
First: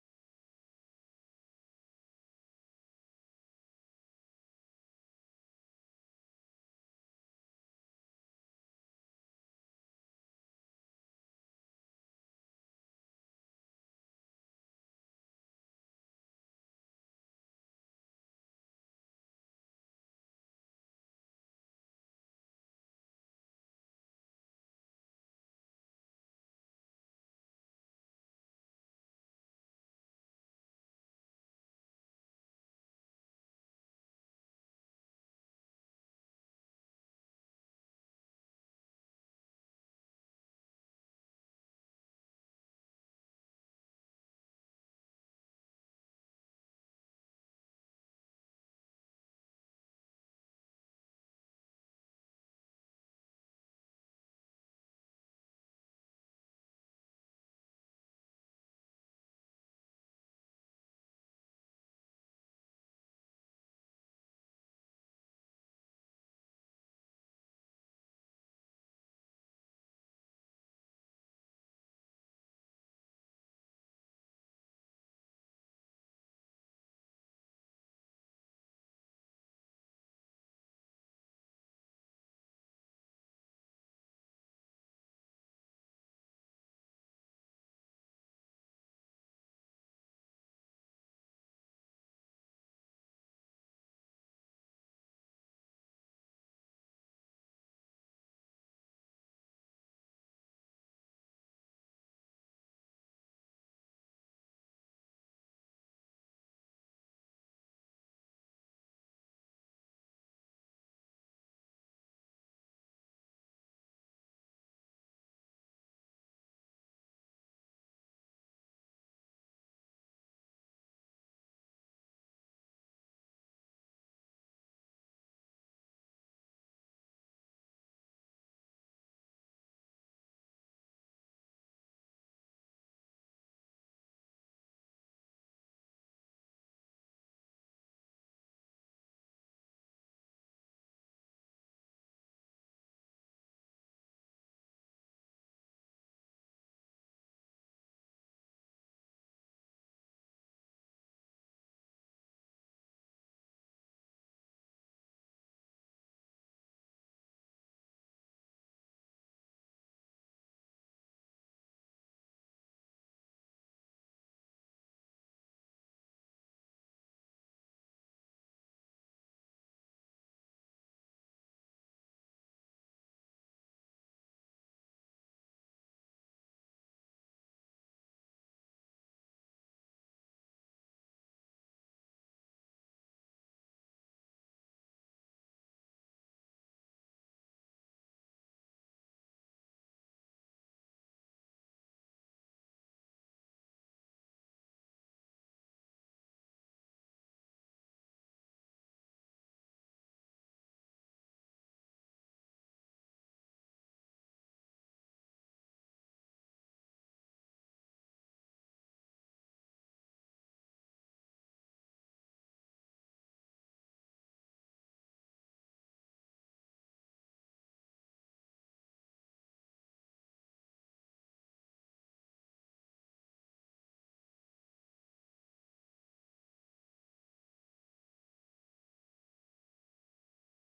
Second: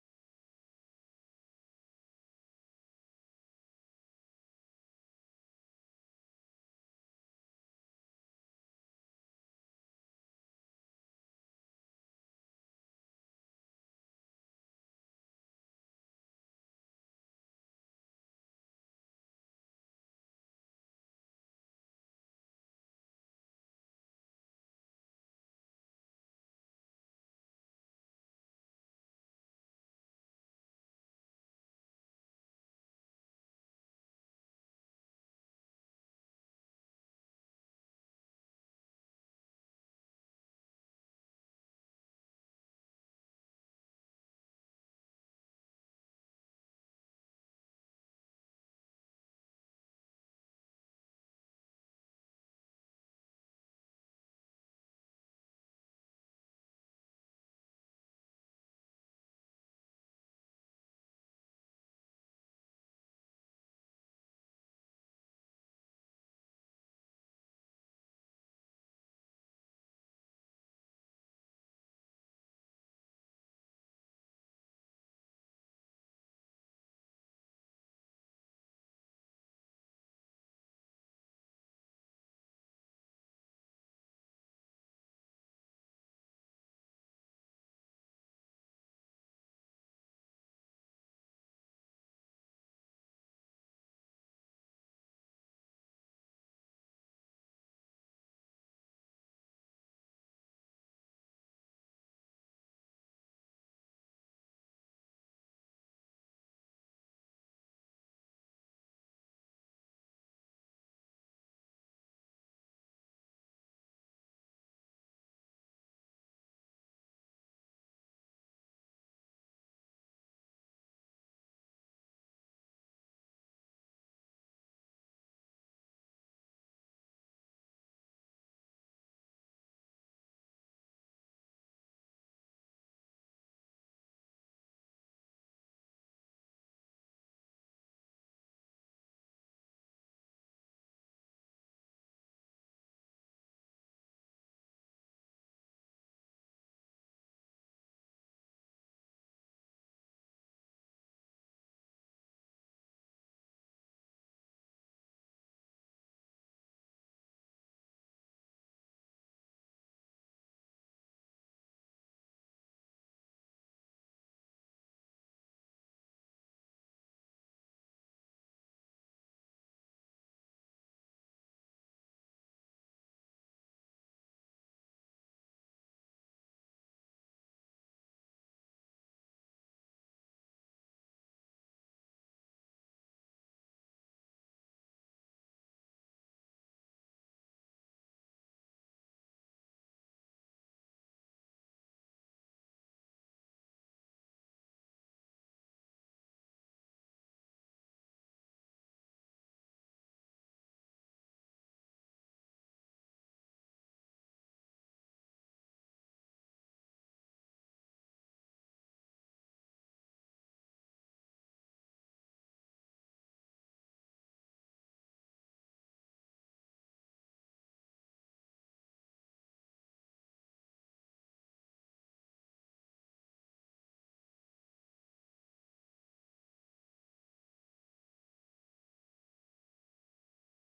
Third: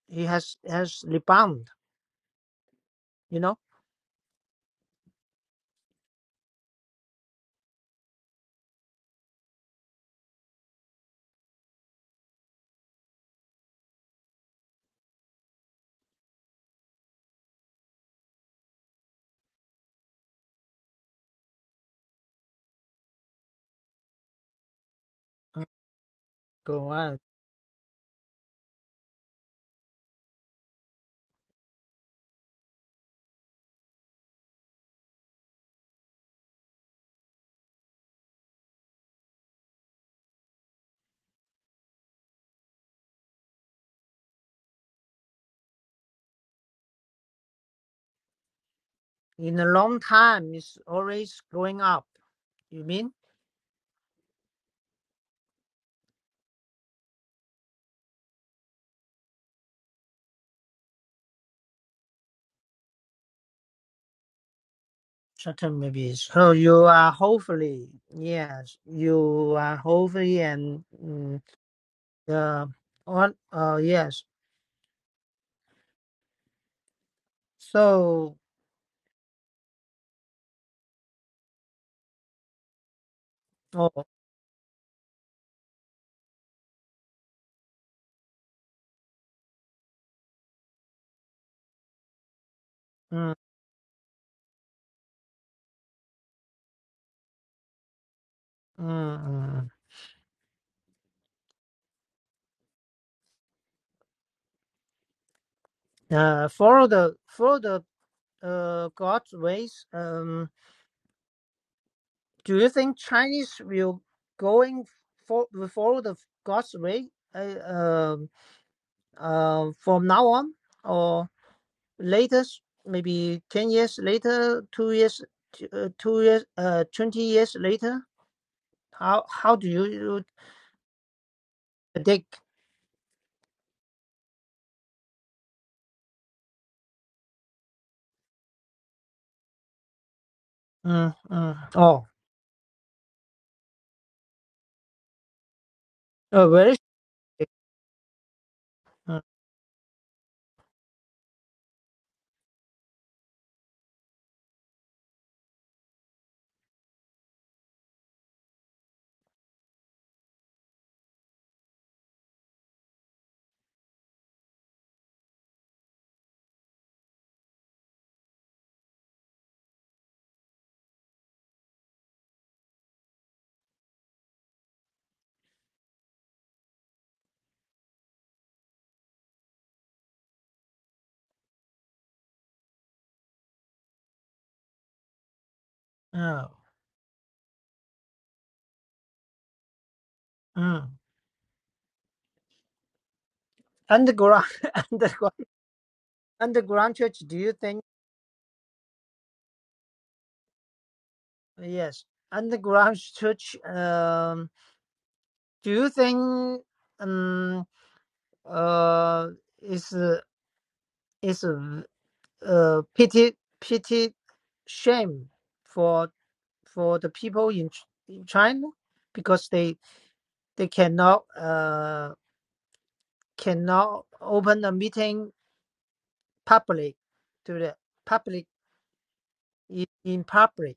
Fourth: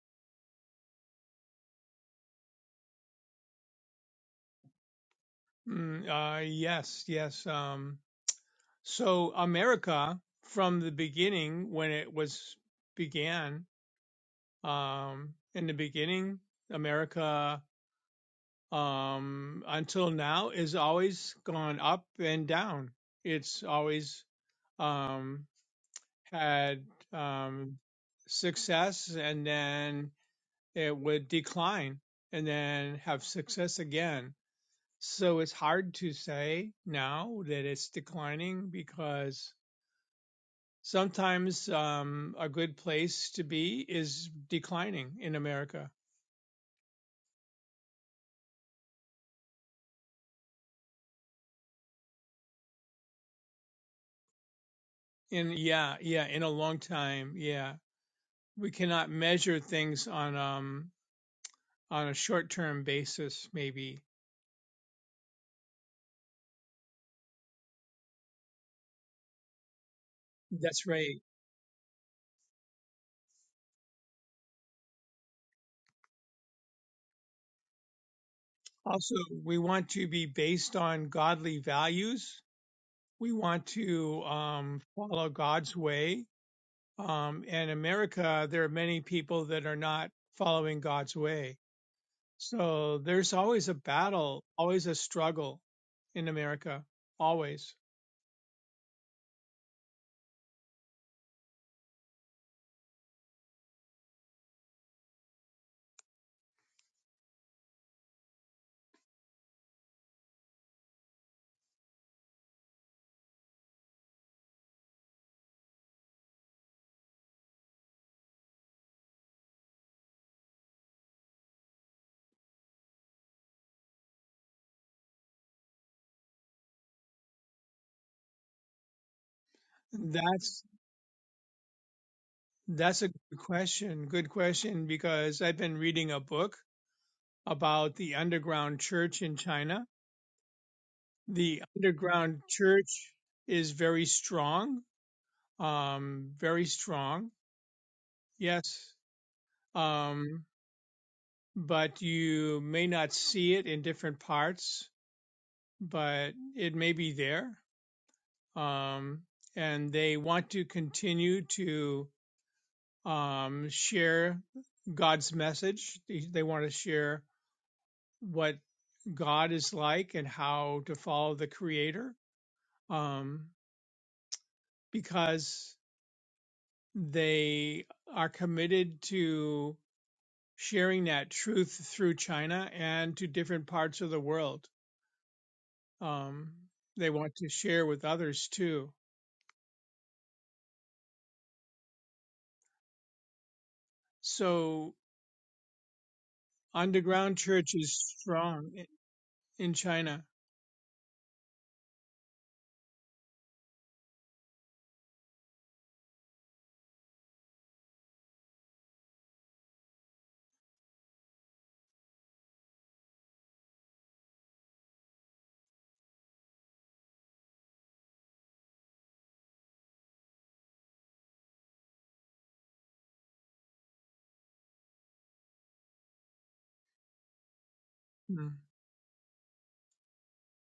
he has has rebound, you know. Mm, uh, yes, yes. Um, so America, from the beginning, when it was began, um, in the beginning, America um, until now is always gone up and down. It's always. Um, had Go on. um, success and then it would decline and then have success again. So it's hard to say now that it's declining because sometimes um, a good place to be is declining in America. In a long time, it's always going up. You mean? In yeah, yeah, in a long time, yeah, we cannot measure things on um on a short term basis. Maybe Certain maybe. So you are hopefully, yes, you are hopefully and that's right. mm, uh, on, uh, yes. So, Also, we want to be based on godly values. We want oh, to um, follow God's way. Um, in America, there are many people that are not following God's way. So there's mm, always a battle, always a struggle in America, always. mm, mm. Uh, follow the follow the uh God's ways. Um, Do you think Chinese will going for will follow the God's way uh, um uh, from now on or later, maybe ten years later, two years, uh, two years, uh, twenty years later? How how do you That's predict? that's a good question. Good question because I've been reading a book about the underground church in China. Mm, mm. The Oh, underground church is very strong um, uh, very very strong, yes, mm, um, but you may not see it in different parts, but it may be there. Um, and they want to continue to um, share God's message. They, they want to share what God is like and how to follow the Creator um, because they are committed to. sharing that truth through China and to different parts of the world. mm, Um, they want to share with others too. mm. underground (laughs) So underground underground church. Do underground you church think is strong i- in China. yes underground church? Um, do you think? Um. uh it's a- it's a uh pity pity shame for for the people in Ch- in China because they they cannot uh cannot open a meeting public to the public Mm. in, in public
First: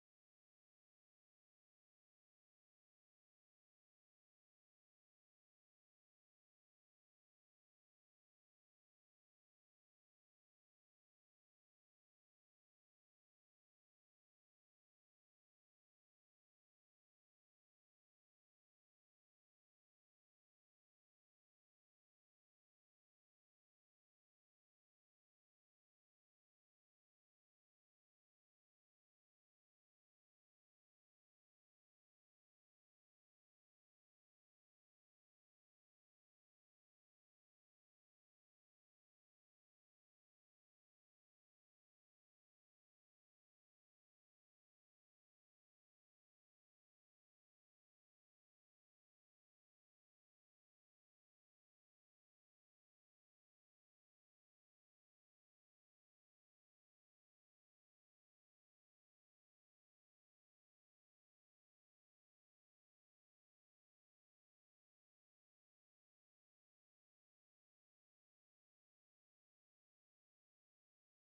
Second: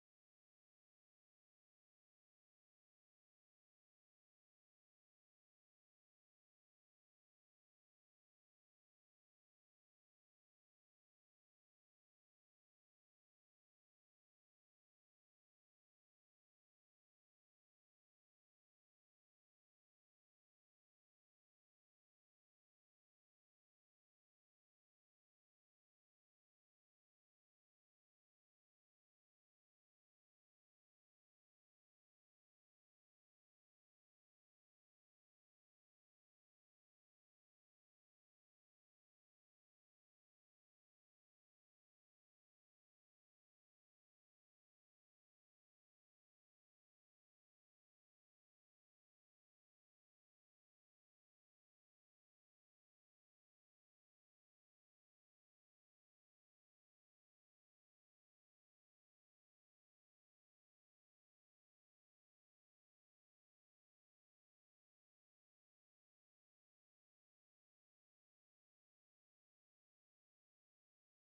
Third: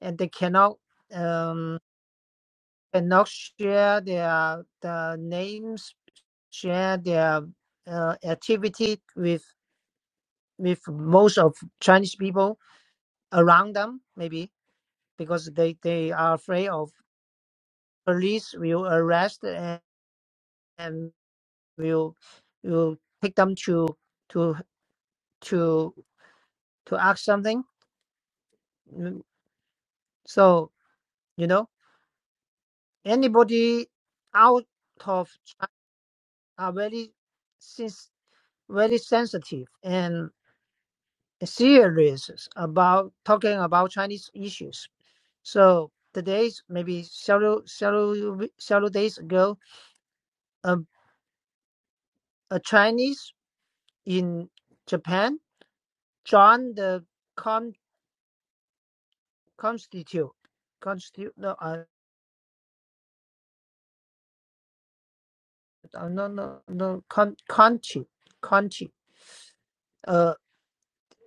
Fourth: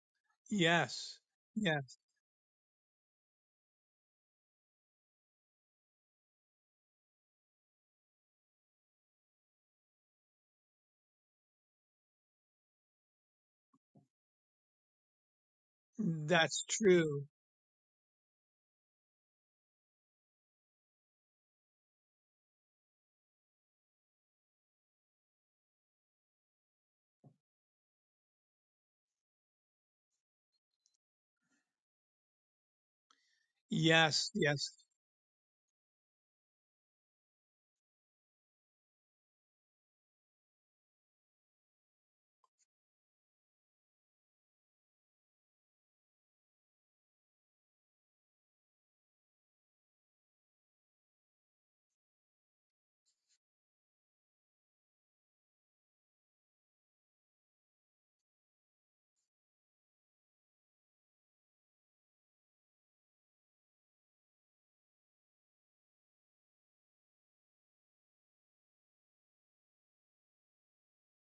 and they cannot Yes, um yes, cannot share their the names share their uh, activity with with most of Chinese people around them maybe because they they are that's afraid of true. police will arrest and, and will will take them to to to to ask something Mm, so you know anybody Yes, out yes, of china are very since very sensitive and serious about talking about chinese issues so the days maybe several several several days ago a, a chinese in Japan, John the con constitute constitute no uh, uh, no no no con conchi conchi uh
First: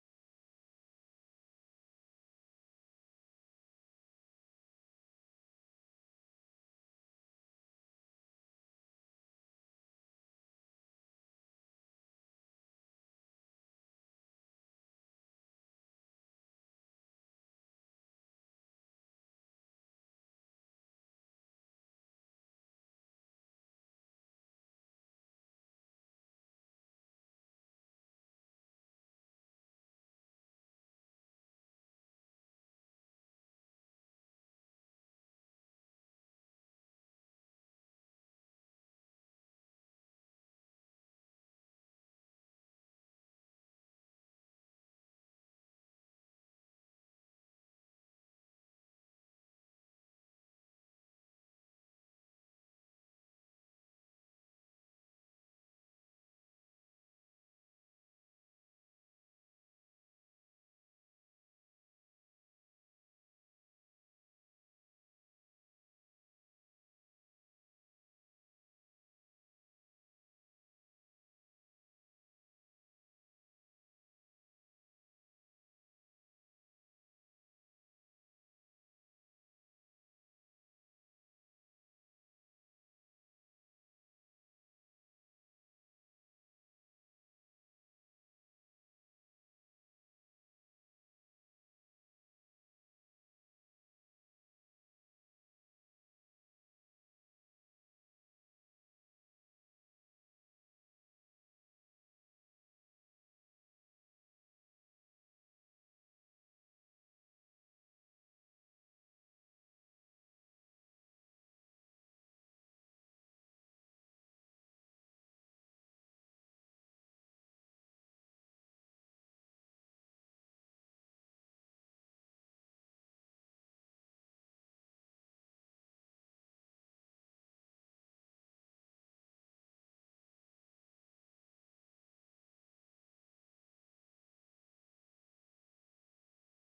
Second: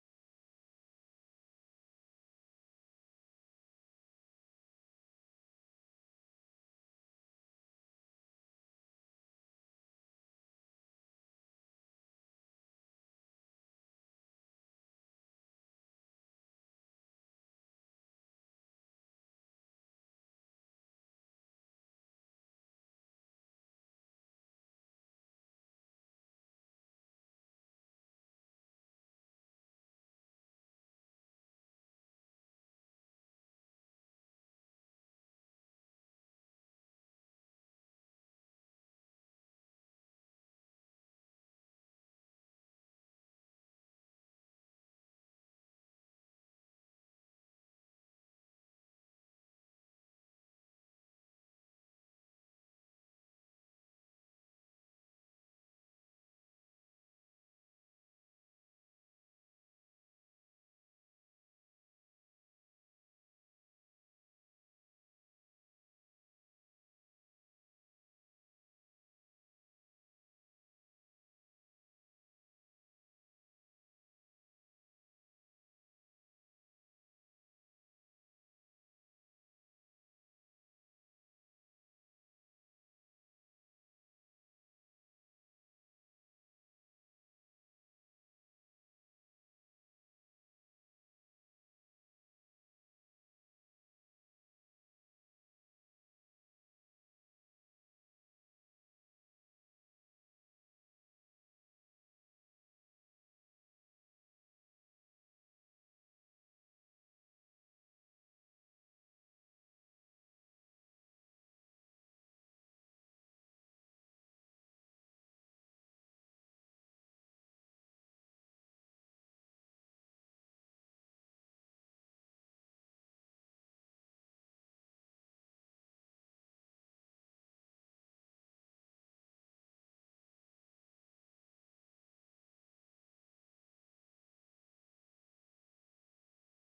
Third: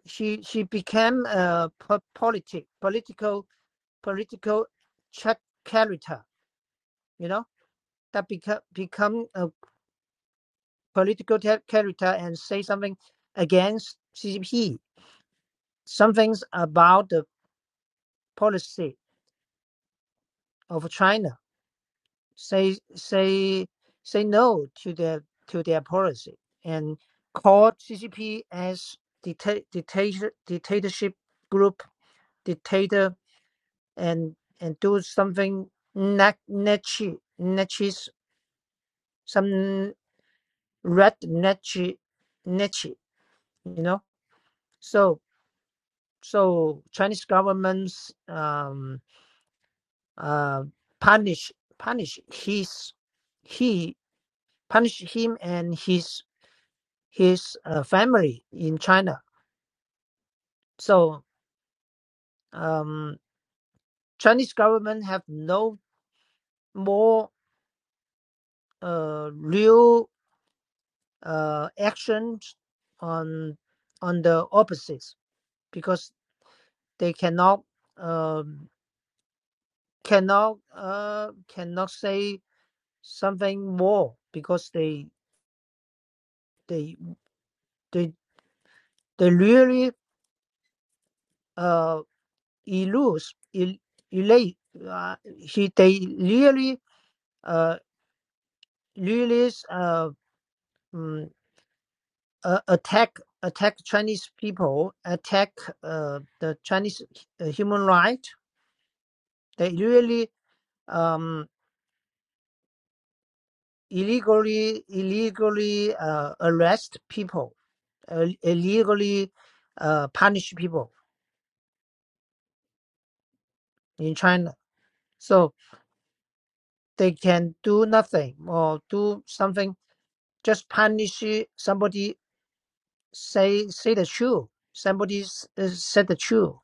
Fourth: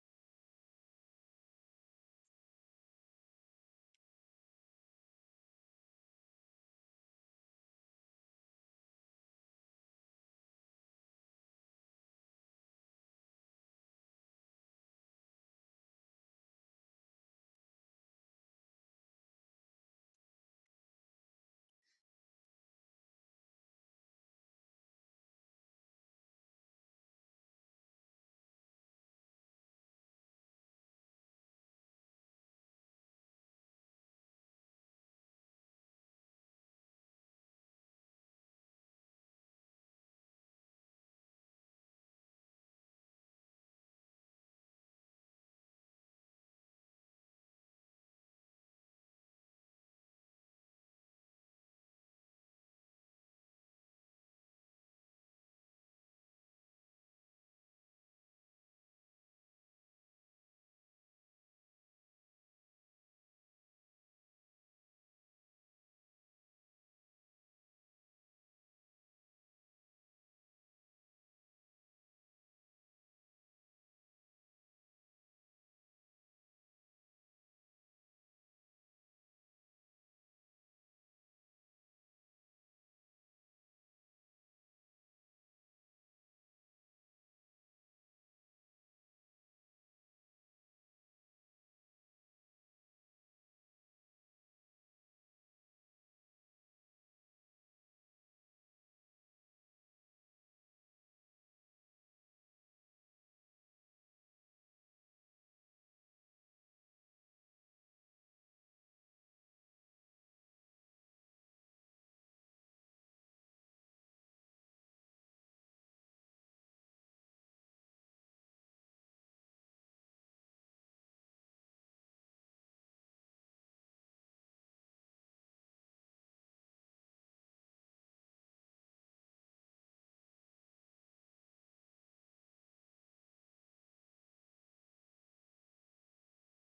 she she became a po- politic political political chat character you know that become become a political character and say something against CCP some things about the policy of China say say say no to their to their policy and call CCP as dicta- dictator dictatorship group dictator and and do something nat- nachi nachis some red nachi nachi you know so so Chinese governments um uh punish punish his he punish him and his his uh, family in China. So um, Chinese government have no more uh, real uh, actions on on the opposites because they cannot um, cannot uh, cannot say something more because they they they they really uh lose elate uh, he they really uh really uh, um, uh, attack attack Chinese people, attack uh, the Chinese uh, human right. They really um, illegally illegally uh, arrest people, uh, illegally uh, punish people in China. So they can do nothing or do something, just punish somebody. Say say the truth. Somebody s- uh, said the truth.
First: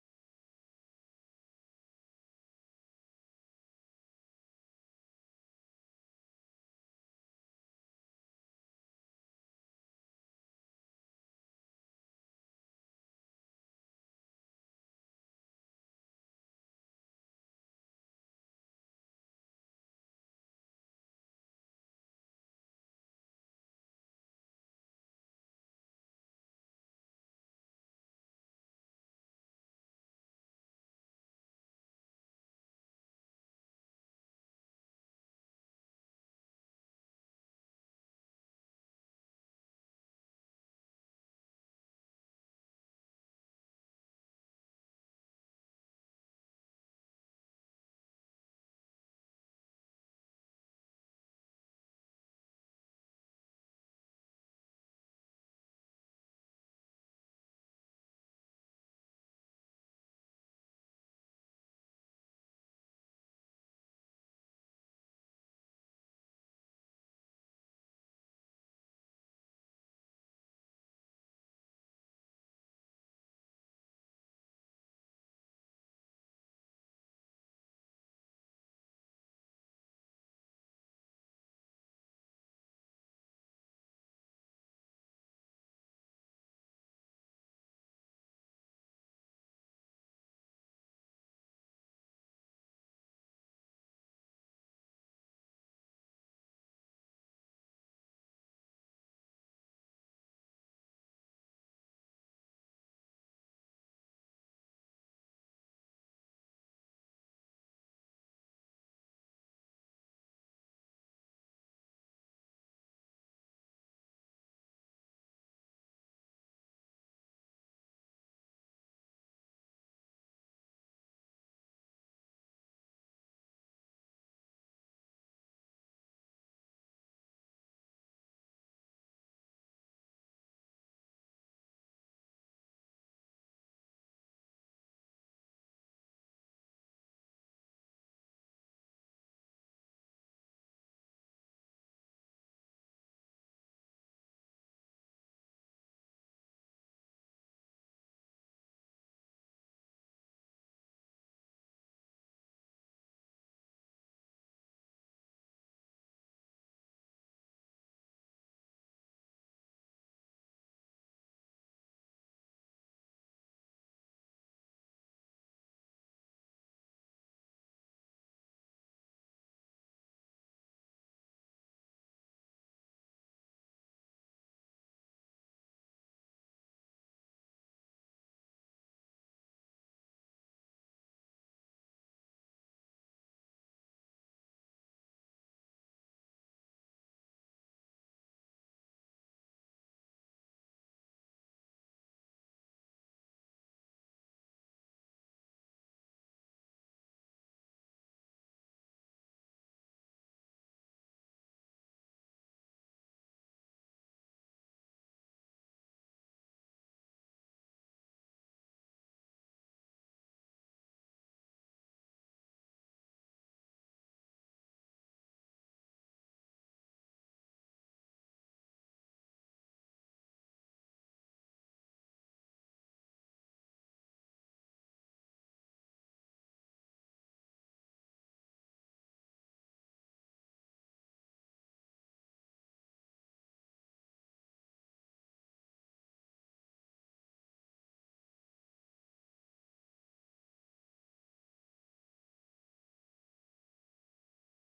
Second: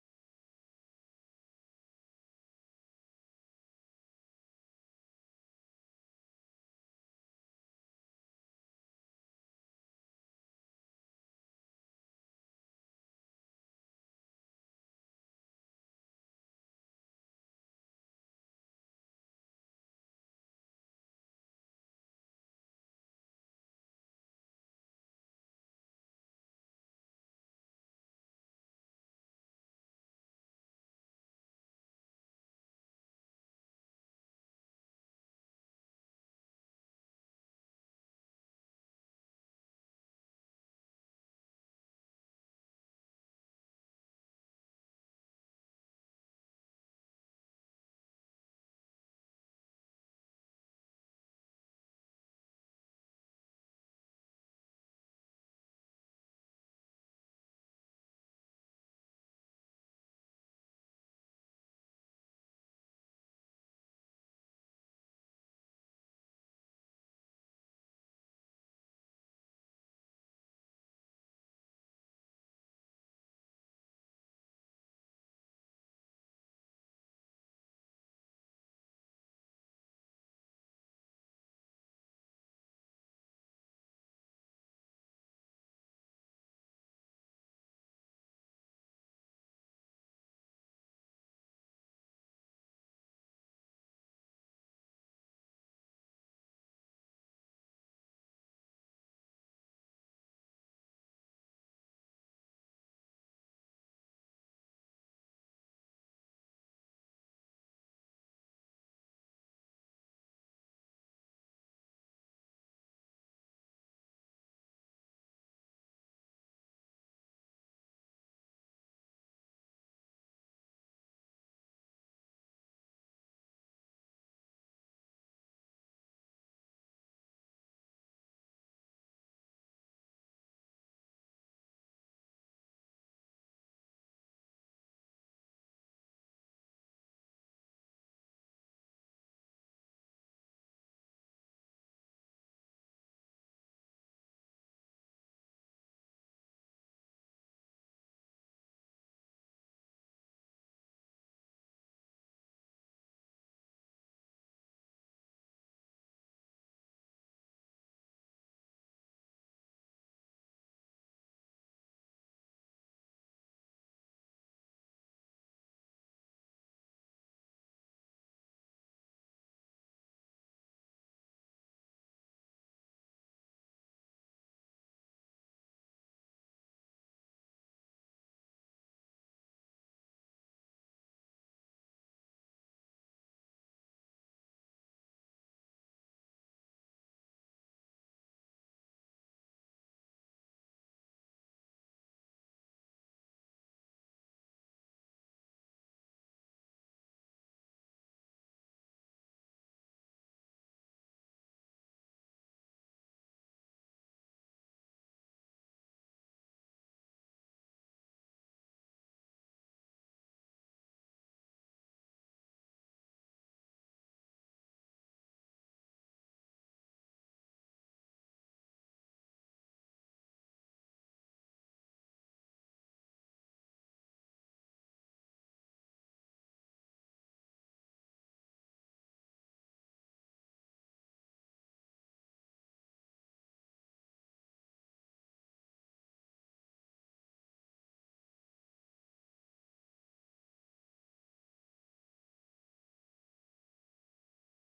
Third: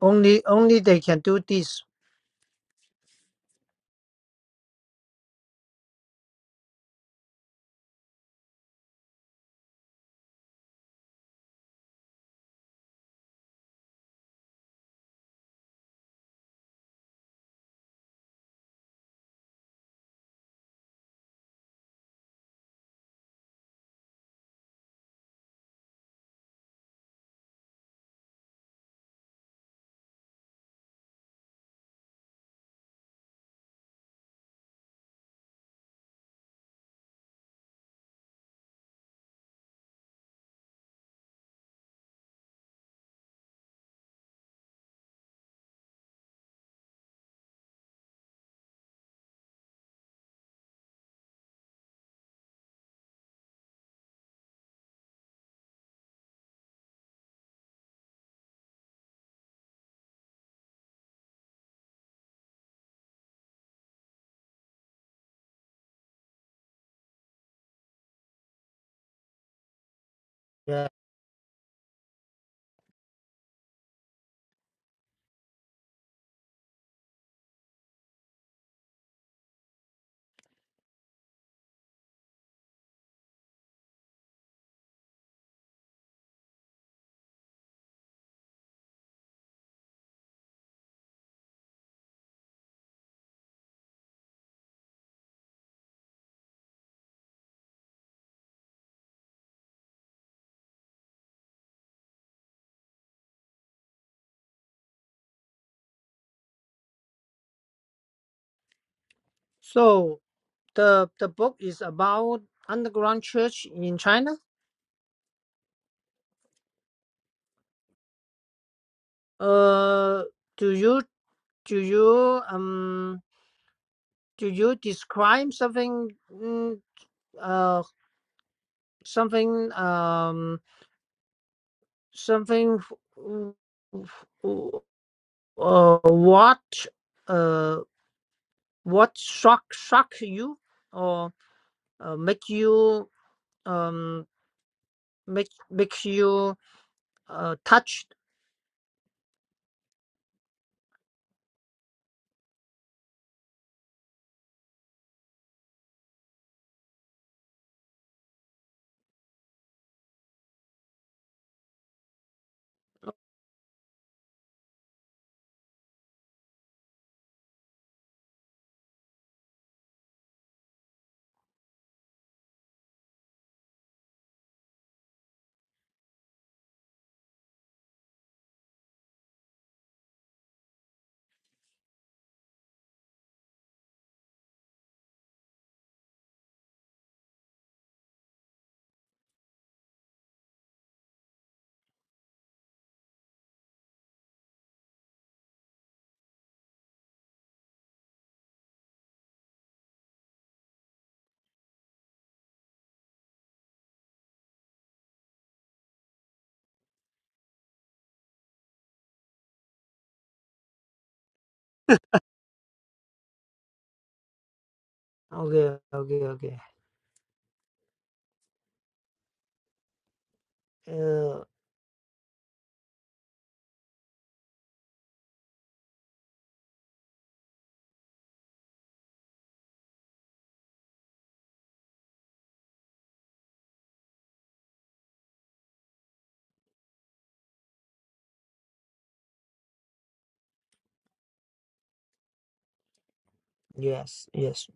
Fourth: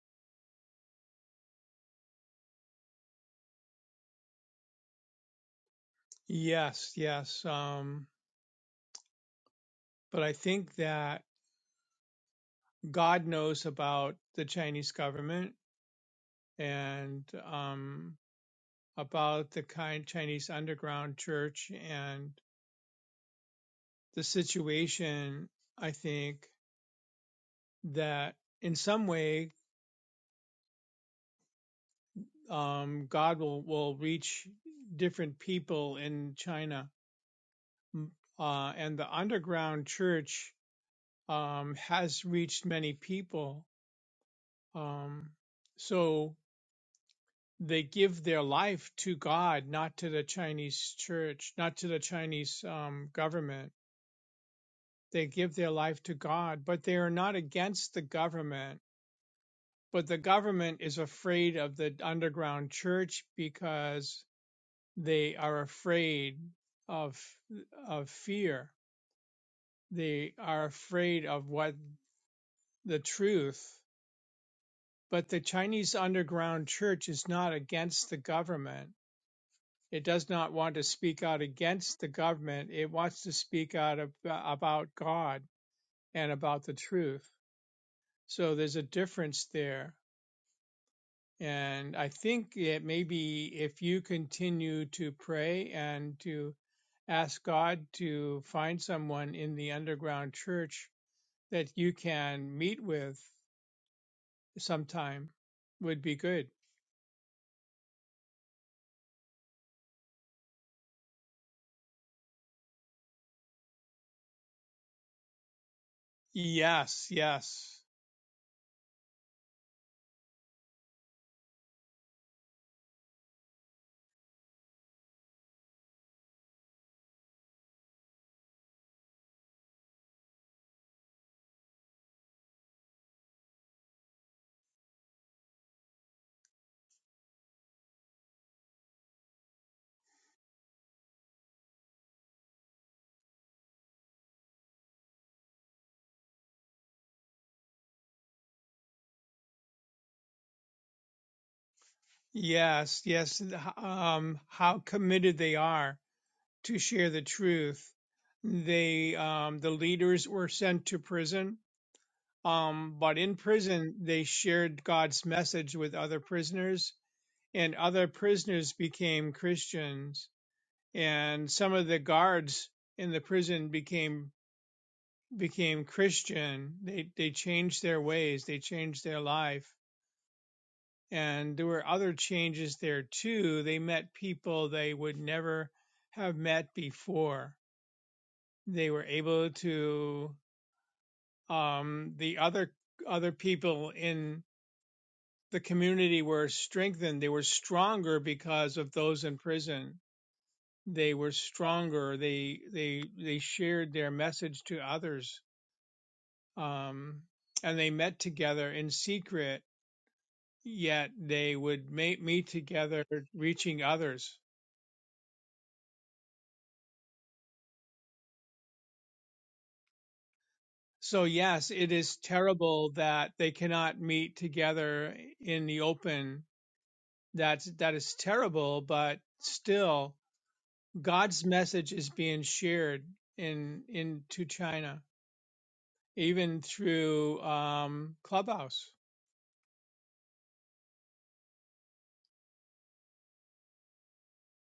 Only only they can do this. yes, yes. Um, but I think that God knows about the Chinese government and um, about the kind Chinese underground church and. the situation, I think that in some way, um, God will, will reach different people in China. Uh, and the underground church, um, has reached many people. Um, so they give their life to God, not to the Chinese church, not to the Chinese, um, government. They give their life to God, but they are not against the government but the government is afraid of the underground church because they are afraid of of fear. They are Yeah. afraid of what the truth. But the Chinese underground church is not against the government. It does not want to speak out against the government. It wants to speak out ab- about God and about the truth. So there's a difference there And I think it maybe if you continue to pray and to ask God to find someone in the underground church that you can meet with sometime would be good. So the the book is about underground church in China. Yes, yes, Uh, do you do you um do you describe something mm, uh something um something uh what uh what shock shock you or uh, make you um make make you uh touched yes, yes. Um, how committed they are to share the truth. They, um, the leaders were sent to prison. Um, but in prison, they shared God's message with other prisoners and other prisoners became Christians, and some of the guards in the prison became became Christian. They they changed their ways, they changed their life, and there were other changes there too. They met people they would never have met before. They were able to um, the other other people in the community were strengthened. They were stronger because of those in prison they were stronger. They they they shared their message to others, um, and they met together in secret. Yet they would ma- meet together, reaching others. okay okay okay So uh yes, it is terrible that they cannot meet together in the open. That's that is terrible, but still, God's message is being shared in into China, even through um, Clubhouse. yes yes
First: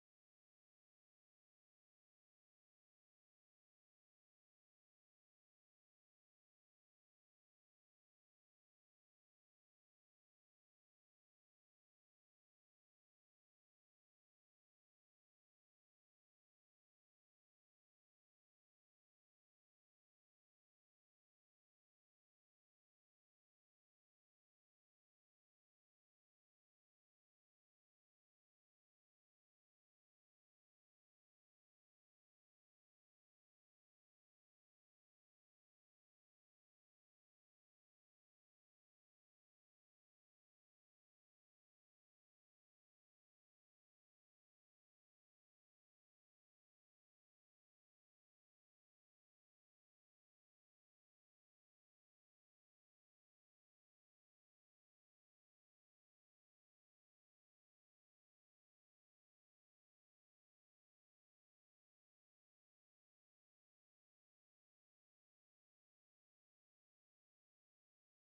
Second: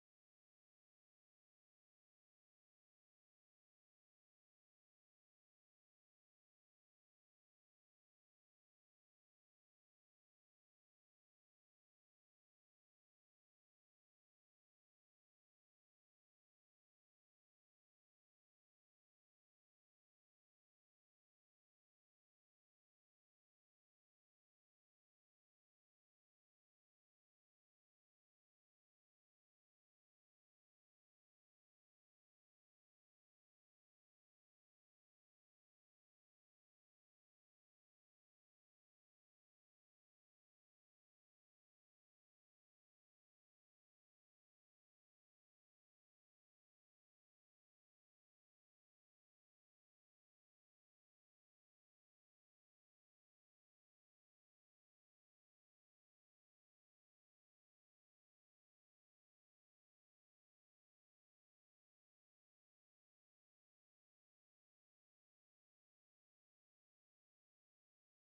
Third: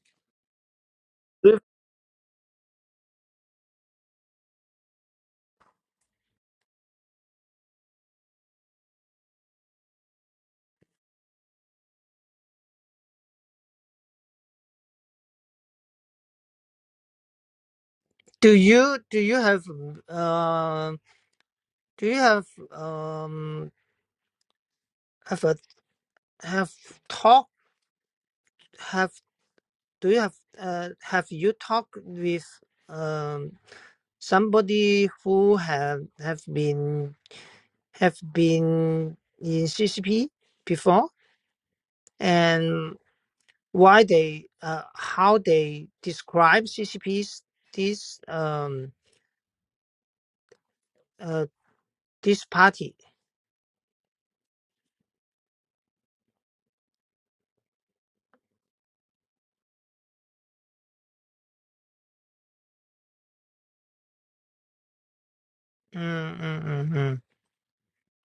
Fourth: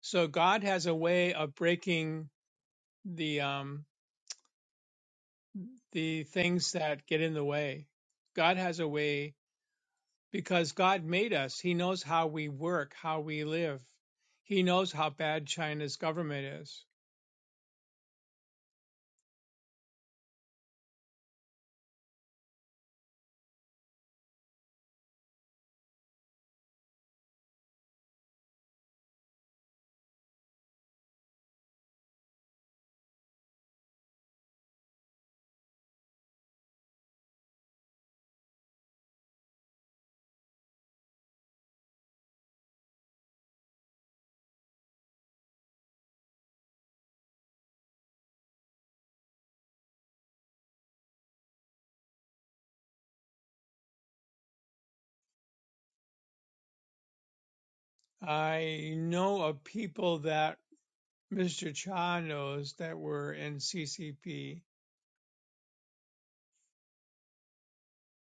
So God has a way of breaking the um, the things that get in the way. God has a way because God made us. He knows how we work, how we live. He knows how bad China's government is. Do you do you have um do you have um have a have talked have do you have uh have you talked with um somebody who have have been have been in CCP before and why they uh how they describe CCP's this um uh this party? I know of people that Mr. Cha knows that were in CCP. Hmm.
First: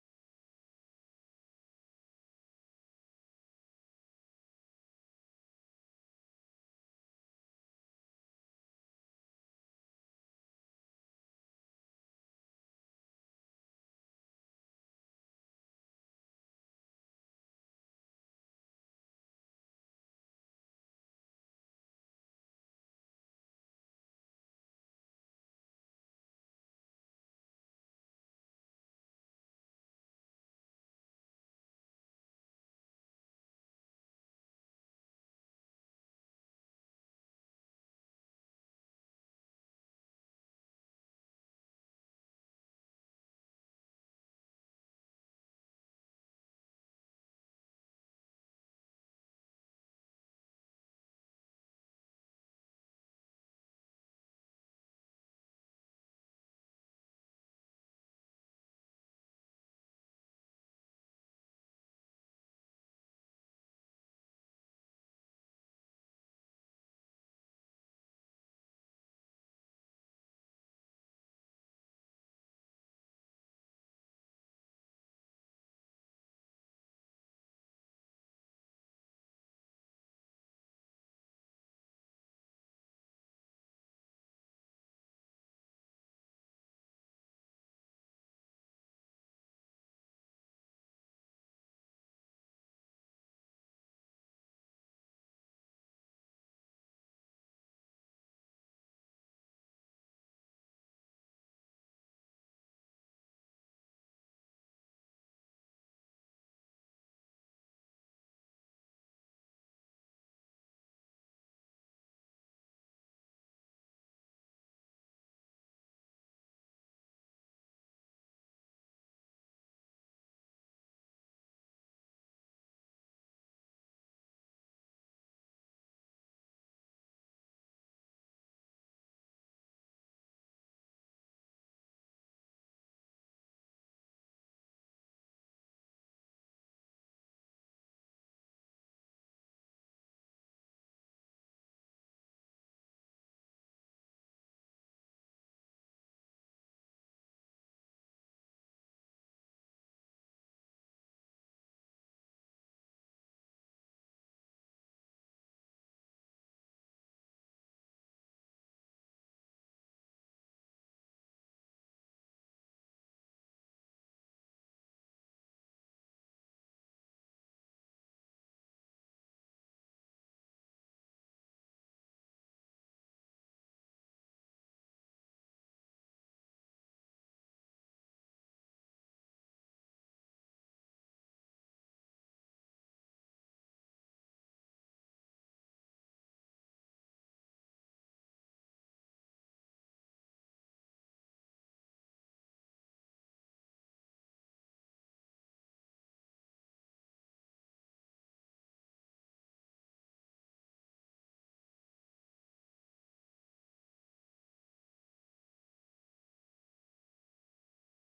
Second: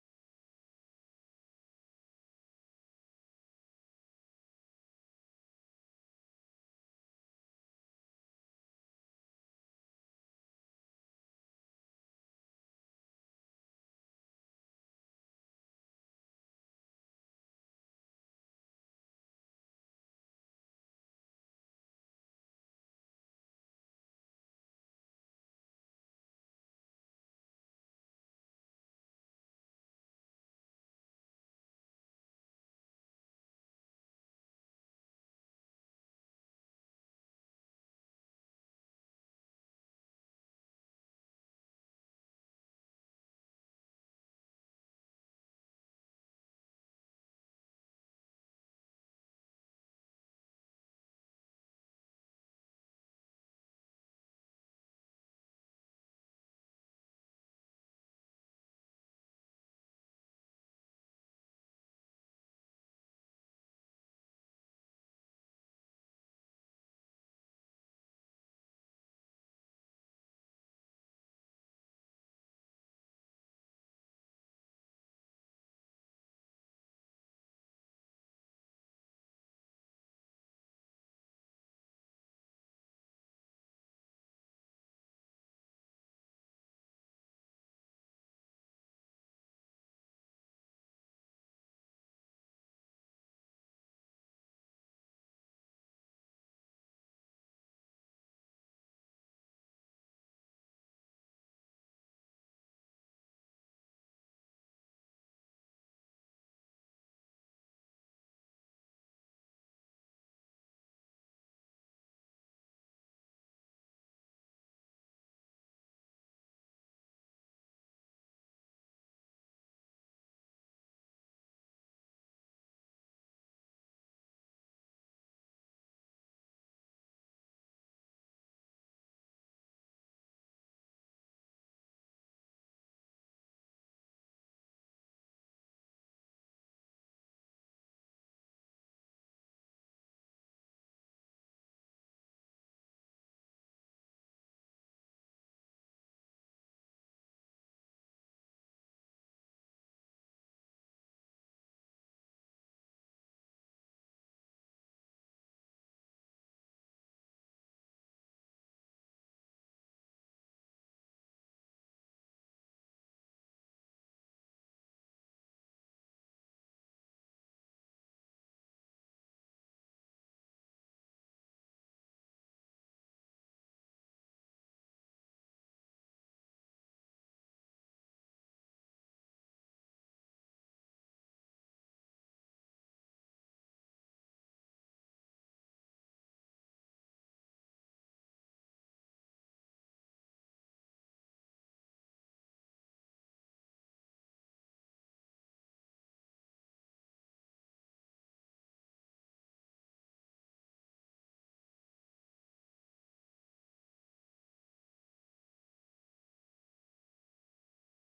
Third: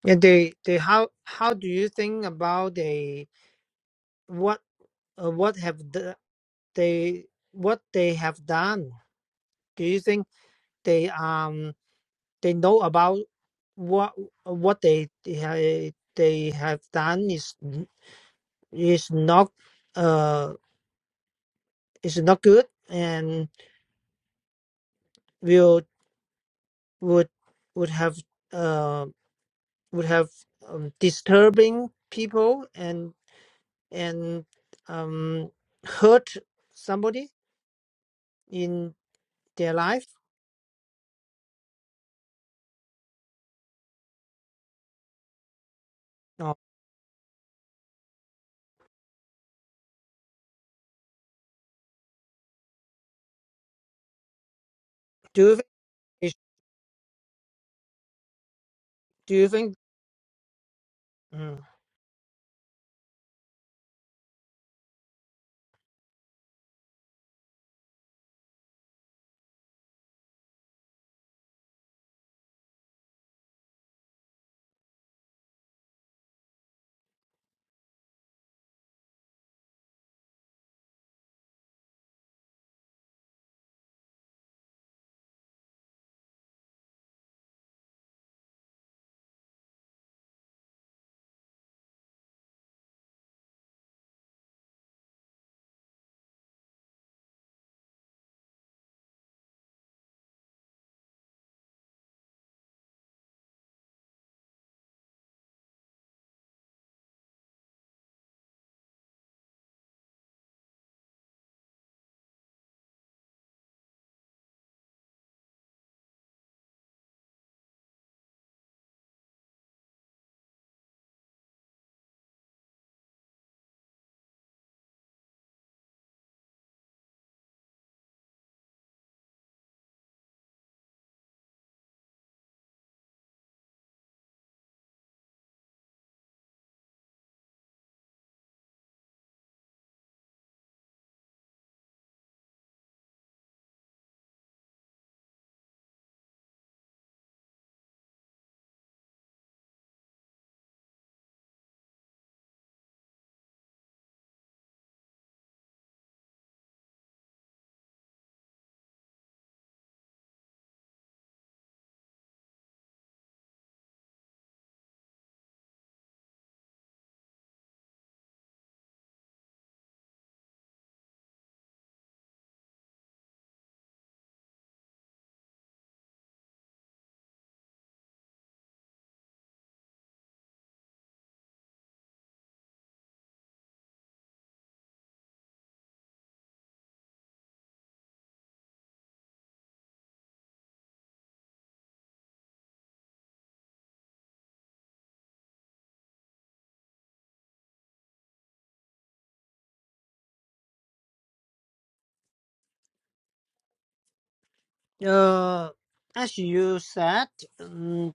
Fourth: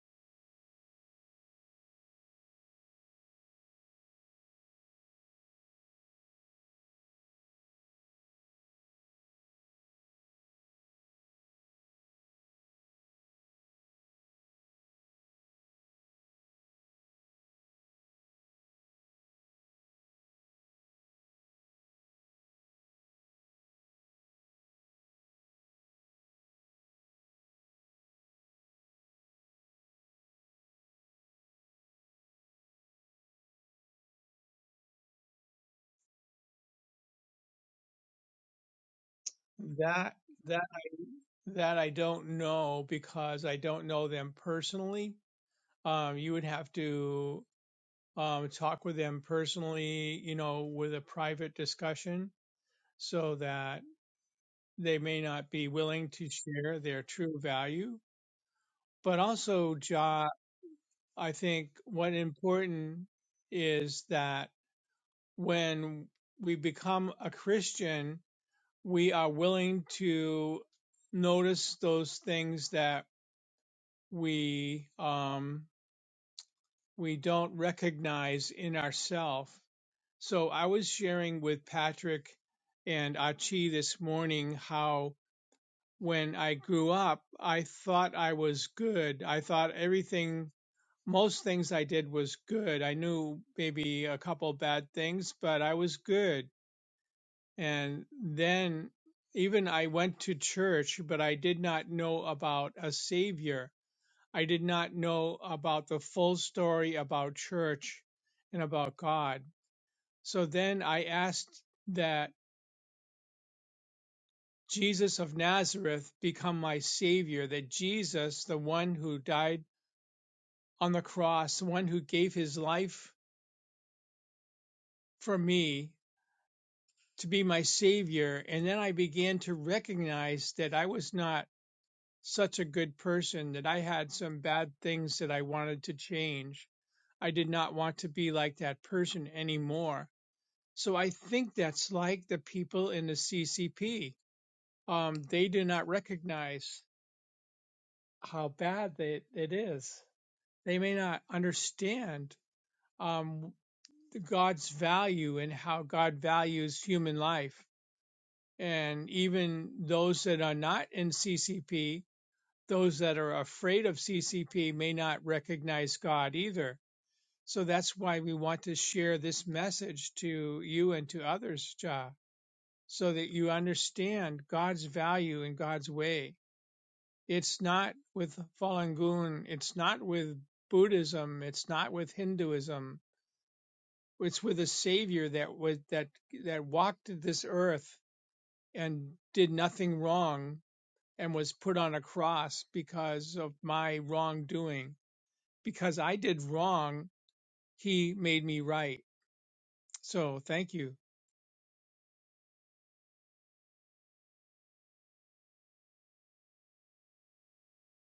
Yeah, they they how how do you think about they what uh, what have the, they what they have done? Do you think they um they know about what what they they ha- eh, they have done is is not uh is not good and will would would have uh would have um, disturbing people and and um hurt somebody? in their life? That that that I don't know because I don't know them personally. Um, you would No. have to um, talk with them personally, you know, with a private discussion so that they may Do not you think? be willing to is- share their true value. But Do you think? also, Ja, I Mm. think what important is that when we become a Christian, we are willing to notice those things that we um, we don't recognize in ourselves. So I was sharing with Patrick and Achi this morning how when I grew up, I thought I was good. I thought everything, most things I did was good. I knew maybe a couple bad things, but I was good. And then even I went to church, but I did not know about a savior. I did not know about the full story about church and about God. So then I asked that Jesus of Nazareth become my Savior, that Jesus, the one who died on the cross, the one who gave his life for me, to be my Savior. And then I began to recognize that I was not such a good person, that I had some bad things that I wanted to change. I did not want to be like that person anymore. So I think that's like the people in the CCP. Um, they do not recognize how bad they, it is. They may not understand um, God's value and how God values human life. And even those that are not in CCP, those that are afraid of CCP may not recognize God either. So that's why we want to share this message to you and to others, Ja. so that you understand God's value and God's way. It's not with Falun Gong, it's not with Buddhism, it's not with Hinduism. It's with a savior that was that that walked this earth and did nothing wrong and was put on a cross because of my wrongdoing. Because I did wrong, he made me right. So thank you. Uh, as you said, mm,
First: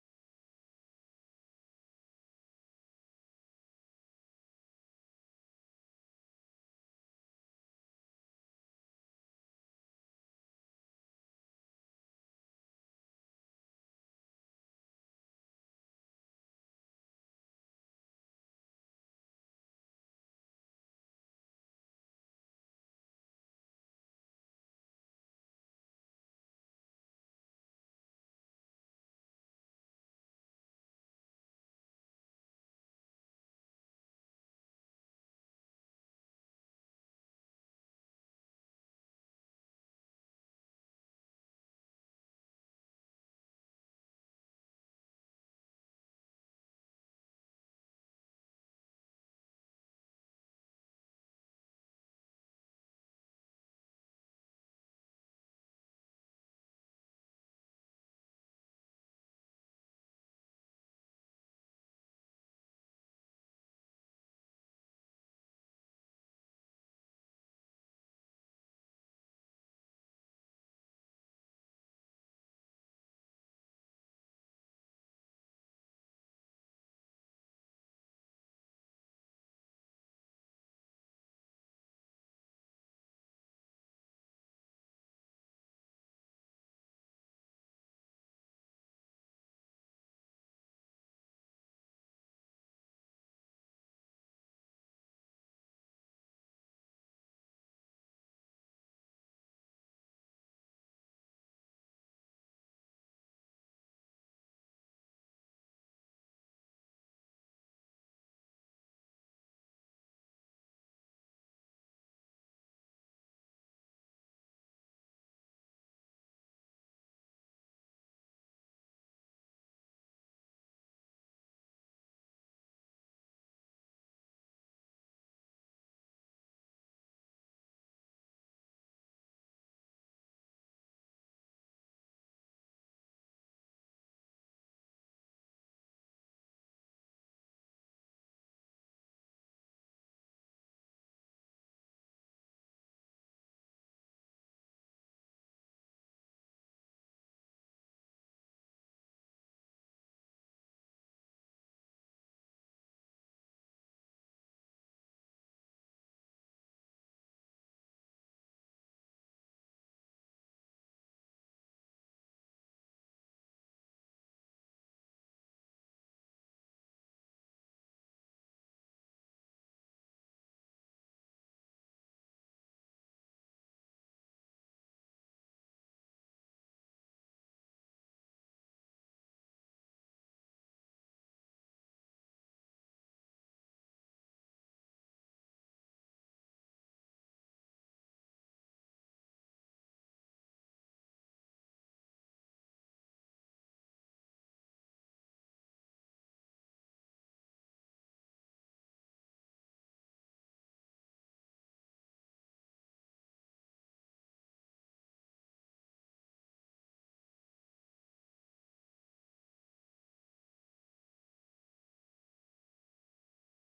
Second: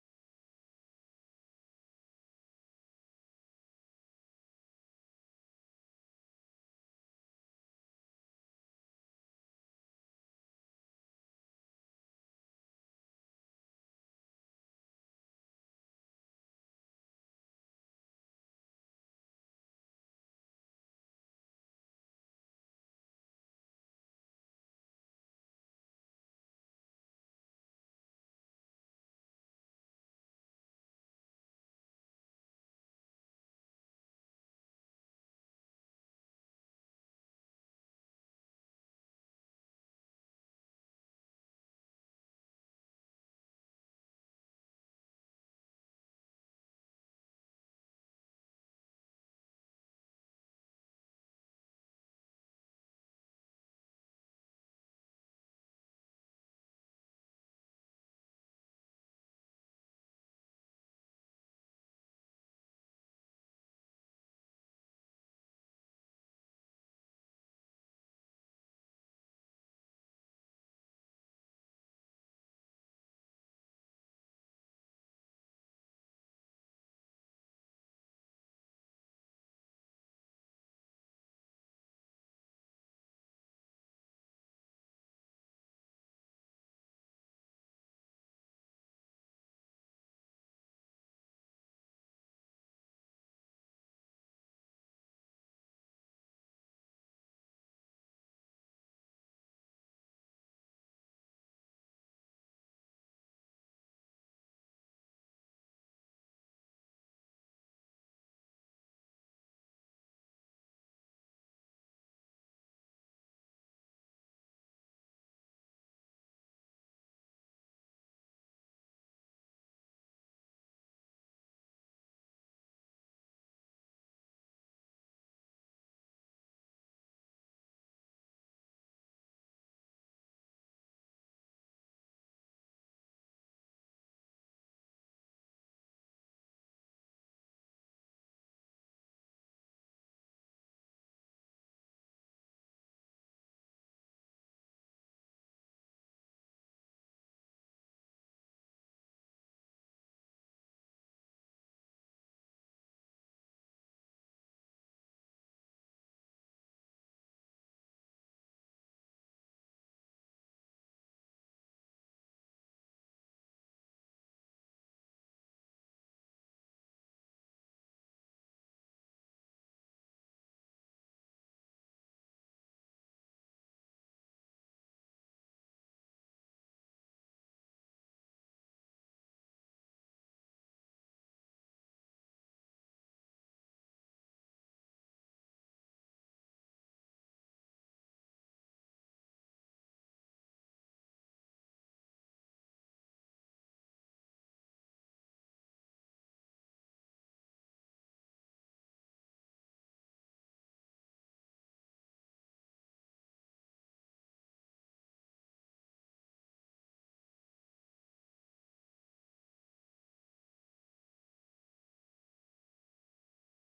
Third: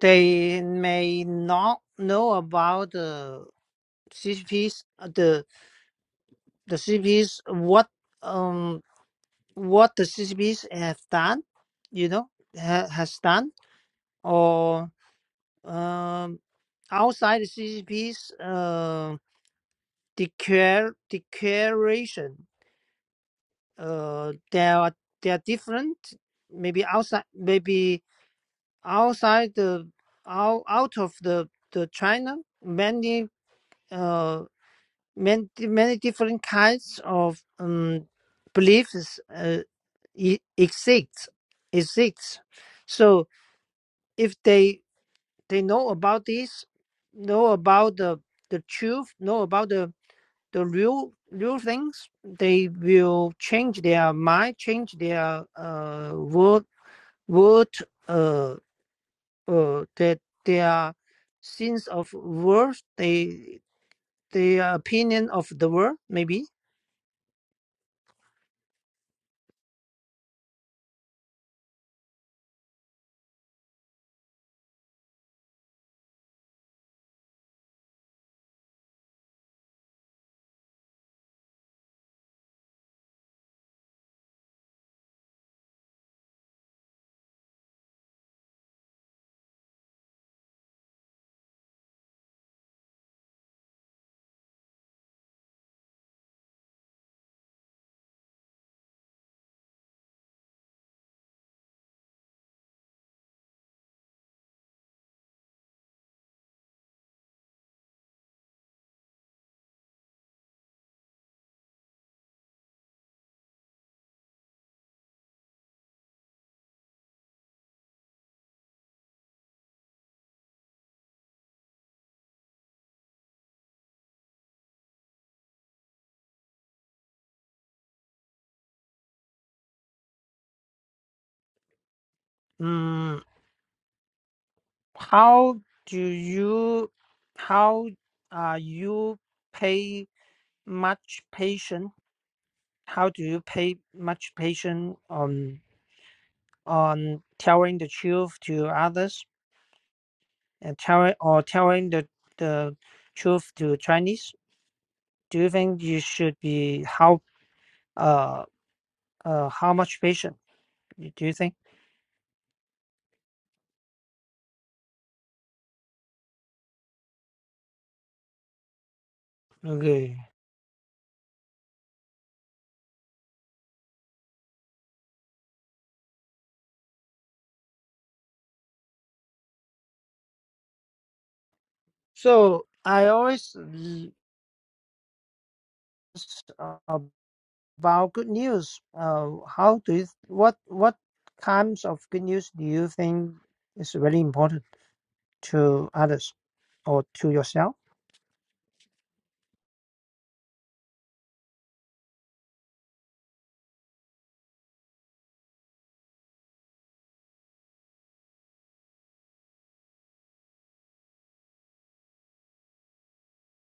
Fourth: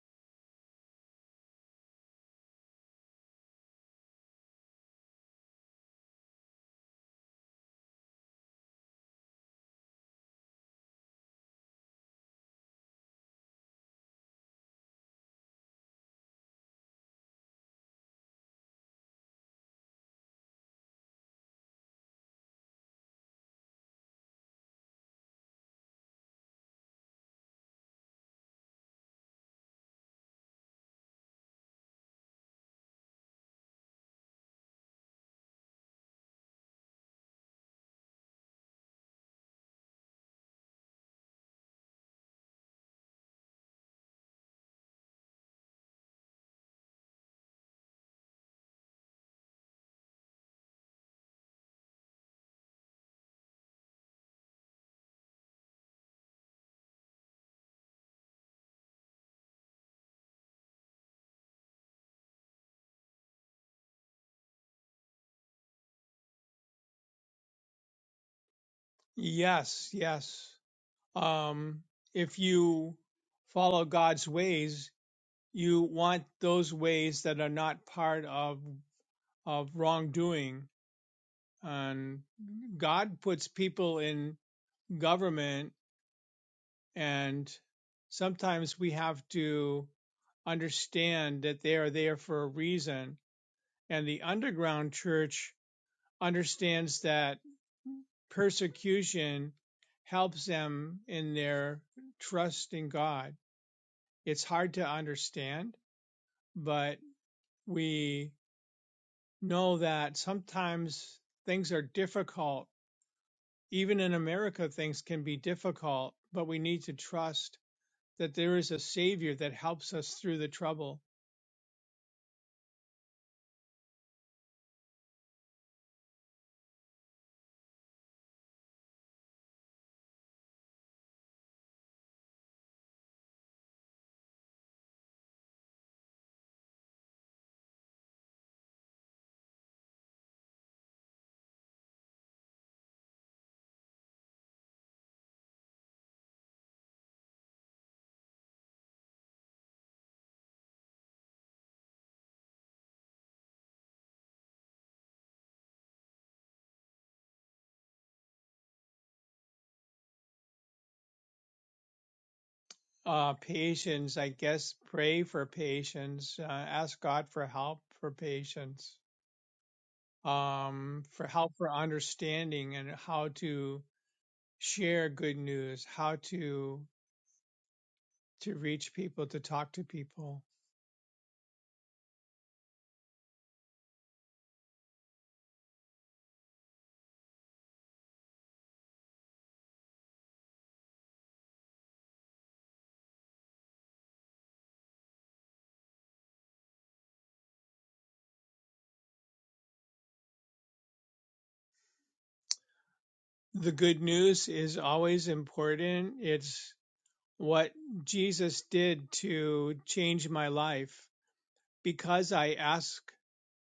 they may not know about the CCPs, uh, the the CCPs, what um what the CCPs have done, you know, ha, has done, or um outside the CCPs, uh, declare declaration. uh, they are they are different. Maybe outside, maybe outside the out, out of the the China, many uh many many different kinds of um beliefs uh, e- exist exists. So if they they know about this, know about the the truth, know about the the real real things they will change their mind change their uh word word uh uh that their sense of worth they their opinion of the world maybe Yes, yes. um, if you follow God's ways, you want those ways that are not part of of wrongdoing. And God puts people in government, and sometimes we have to understand that they are there for a reason. And the underground church understands that persecution helps them in their trust in God. It's hard to understand but we know that sometimes things are difficult. Even in America, things can be difficult, but we need to trust that there is a Savior that helps us through the trouble. Mm. How do you, how are you pay much patient? How do you pay much patient on on telling the truth to others and telling or telling the the truth to Chinese? Do you think you should be how uh uh how much patient do you think? Uh, patience, I guess, pray for patience, uh, ask God for help for patience, Okay, um, for help for understanding and how to share good news, how to to reach people, to talk to people. so I always l- about good news. Uh, how do you, what what kinds of good news do you think is really important to others or to yourself? the good news is always important. It's what Jesus did to change my life because I ask,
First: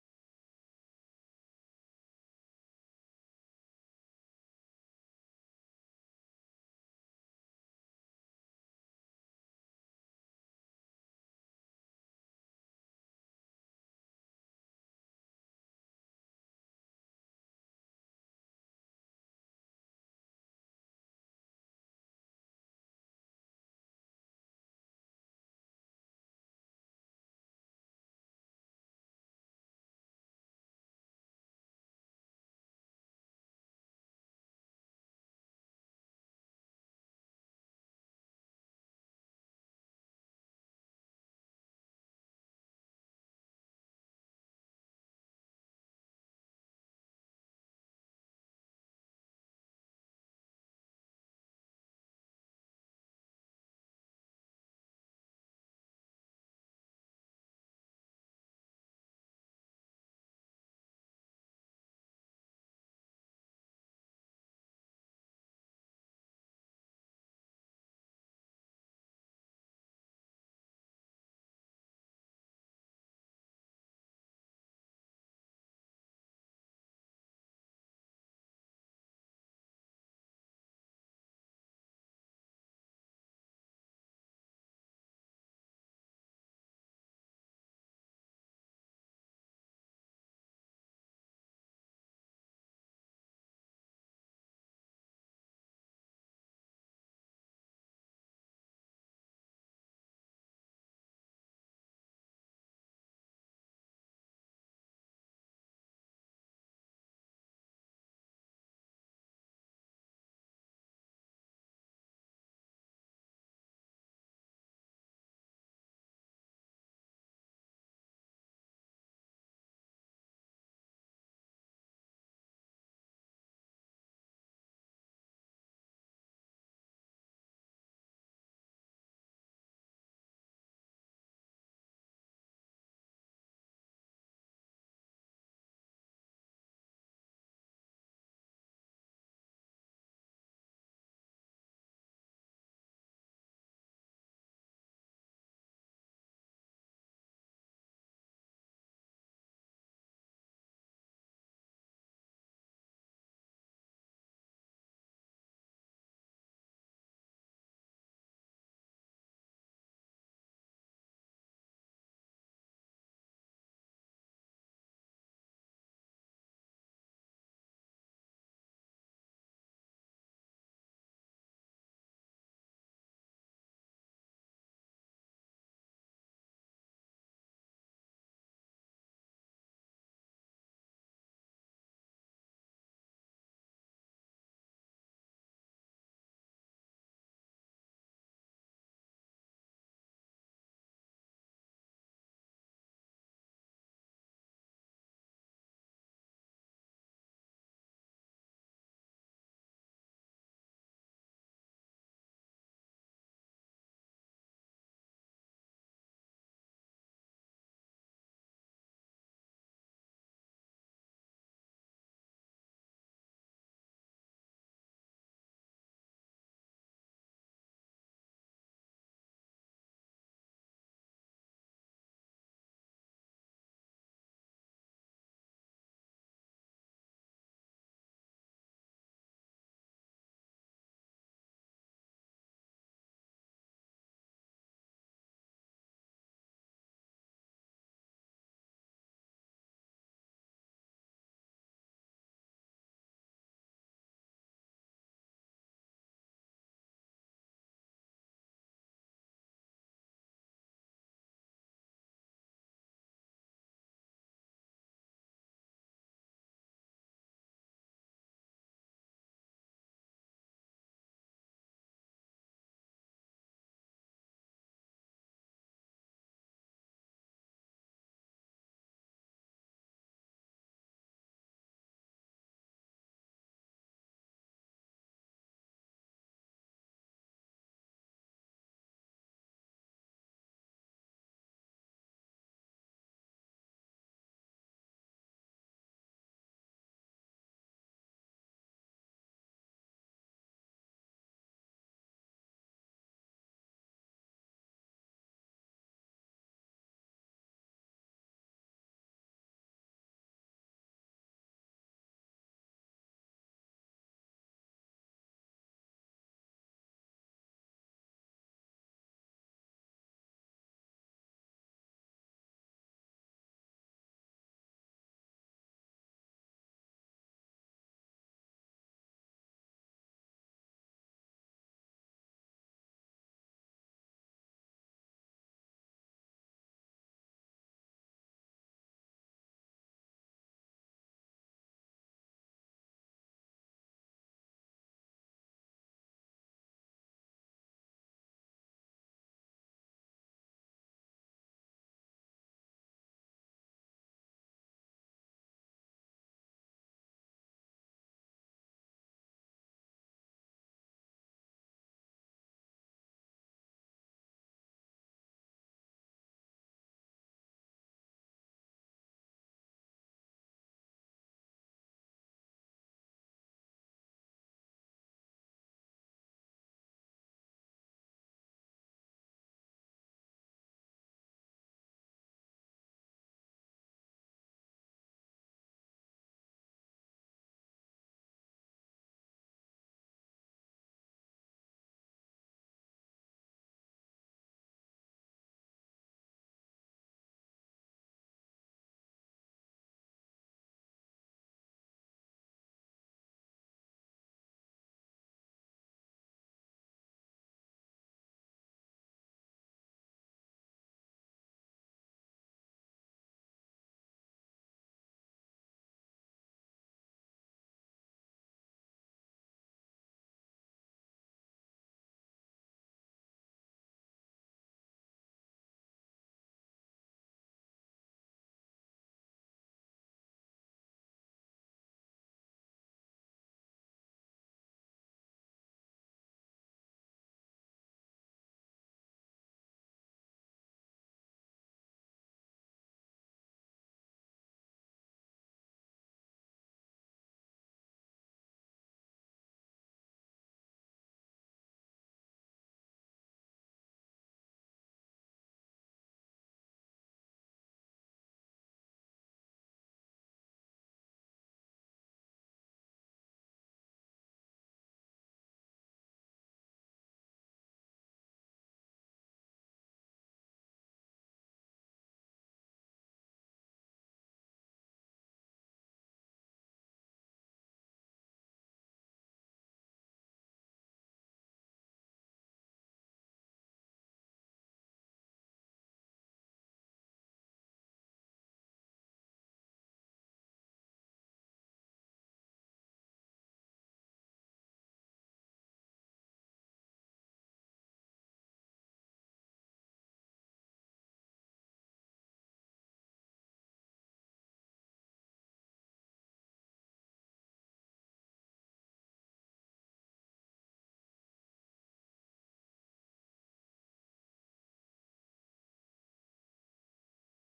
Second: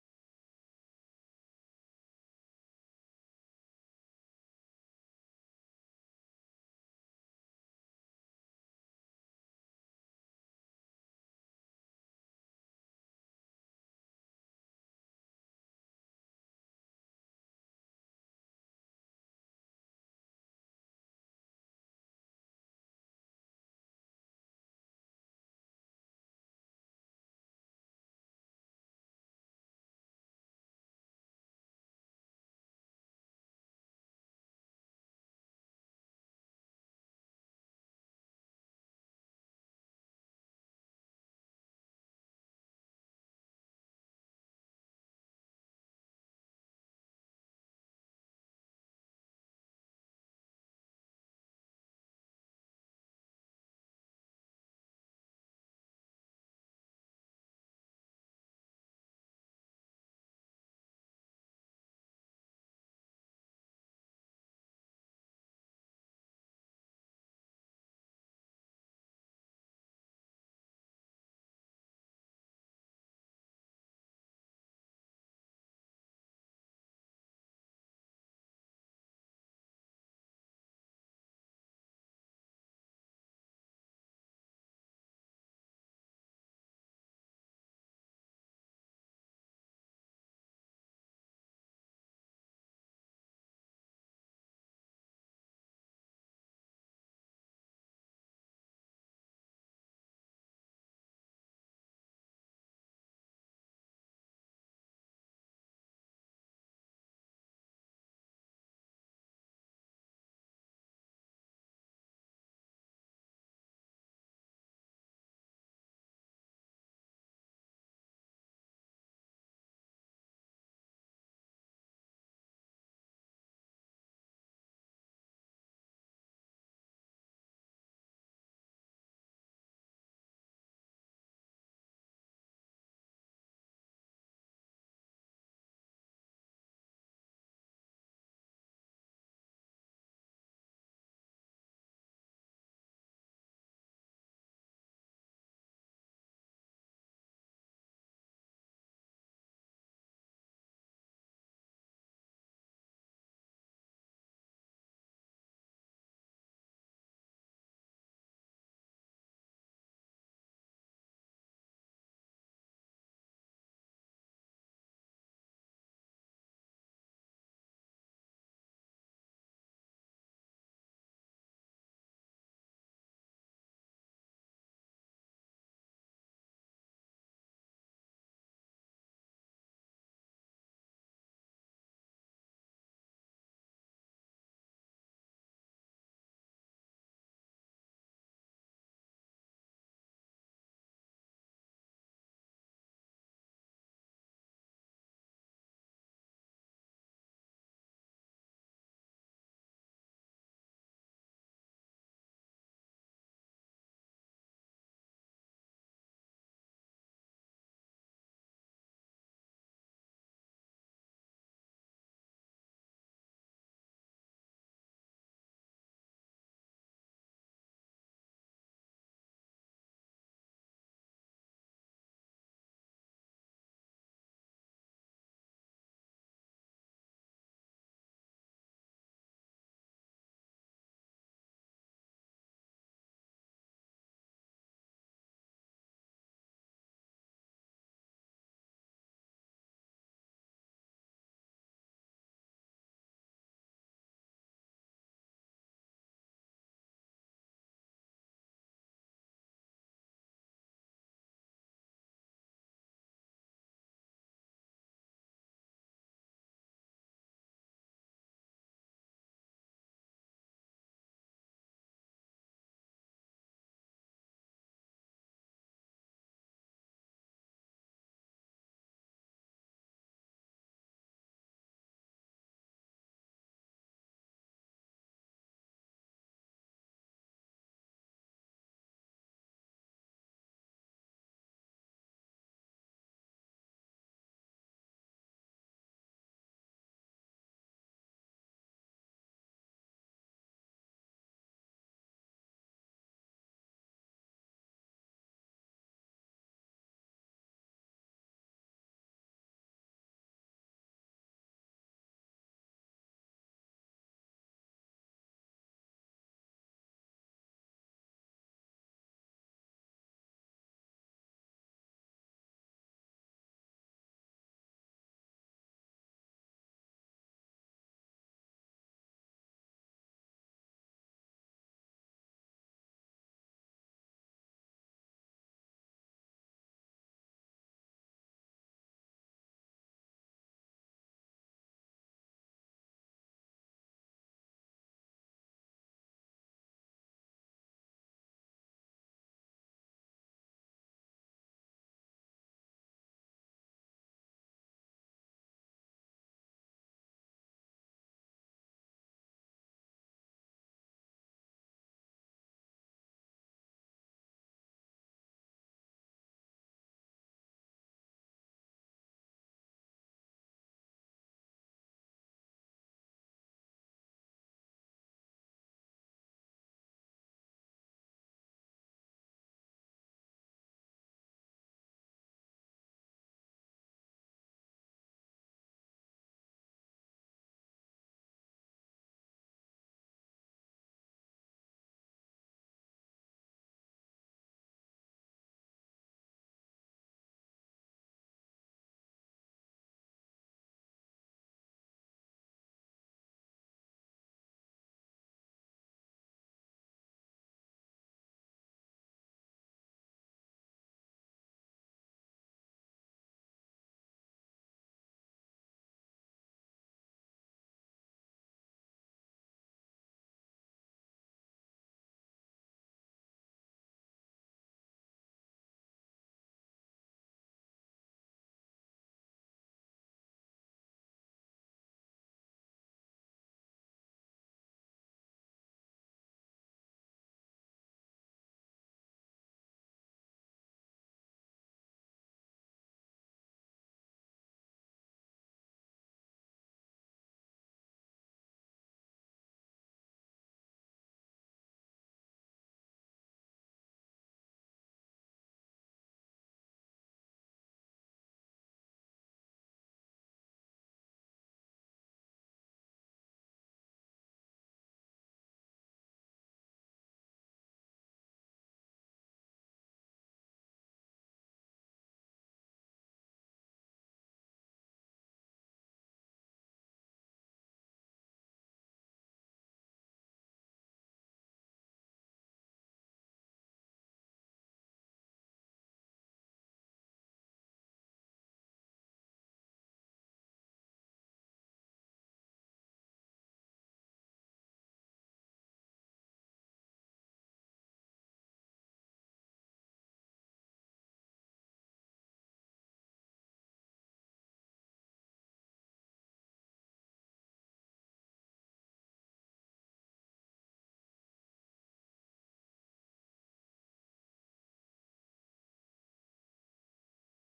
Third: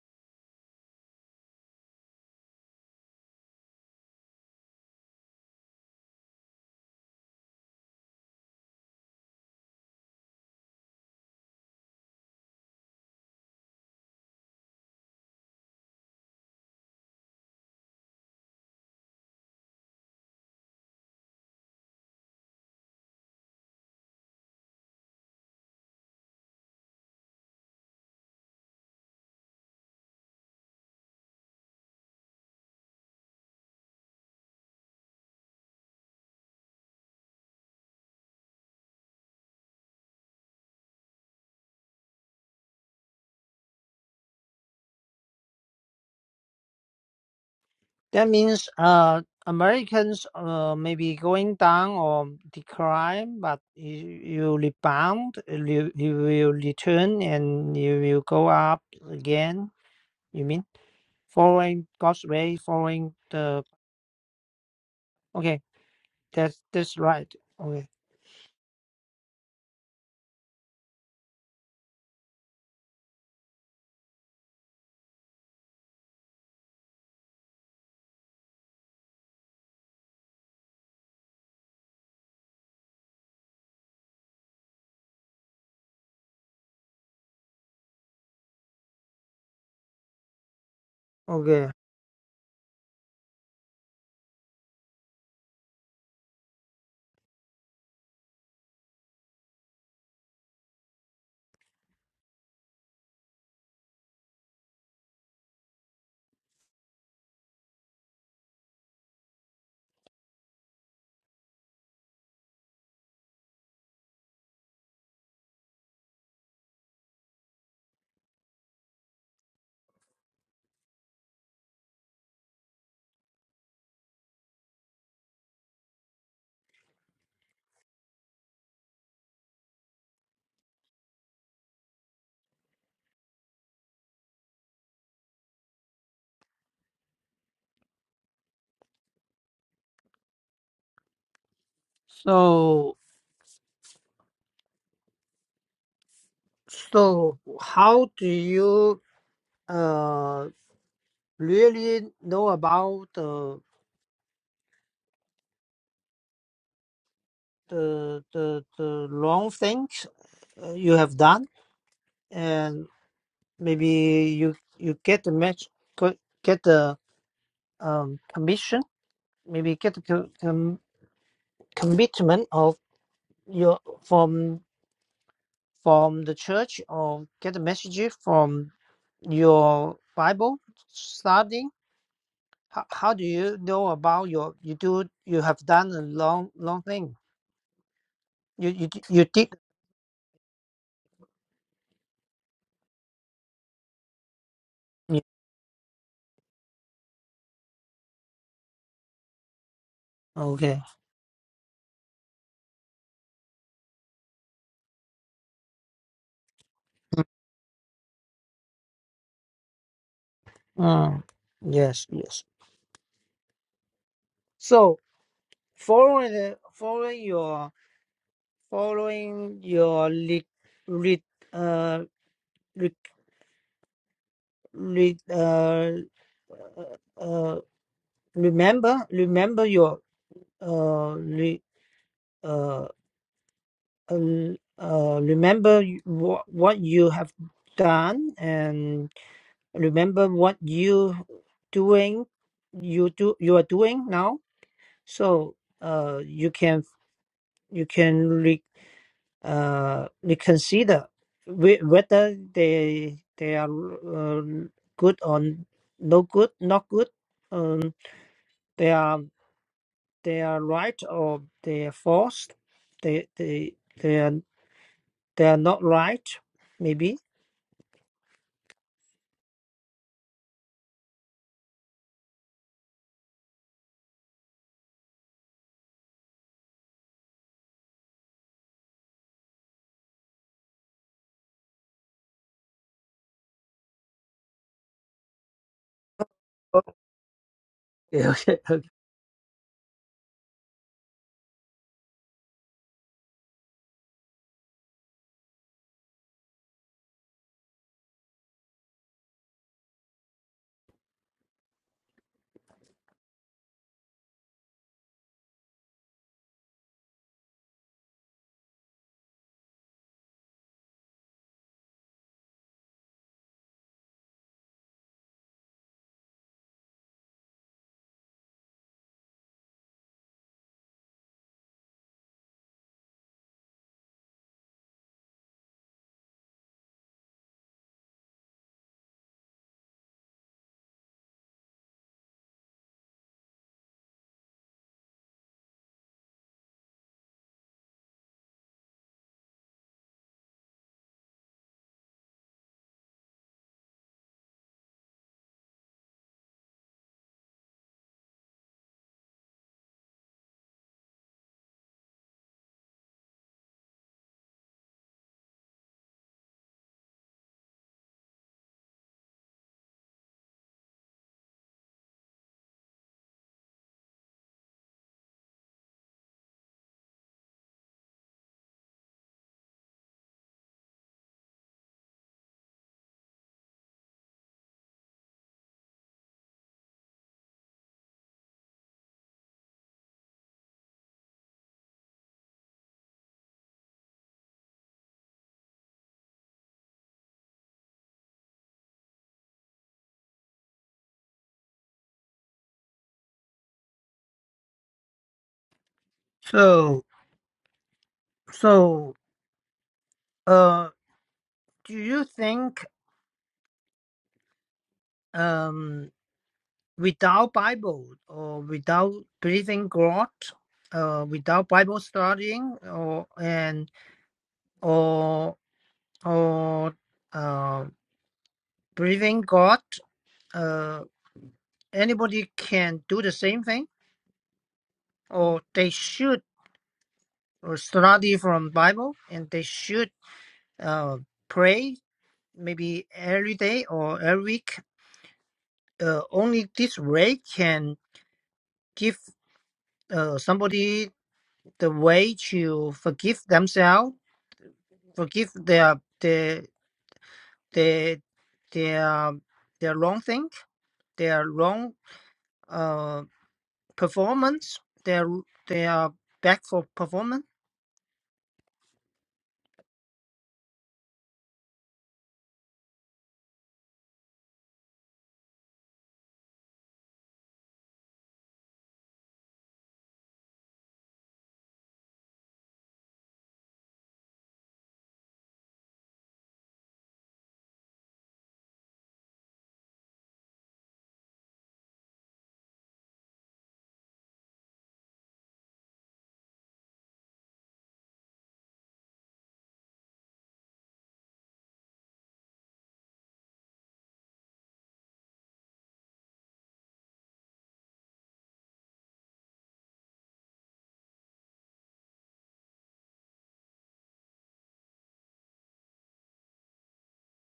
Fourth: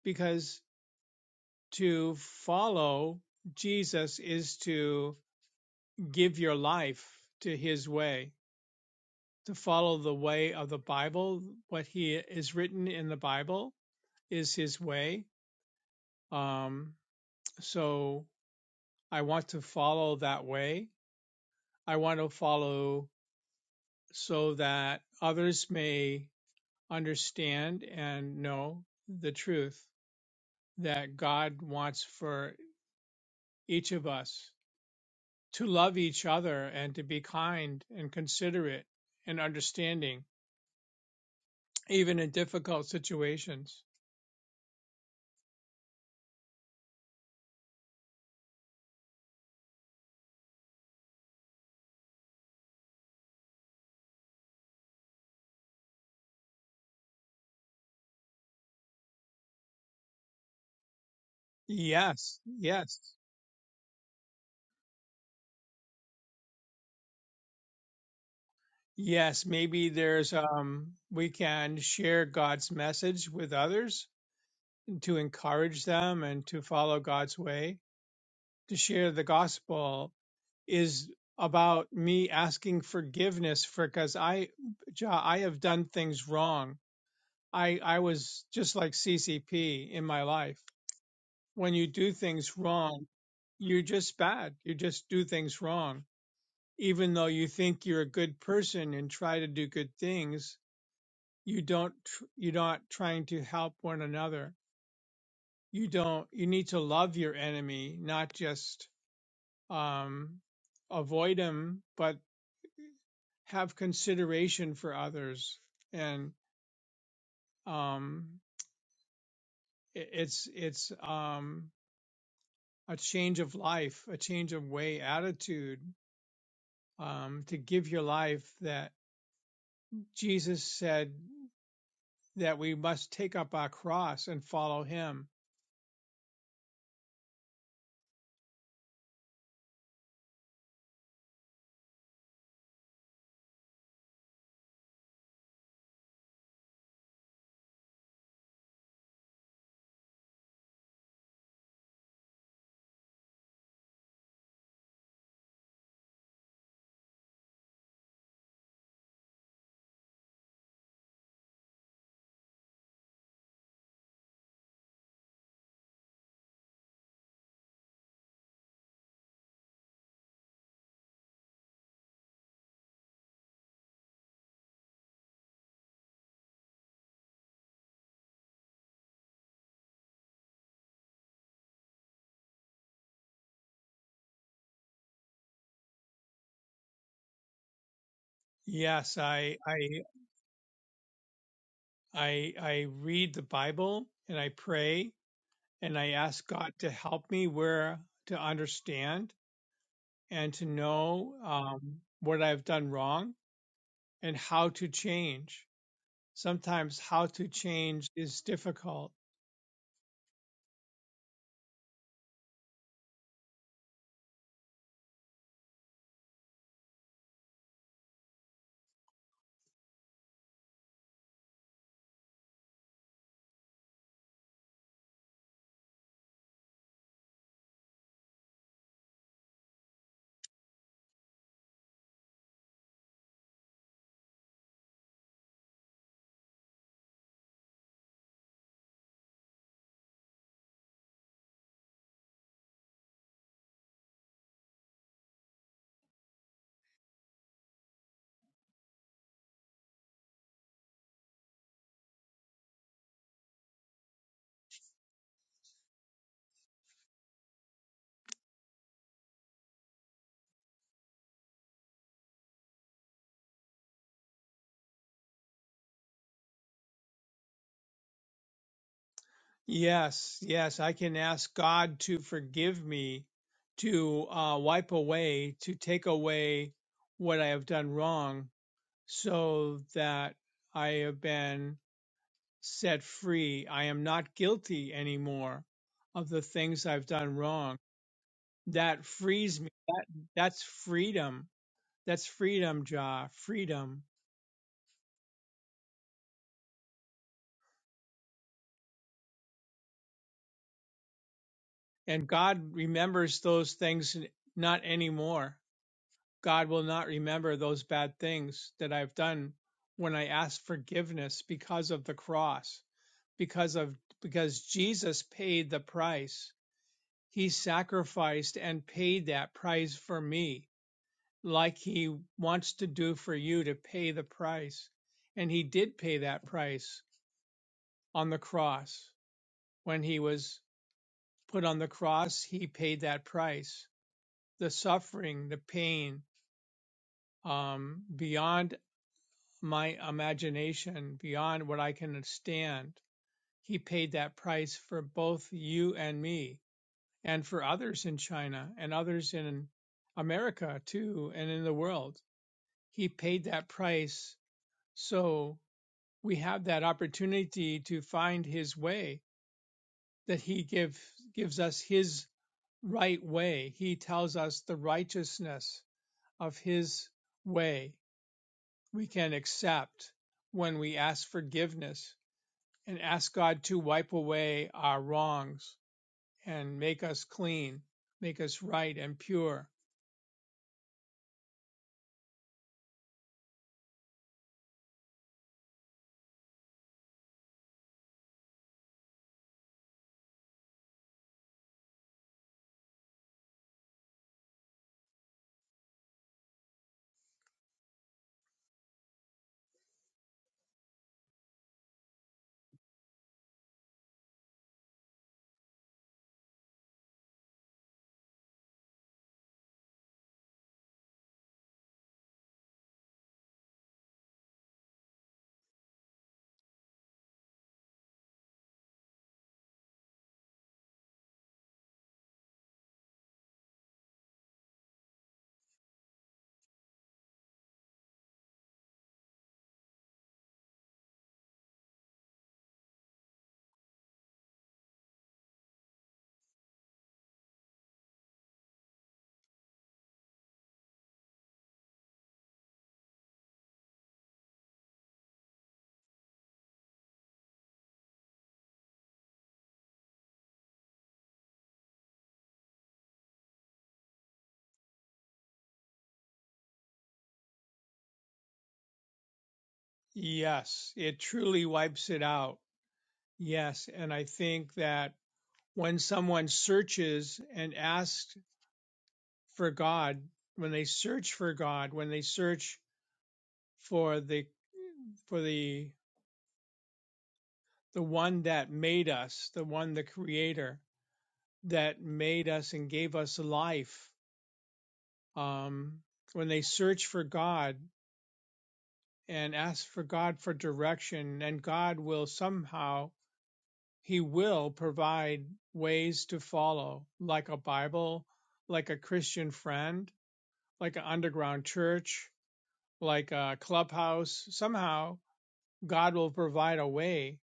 because to follow Jesus is to give your life to his way, to follow the way of the Bible. What he is written in the Bible is his way. Um, so I want to follow that way. I want to follow so that others may understand and know the truth that God wants for each of us to love each other and to be kind and considerate and understanding, even in difficult situations. That means uh, Americans uh, may be going down or decline, but you, you rebound, you, you will return, and you will go up again. You mean following God's Yes, way, yes, following the okay. That's that's right. Okay. yes. Maybe there's, um, we can share God's message with others to encourage them and to follow God's way, to share the gospel is about me asking forgiveness for because I, Ja, I have done things wrong. I I was just like CCP in my life. Okay. When you do things wrong, you're just bad. You just do things wrong. Even though you think you're a good person and try to do good things, you don't. tr- You're not trying to help one another. You don't. You need to love your enemy, not just um, avoid him, but have consideration for others and um i- it's it's um a change of life a change of way attitude um to give your life that Jesus said that we must take up our cross and follow him So. So, how do you uh really know about the the the the wrong things uh, you have done, and maybe you you get the match, co- get the um commission, maybe get the co- com- commitment of your from from the church, or get a message from your Bible study how, how do you know about your you do you have done a long long thing you you yes you did i i i i read the bible and i pray yeah. and i ask god to help me where to understand and to okay know um what i've done wrong and how to change. Sometimes Mm, how to change is difficult. mm, yes yes so following the- following your following your re re uh re, re, uh, uh remember remember your uh re, uh uh, uh, remember what what you have done and remember what you doing you do you are doing now so uh you can you can re, uh reconsider whe- whether they they are uh, good or no good not good um they are they are right or they are false they they they are they are not right maybe Yes, yes, I can ask God to forgive me, to uh, wipe away, to take away what I have done wrong, so that I have been set free. I am not guilty anymore of the things I've done wrong. okay okay okay That frees me. That, that's freedom. That's freedom, Jah. Freedom. And God remembers those things not anymore. God will not remember those bad things that I've done when I ask forgiveness because of the cross, because of because Jesus paid the price. He sacrificed and paid that price for me, like he wants to do for you to pay the price. And he did pay that price on the cross. When he was put on the cross, he paid that price the suffering, the pain, um, beyond my imagination, beyond what I can stand. He paid that price for both you and me, and for others in China and others in America too, and in the world. He paid that price. So we have that opportunity to find his way, that he give, gives us his right way. He tells us the righteousness of his way we can accept when we ask forgiveness and ask God to wipe away our wrongs and make us clean, make us right and pure. so so uh do you think um, without Bible or without breathing God, uh, without Bible studying or and or or uh, breathing God, uh, anybody can do the same thing, or they should study from Bible and they should uh, pray maybe every day or every week. Uh, only this way can give uh, somebody the way to forgive themselves, forgive their their their their their wrong thing, their wrong uh performance, their their back for performance. Yes, it truly wipes it out. Yes. And I think that when someone searches and asks for God, when they search for God, when they search for the, for the, the one that made us, the one, the creator that made us and gave us life, um, when they search for God and ask for God for direction, and God will somehow, He will provide ways to follow, like a Bible, like a Christian friend, like an underground church, like a clubhouse. Somehow, God will provide a way.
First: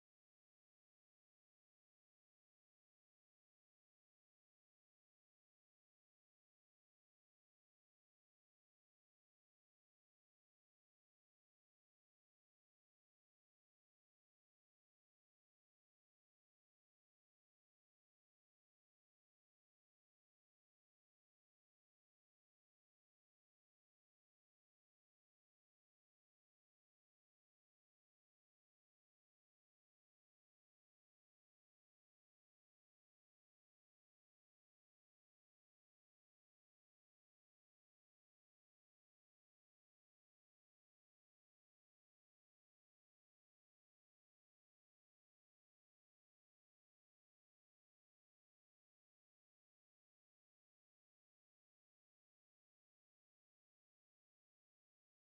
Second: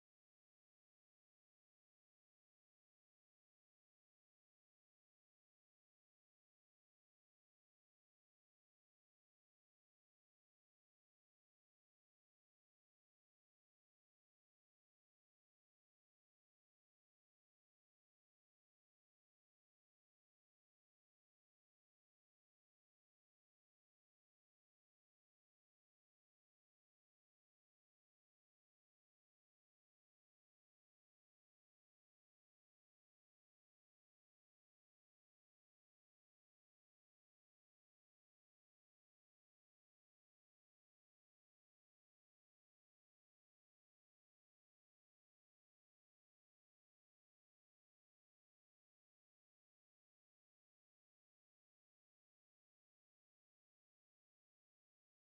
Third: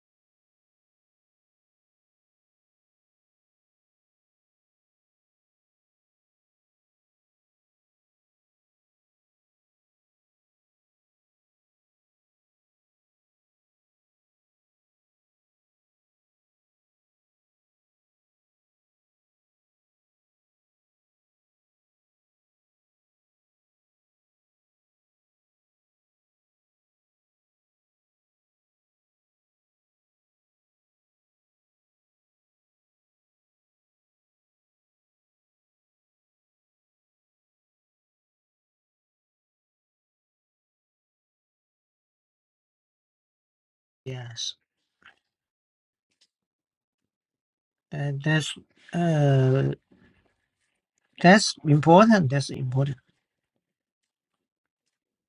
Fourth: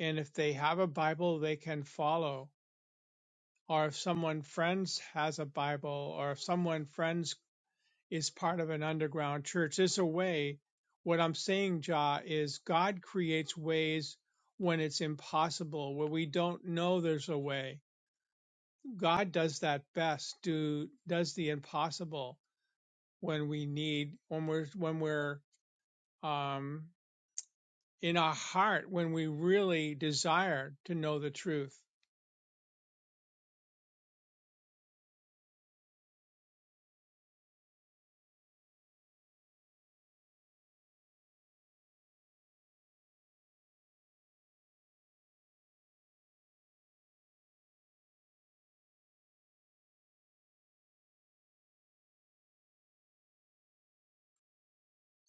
And if they have a Bible, they can follow. Or if someone friends has a Bible, or if someone friends is part of an underground church. There's a way. What I'm saying, Jah, is God creates ways when it's impossible, where we don't know there's a way. God does that best. Do does the impossible when we need, when we're when we're um, in our heart, when we really desire to know the truth. Yes, and that's uh that's important. That's important.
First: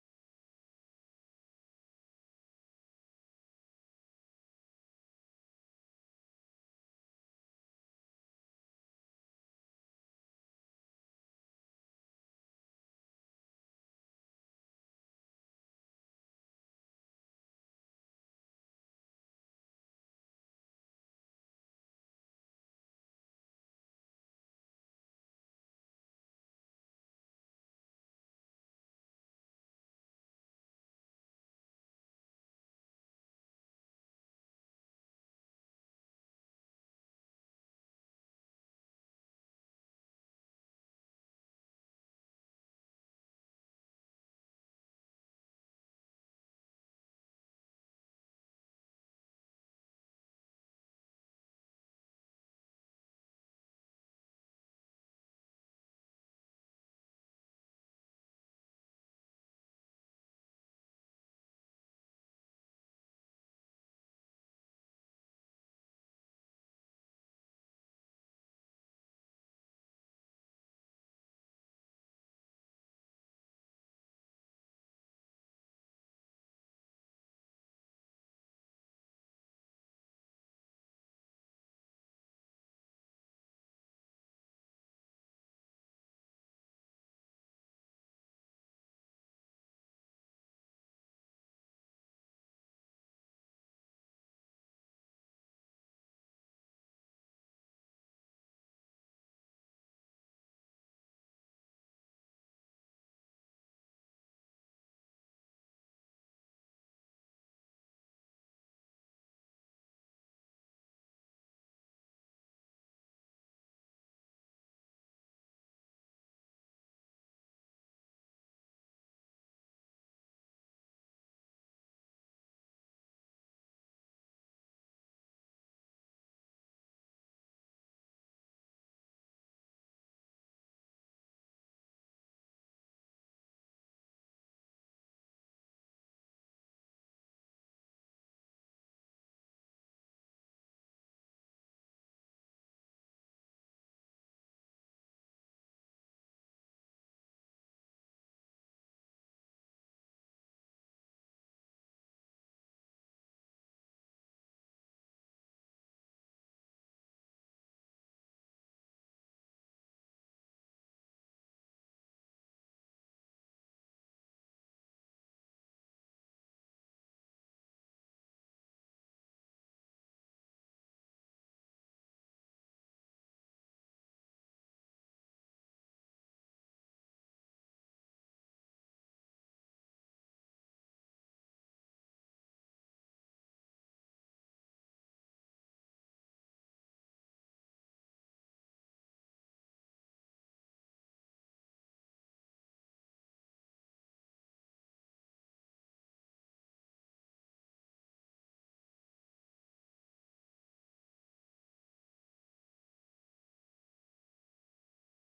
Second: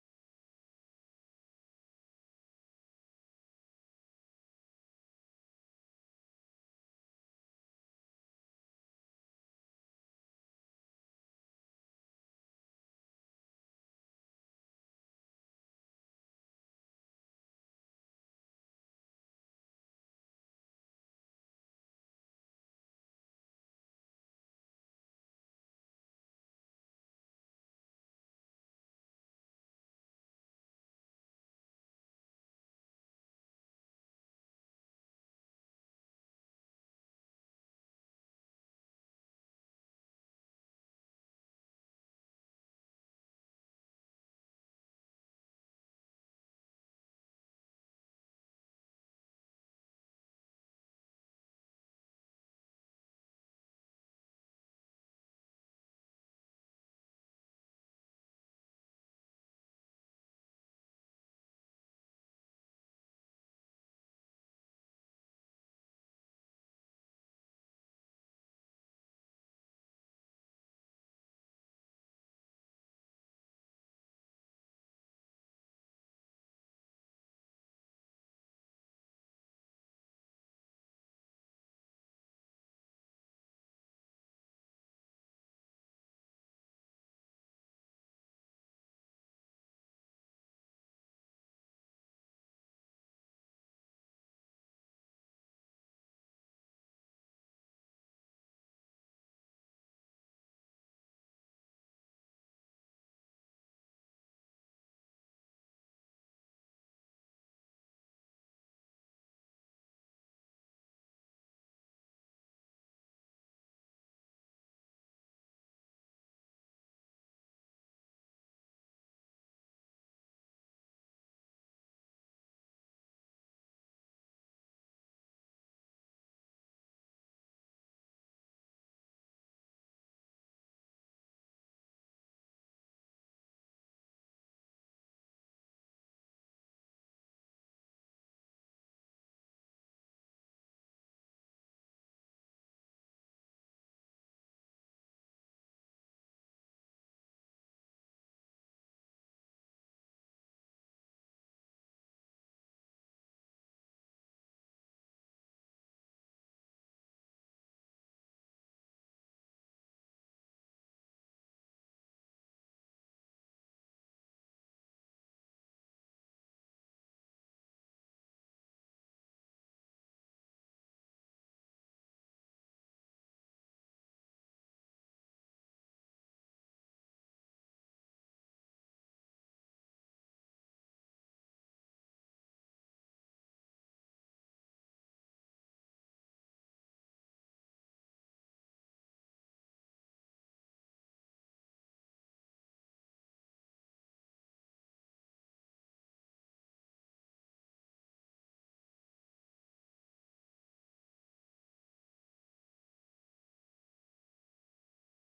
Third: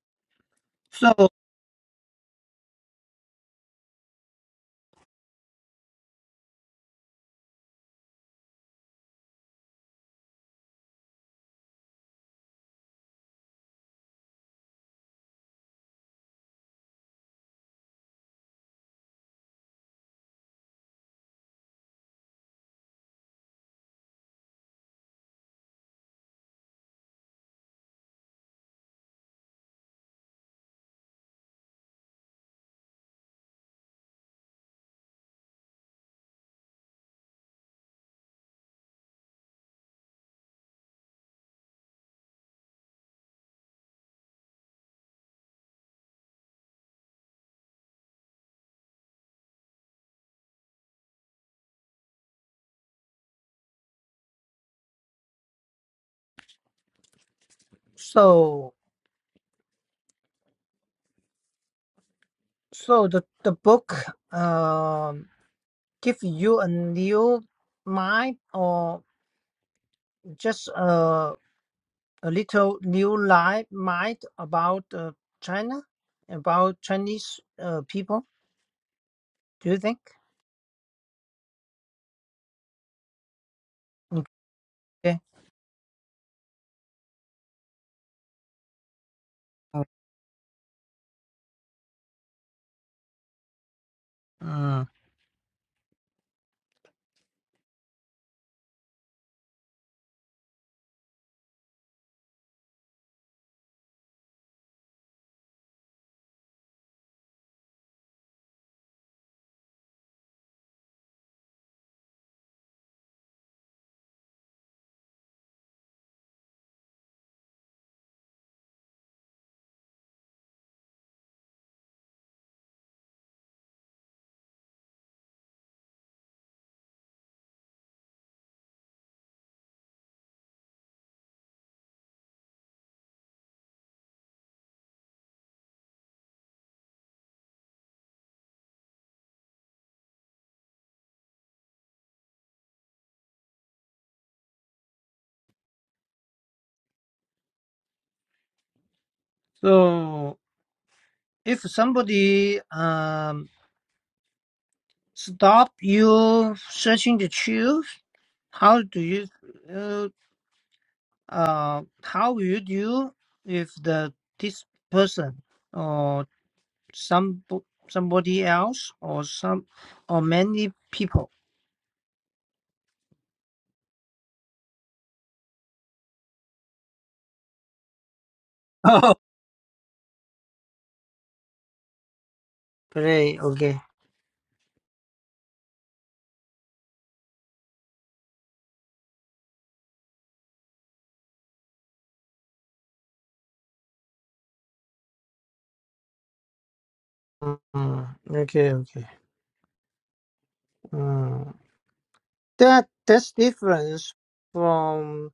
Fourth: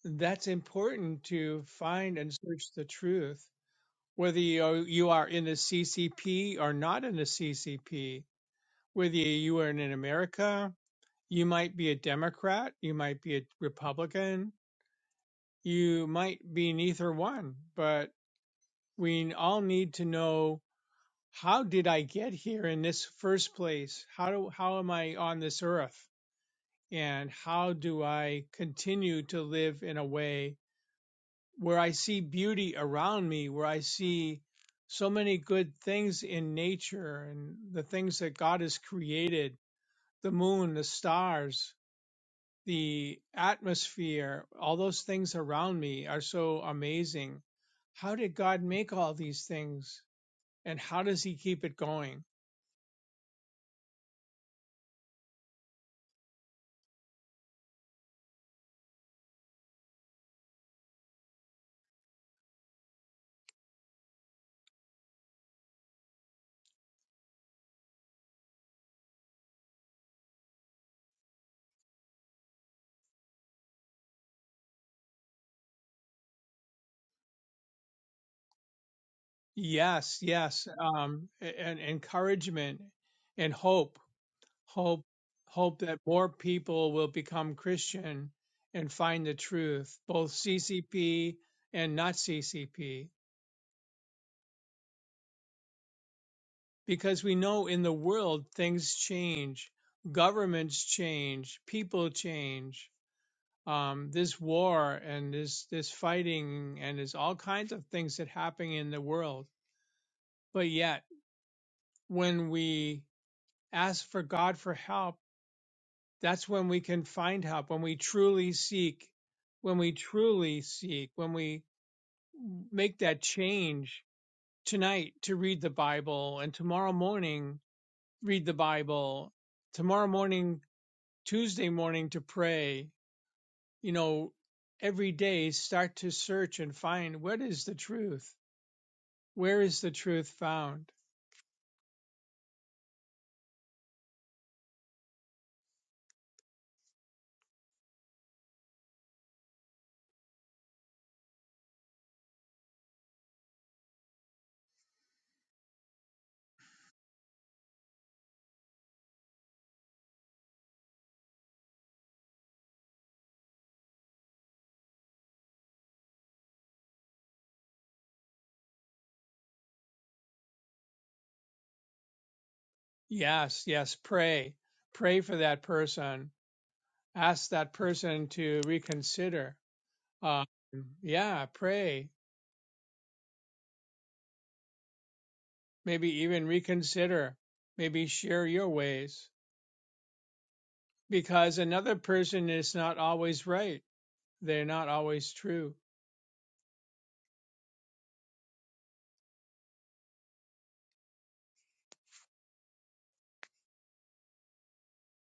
That's So important to find and search the truth, whether you are, you are in the CCP or not in the CCP whether you are in America, you might be a Democrat, you might be a Republican, you might be neither one, but we all need to know how did I get here in this first place? How do, how am I on this earth? And how do I continue to live in a way where I see beauty around me, where I see so many good things in nature and the things that God has created, the moon, the stars, the atmosphere, all those things around me are so amazing. How did God make all these things and how does he keep it going? so so the the book um give you a new mind or just uh, a little new light mind about uh, China, about Chinese uh, people. Do you think? Yes, yes. Um, and encouragement and hope, hope, Okay. hope that more people will become Christian and find the Oh, truth, both CCP and not CCP, Uh, because we know in the world things change, governments change, people change um, this war and this this fighting and there's all kinds of things that happen in the world. But yet, when we ask for God for help, that's when we can find help. When we truly seek, when we truly seek, when we make that change tonight to read the Bible and tomorrow morning read the Bible, tomorrow morning, Tuesday morning to pray, you know, every day start to search and find what is the truth? Where is the truth found? so if somebody um stop you searching the truth, how do you uh, uh how would you if the this person or some somebody else or some or many people? Yes, yes, pray. Pray for that person. Ask that person to (laughs) Oh, reconsider. Um, yeah, pray. great. Okay. Maybe even reconsider. Maybe share your ways. Because another person is not always right. They're not always true. Mm, okay, okay. Mm. That that's difference from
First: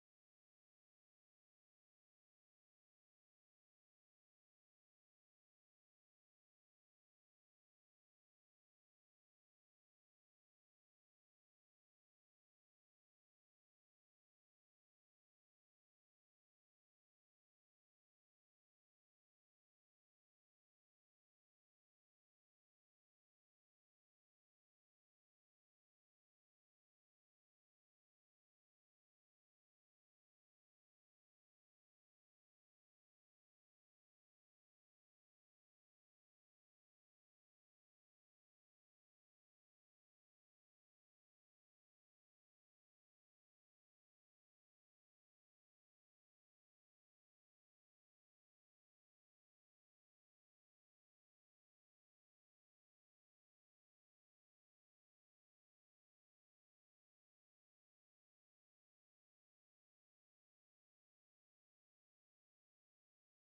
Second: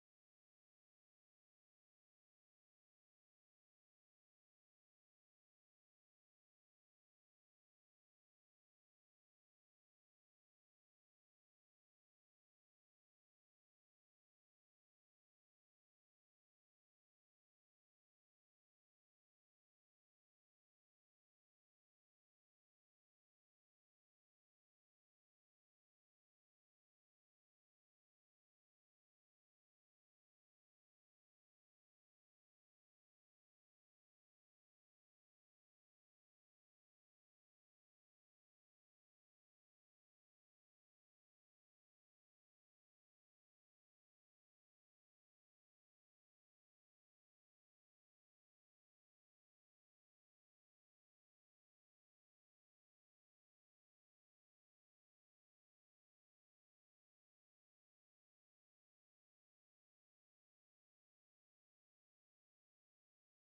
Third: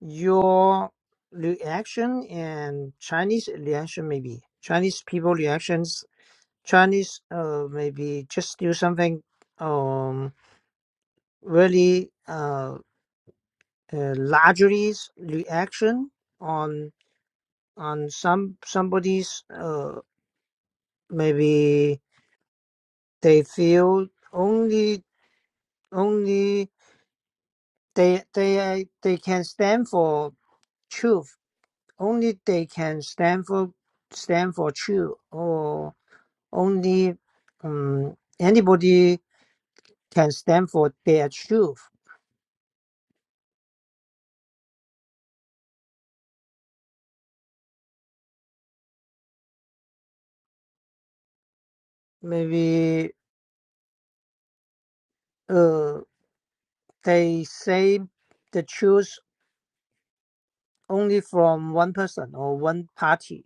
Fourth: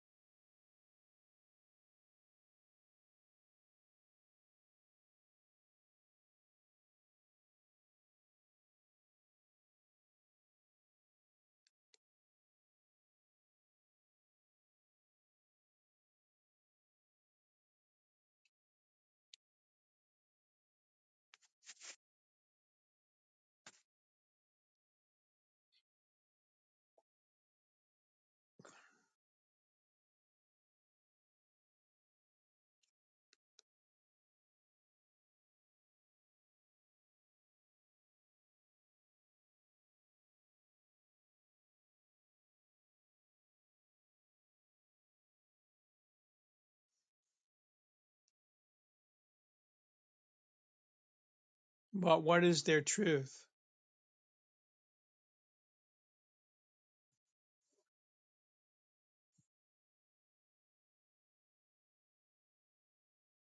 your reaction and Chinese reaction maybe. Chinese people reactions Chinese uh maybe just do something um really uh, uh largely reaction on on some somebody's uh maybe they feel only only They they uh, they can stand for truth. Only they can stand for stand for truth, or only um, anybody can stand for their truth. But what is their Maybe truth? uh, they say the truth only from one person or one party.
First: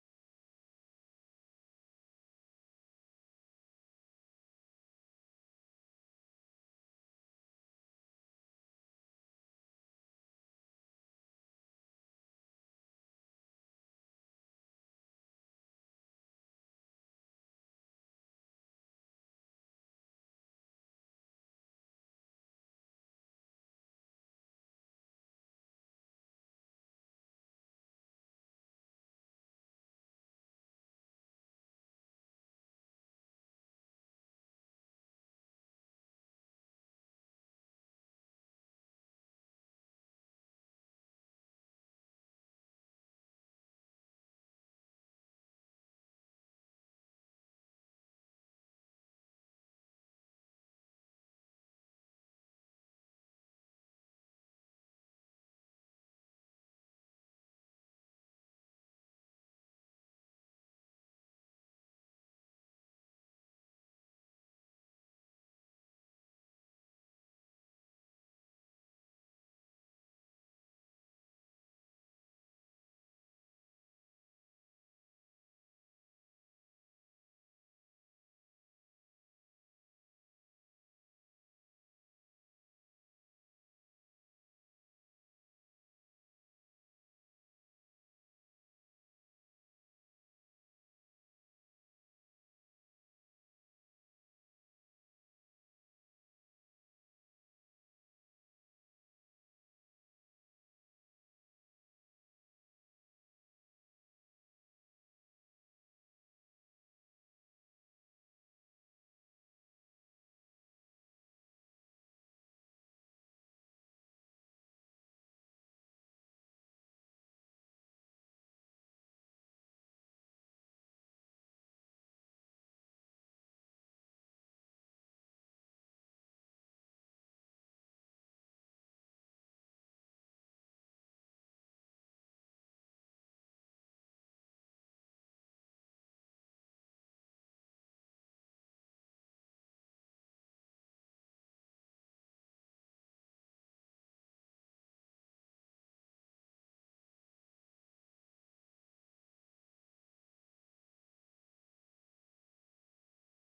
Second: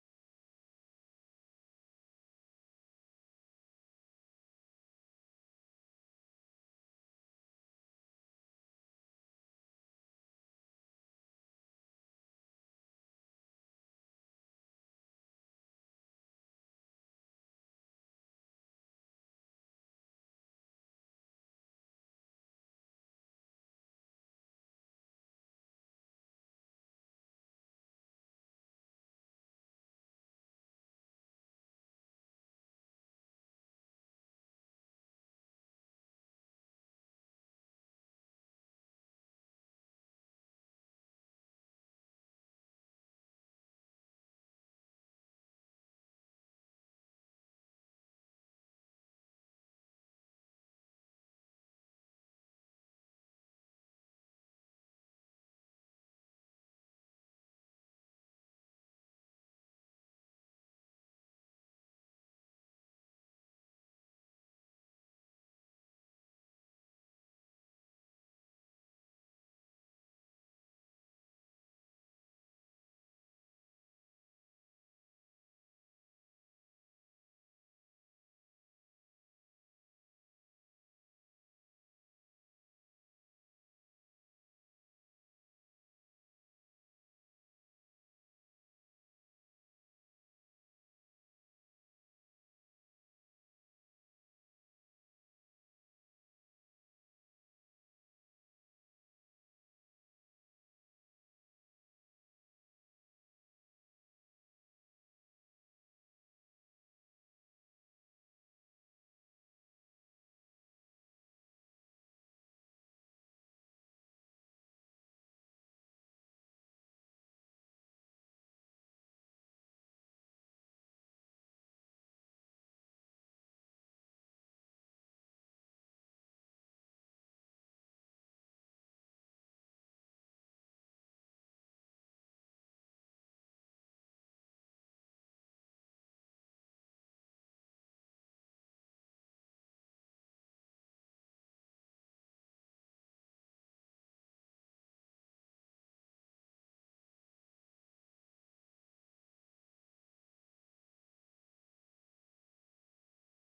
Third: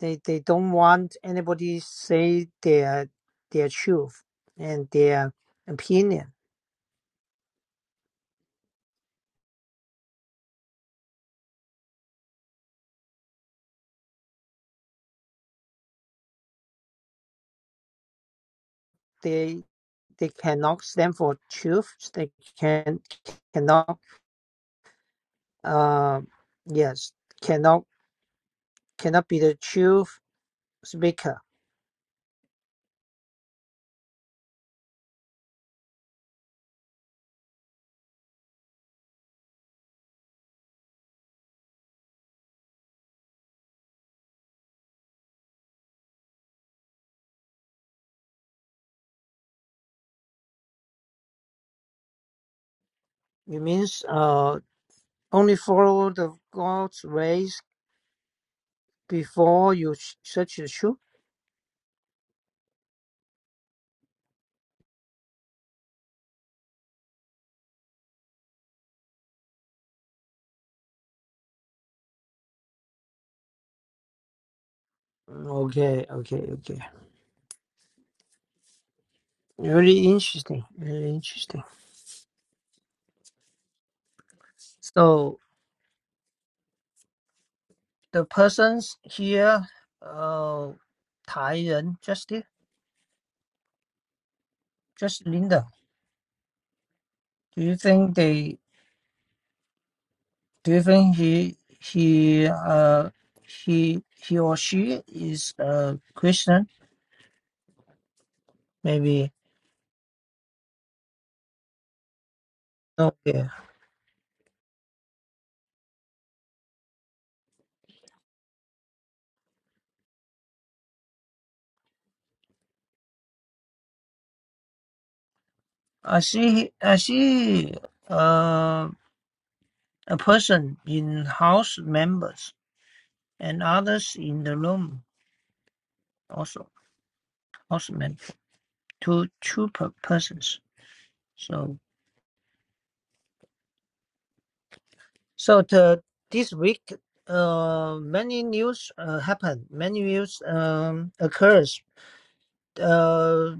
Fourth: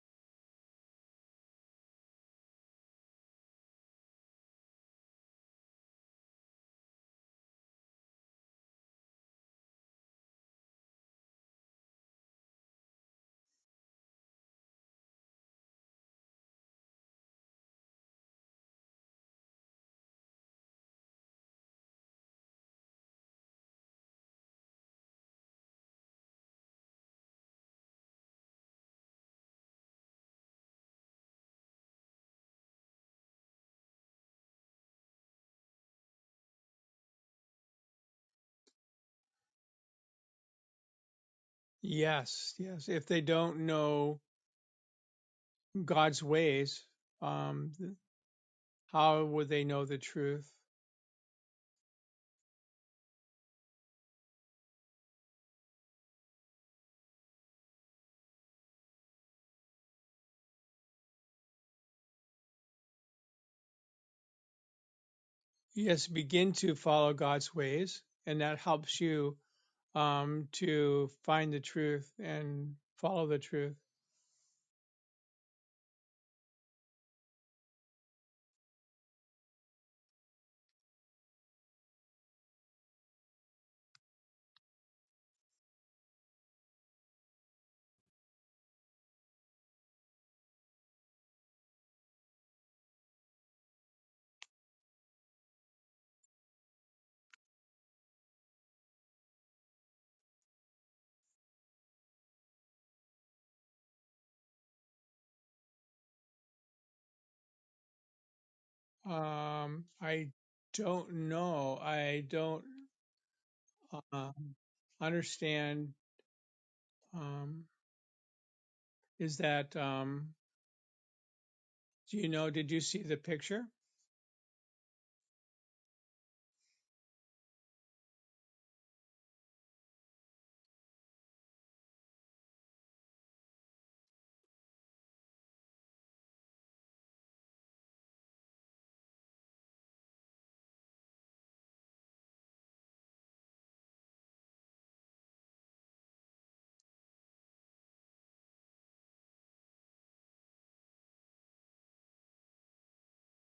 They they don't want anybody say their their truth and their opinion. They. they cannot stand for truth. They can cannot uh yes cannot cannot be the truth speaker. Yes, yes. If they don't know God's ways, um, how would they know the truth? It means uh only follow the God's ways before you s- search the truth. Yes, begin to follow God's ways, and that helps you um, to find the truth and follow the truth. Okay, okay, okay. Really interesting. Really interesting. So the persons here, uh, 台人, just it- just Linda. Do you think they Do you think he he uh he he or she is a Christian? Maybe Um, I don't know. I don't okay. uh, understand. Um, is that? Um, do you know? Did you see the picture? I see I see uh a person in house members and others in the room also house members two two per persons. So so the this week uh many news uh happen many news um occurs uh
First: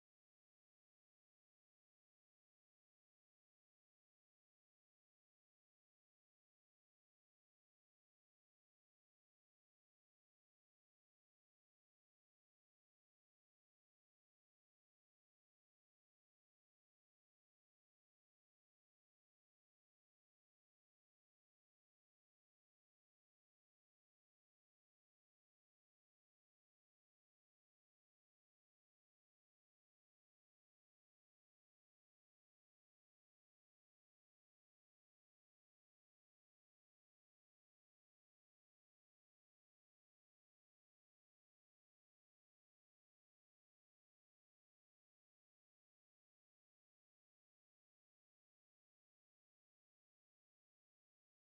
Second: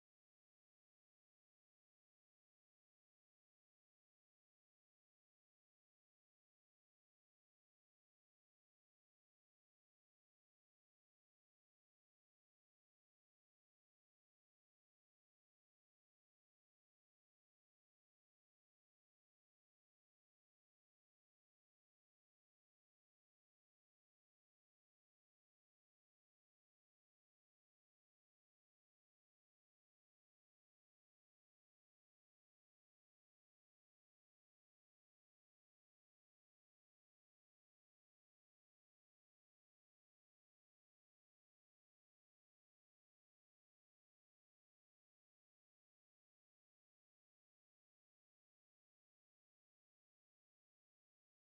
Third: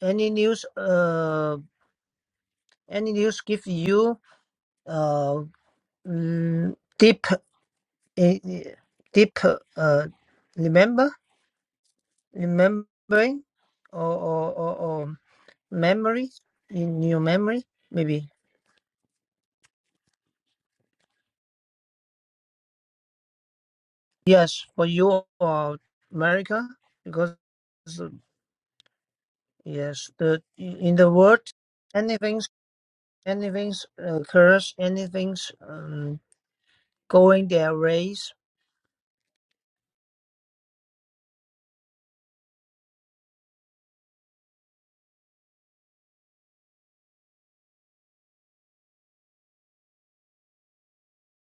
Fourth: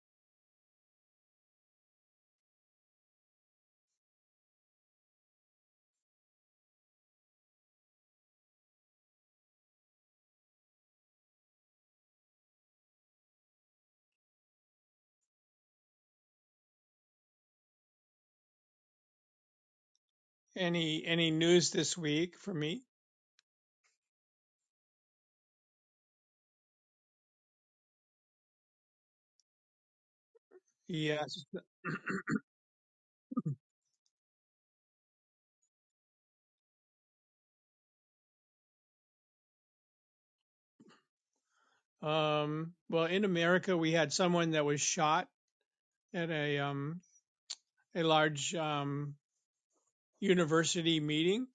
any news uh. Any news give you uh mm, deep eh, eh, deep uh remember remembering or or, or, or memory in your memory maybe Any any news this week for me? yes for you or America because uh, yes the in the world Yes. anything's anything's occurs anything's um, going their ways Um, well, in America, we had someone that was shot at a um, a large um, university meeting.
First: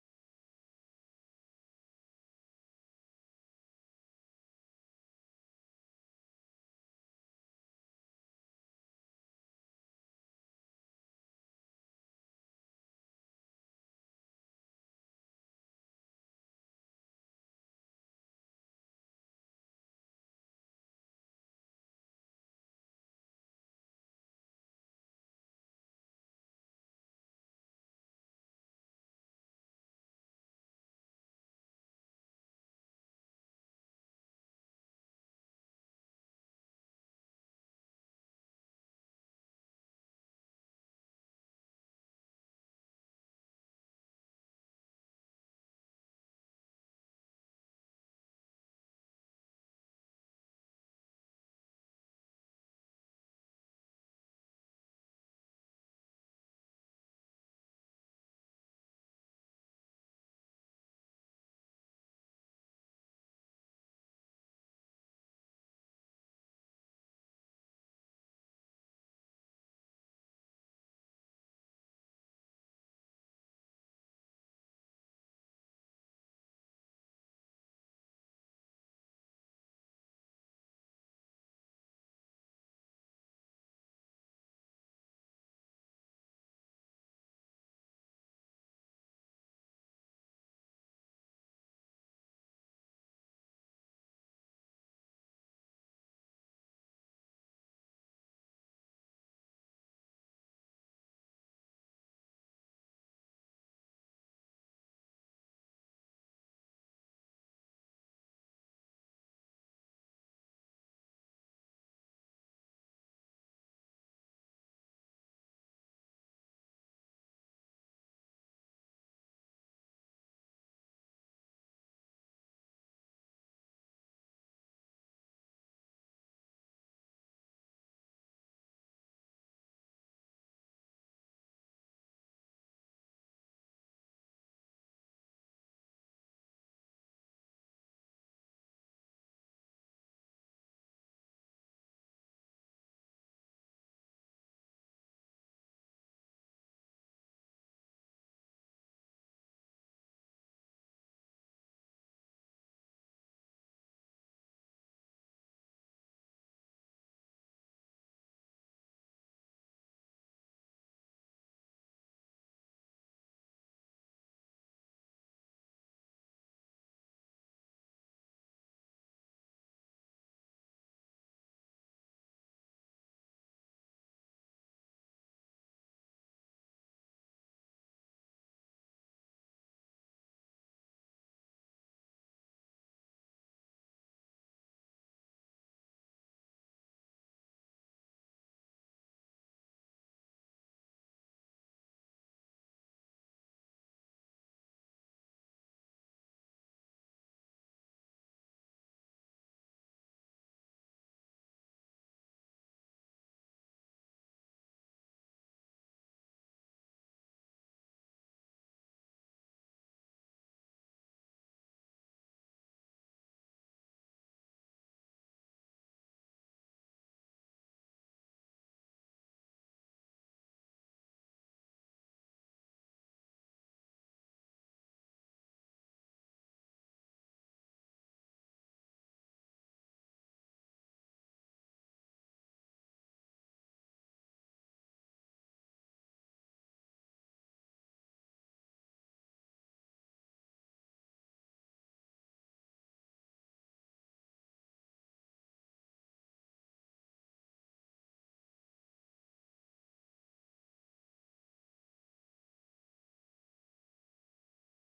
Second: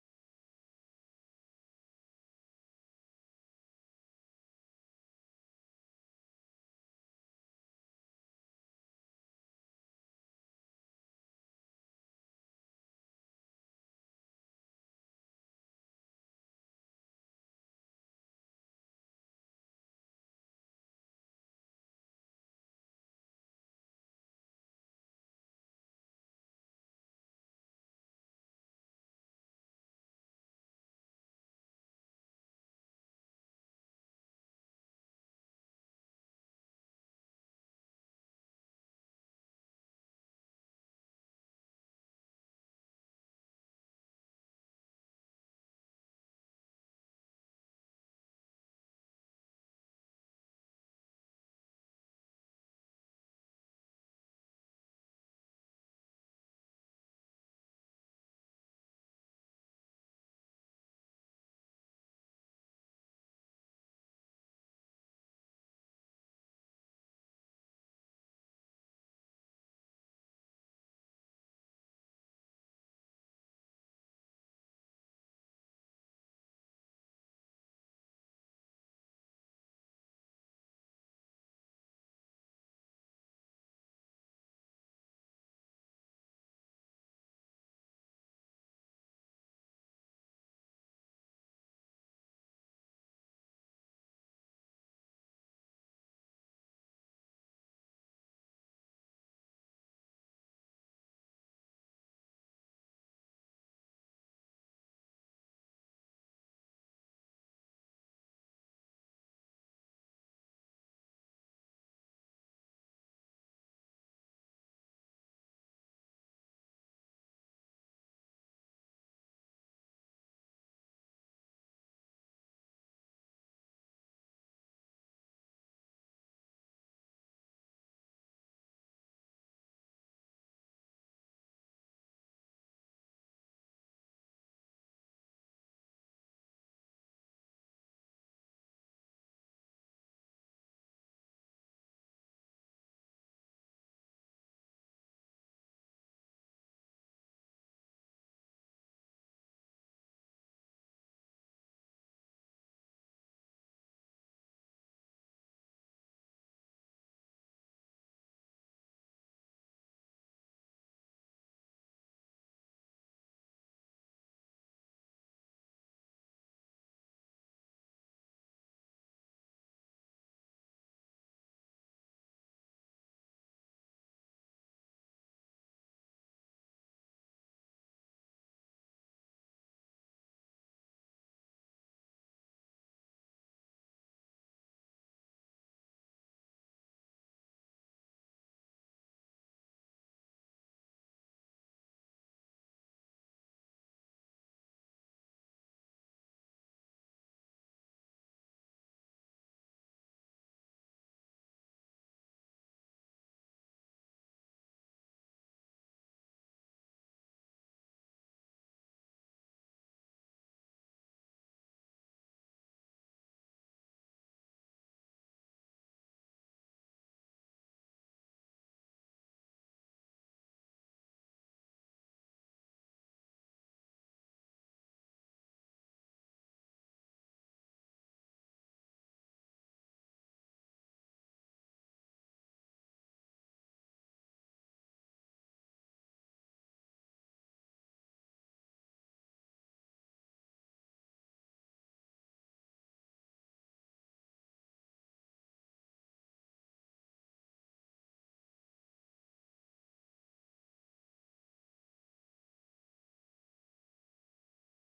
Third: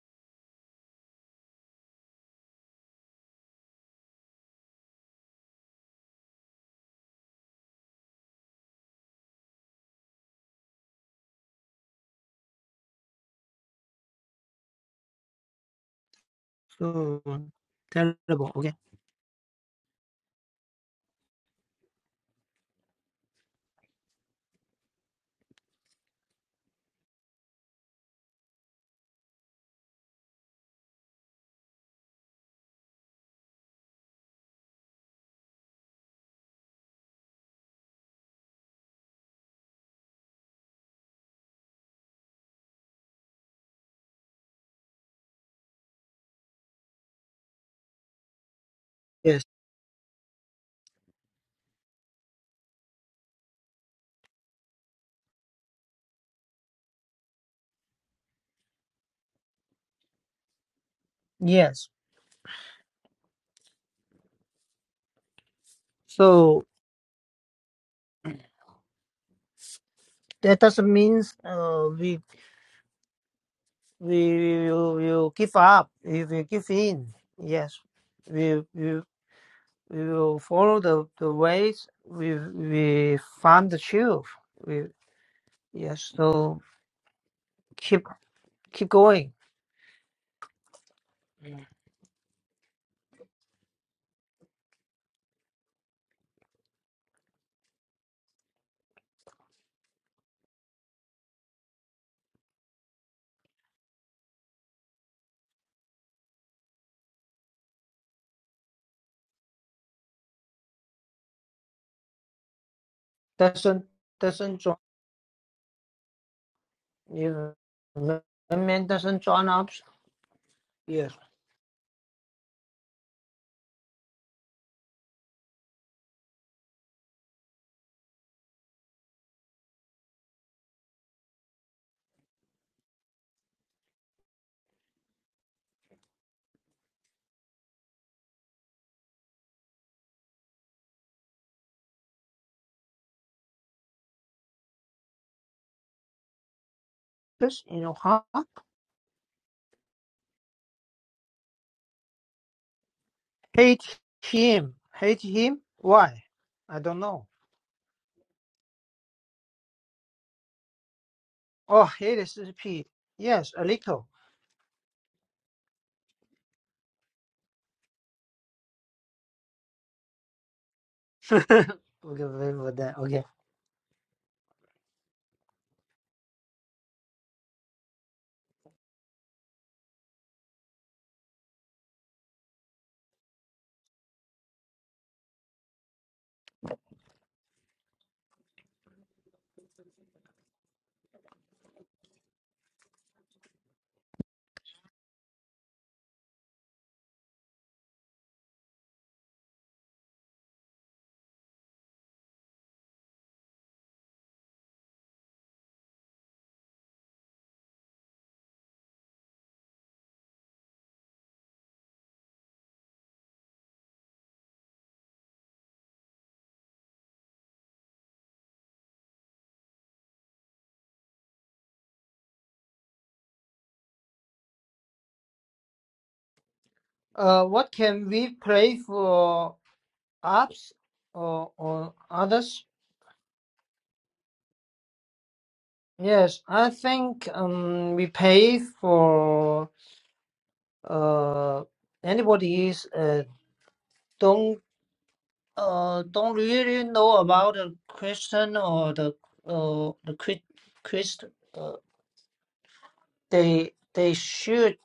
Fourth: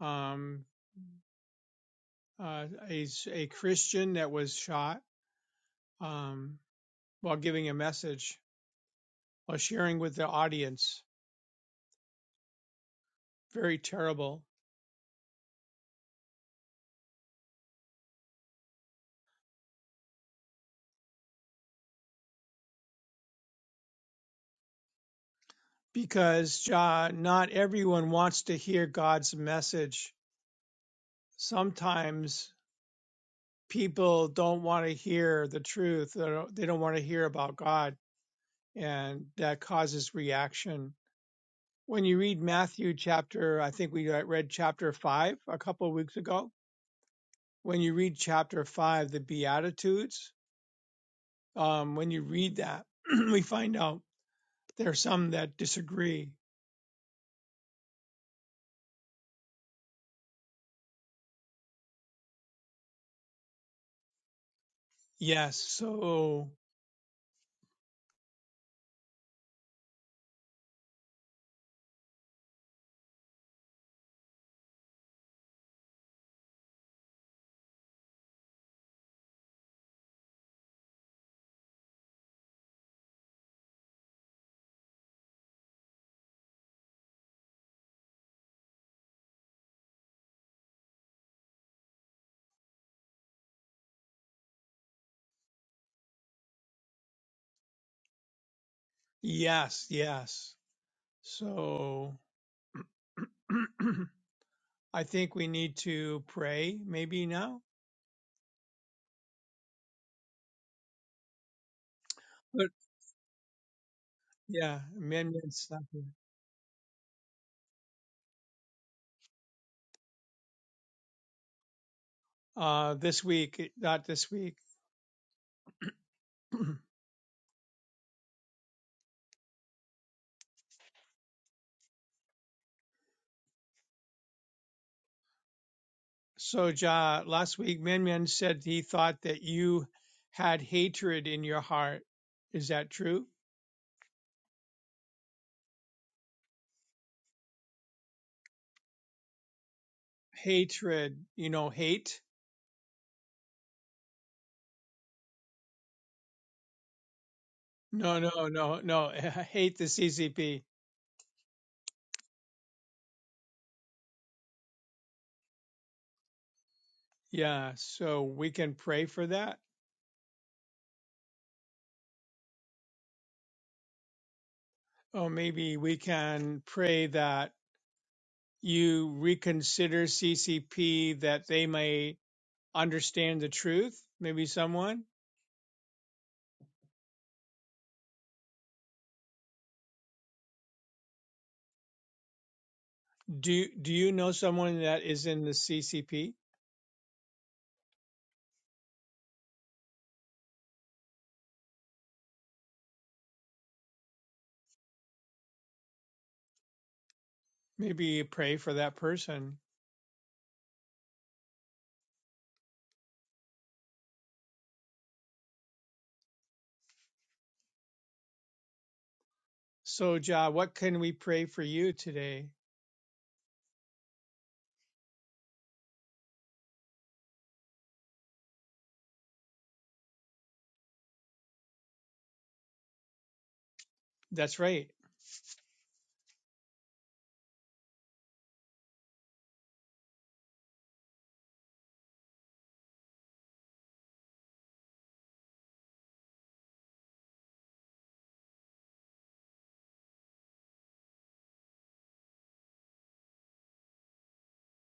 Um, uh, a s- a Christian that was shot um, while giving a message while sharing with the audience. Very terrible so terrible okay because uh, not everyone wants to hear God's message. Sometimes people don't want to hear the truth. They don't, they don't want to hear about God, and that causes reaction when you read Matthew chapter, I think we read chapter five a couple of weeks ago. When you read chapter five, the yes Beatitudes, um, when you read that, (clears throat) we find out there are some that disagree. yes Yes, so, so. That doesn't mean uh, we we will, will give up. We will give in. Yes, we we, we will follow the, the ways. We we find the truth. We yes. So keep keep going. yes, yes. So, (clears throat) I think we need to pray maybe now. But Doesn't doesn't join. yeah, amendments. not here. You know, man doesn't join up. Yes. Uh, this week, not this week. (clears throat) So, Ja, last week, Minmin said he thought that you had hatred in your heart. Is that true? Just you know, huh? Hatred, you know, hate? hate him. Hate him. Why? I don't know. No, no, no, no. (laughs) hate the CCP. Oh, hate is P. Yes, a little. Yeah. So we can pray for that. Okay, okay, okay. Or maybe we can pray that you reconsider CCP that they may understand the truth. Maybe someone. Do, do you know someone that is in the CCP? Maybe you pray for that person. So, Jah, what can we pray for you today? Uh, what can we pray for apps or, or others? That's right. Yes, I think um, we pay for uh, anybody is uh, don't uh, don't really know about the Christian or the uh, the Christ, Christ uh, they they should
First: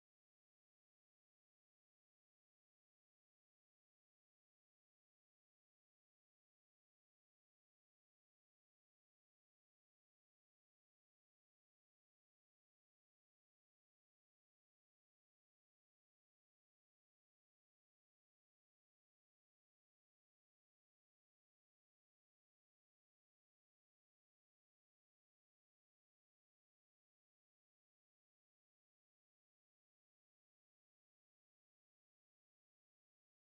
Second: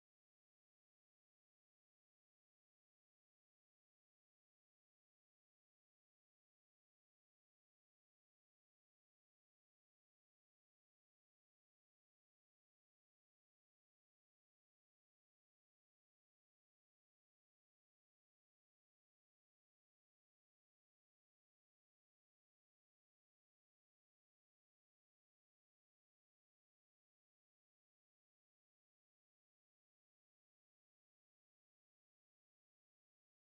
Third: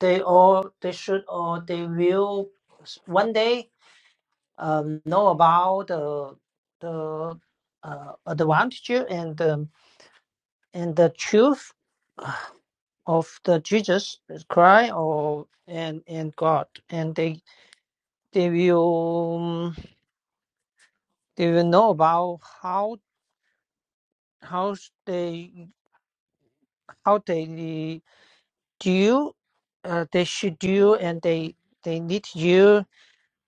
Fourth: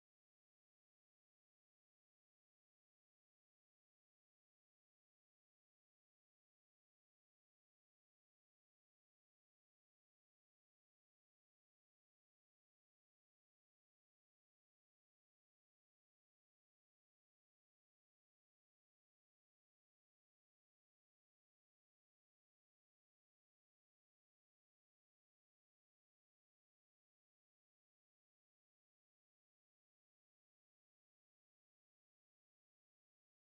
they all they should or they will one day um, know about the the uh, advantage and um, and the truth of the Jesus Christ or and and God, and they they will um, they will know about how how they how they do uh, they should do and they they need you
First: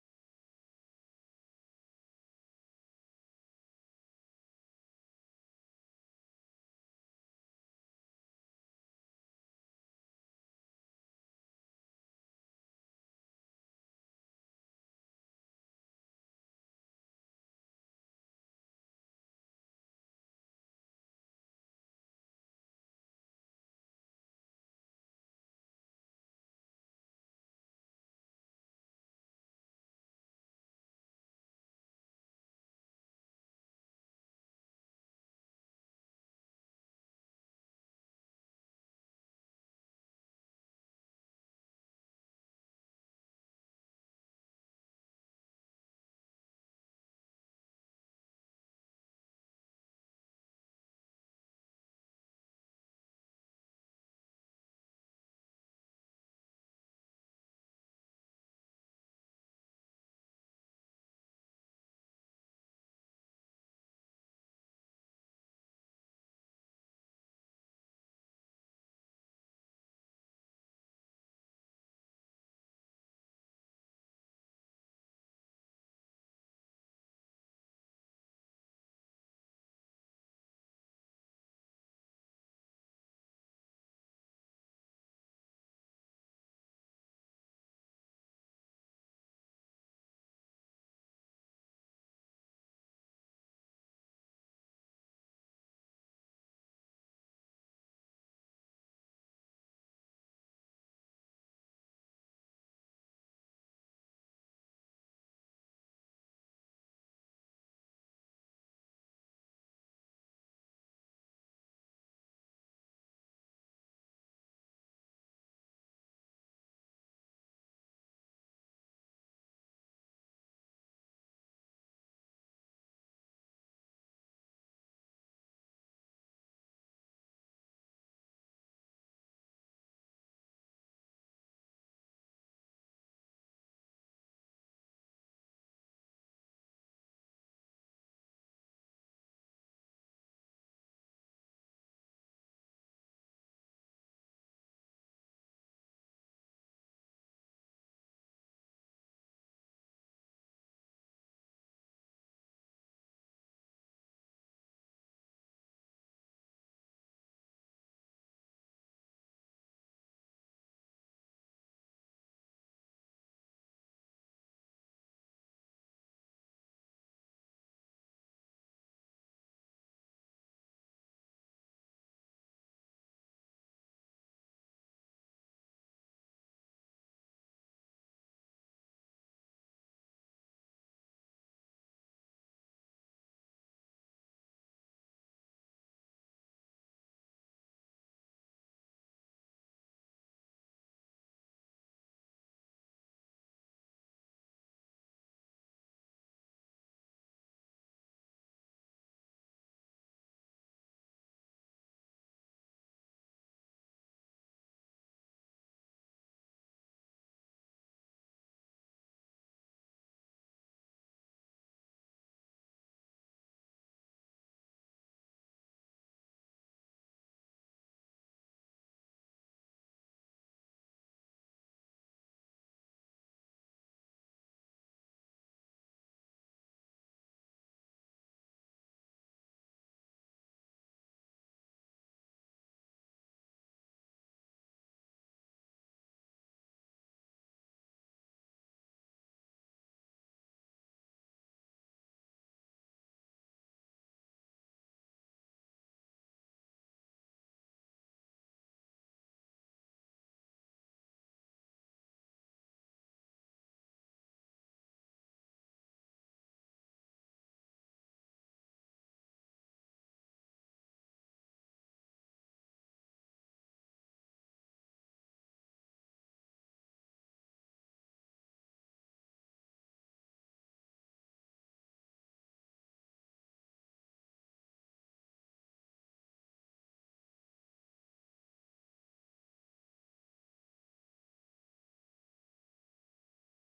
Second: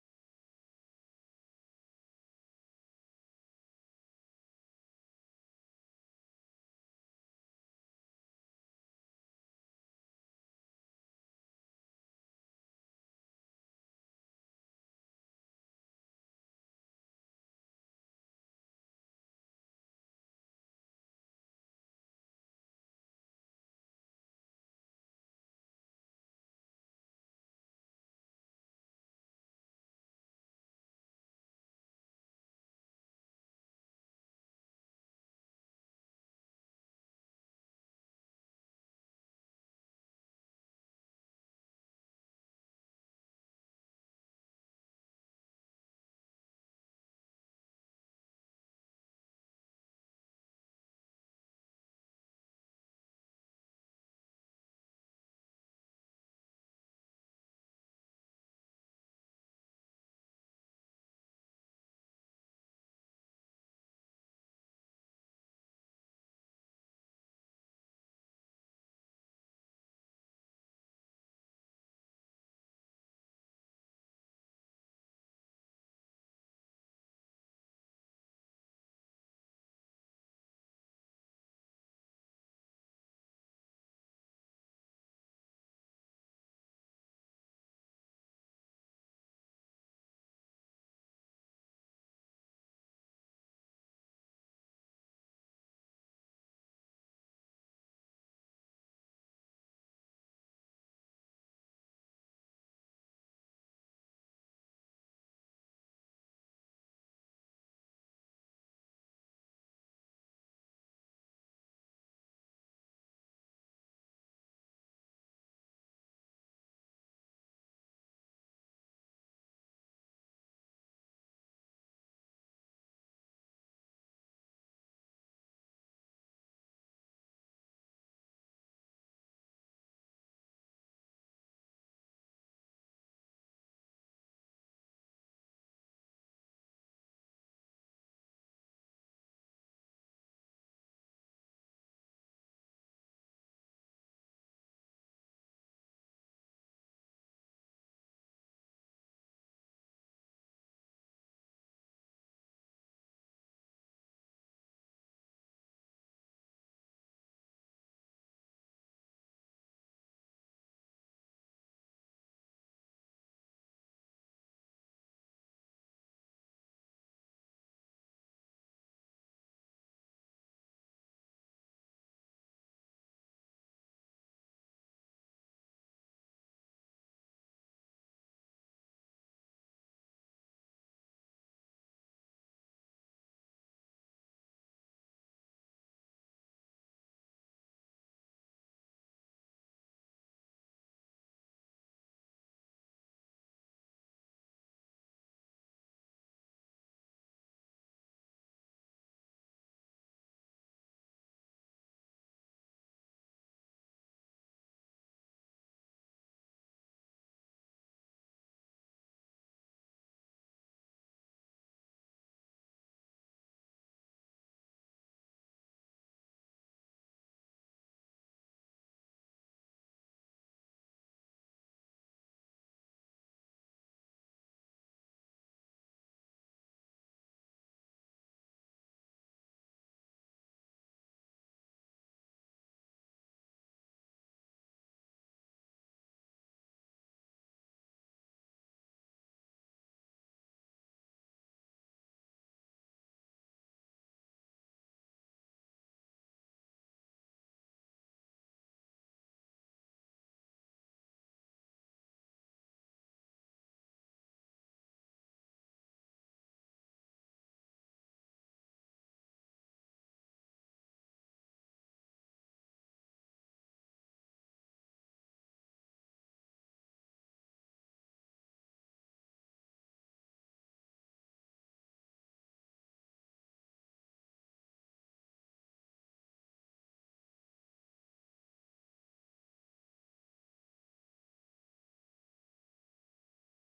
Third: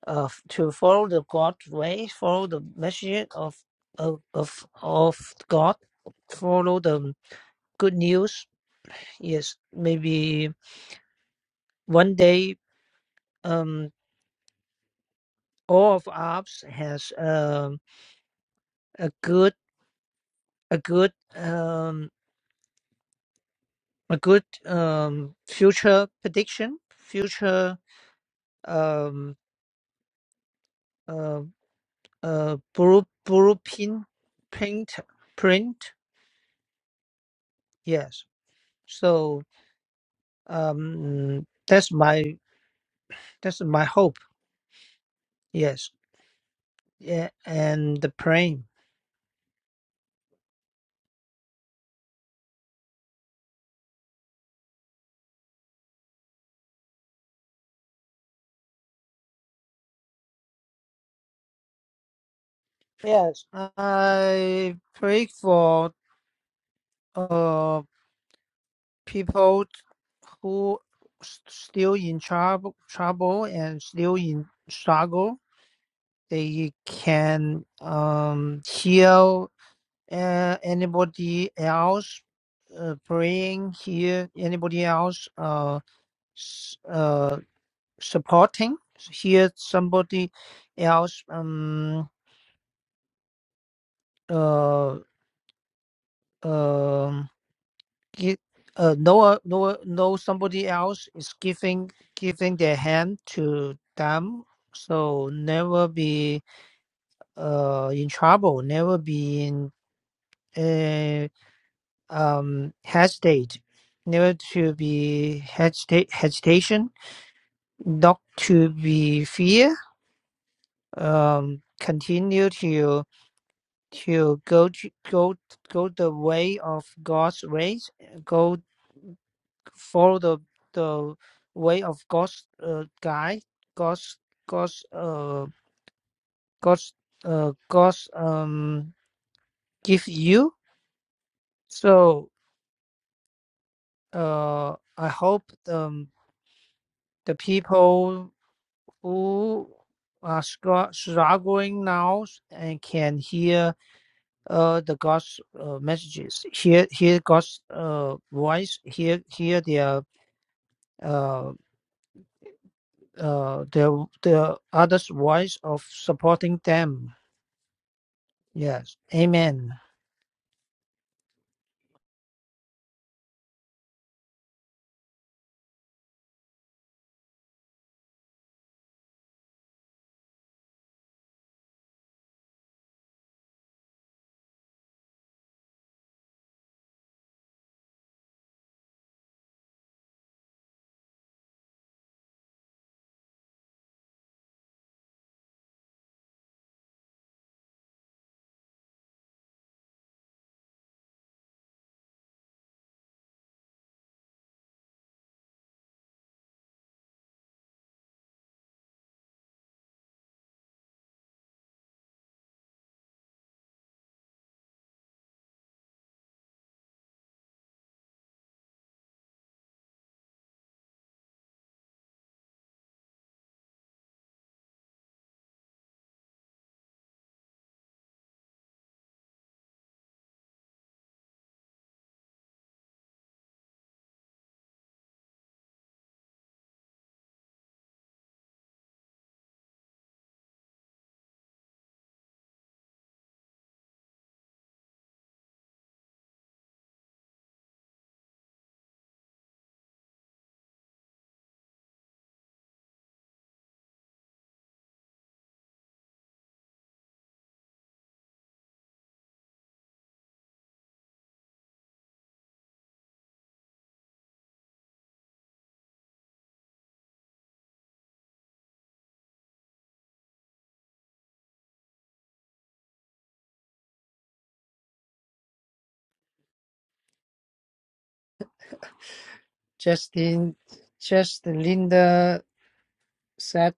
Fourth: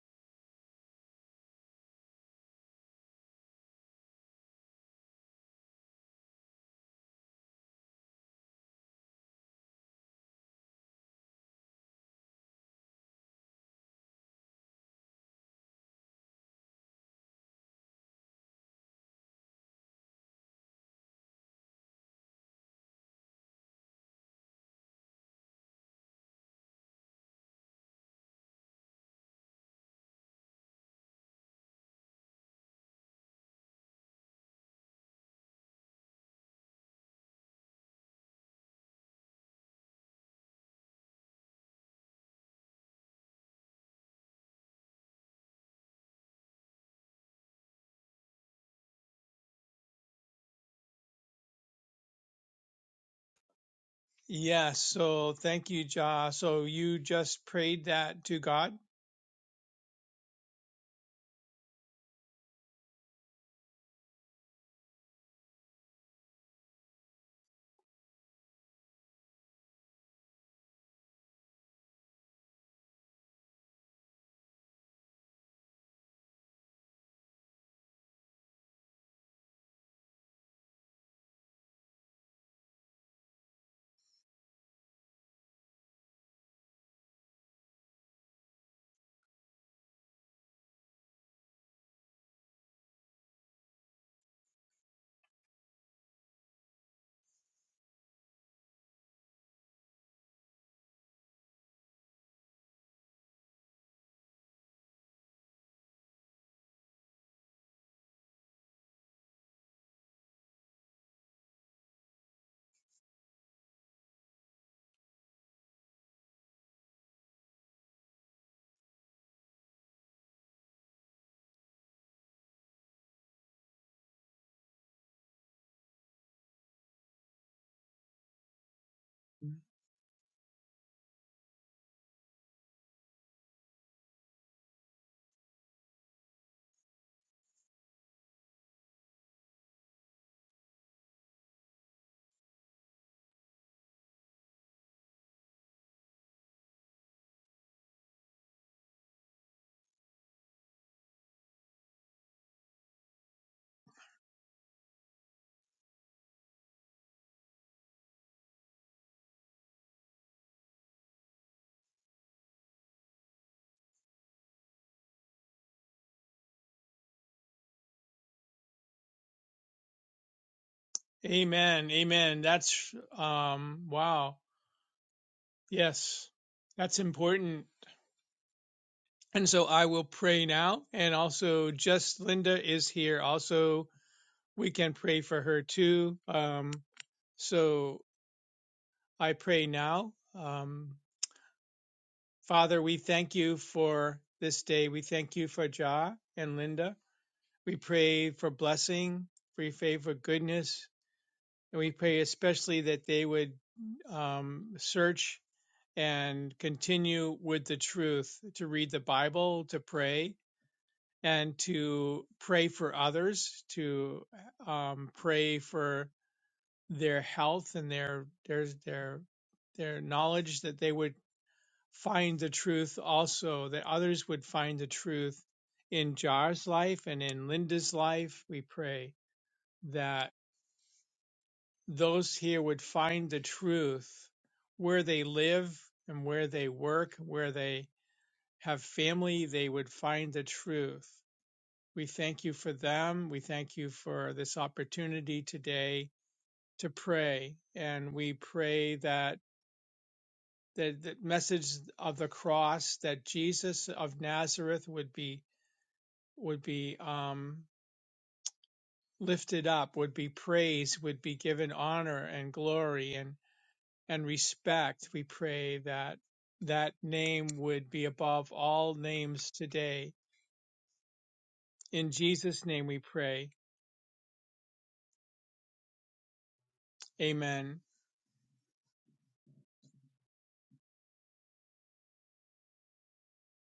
uh, to follow the God's way, follow the message of of of, of God, follow the good news is maybe one day um, all of apps has um, a good a good um, a good um, future prediction future um, uh, uh, blue, blueprint print print yes so um, that's my that's my hope yes yeah and the praying Yes. So, thank you, Jah. So, you just prayed that to God? yes I pray for uh, people who s- still in trouble, trouble and still in struggle, they can um, hear uh, anybody else uh, praying, hear anybody else uh, s- uh, supporting, hear somebody else um, uh, um gi- uh, know know know somebody else is giving giving their hand to them so never be uh in trouble never be in uh, um hesitate never to be hesitate hesitation not to be fear um continue to to go to, go go the way of god's ways go follow the the way of God's uh, guide, God's God's uh God's uh God's um give you. So uh I hope um the people who are scr- struggling now and can hear uh the God's uh, messages, hear hear God's uh voice, hear hear their uh uh the the others voice of supporting them Yes. Amen. Amen. Amen. That's, um, wow. Yes. That's important. And so, I will pray now. And also, just Linda is here. Also, we can pray for her too. Um, so, I pray now. Um, Father, we thank you for this day. We thank you for Ja and Linda. We pray for blessing, we pray for goodness, and we pray especially that they would um, search and continue with the truth to read the Bible, to pray, and to pray for others, to um, pray for their health and their their their their knowledge that they would find the truth also, that others would find the truth in Jar's life and in Linda's life. We pray that those here would find the truth where they live and where they work, where they have family, they would find the truth. We thank you for them. We thank you for this opportunity today to pray. And we pray that the, the message of the cross, that Jesus of Nazareth would be would be um, lifted up, would be praised, would be given honor and glory and, and respect. We pray that that name would be above all names today. In Jesus' name we pray. Amen. Justin, just Linda said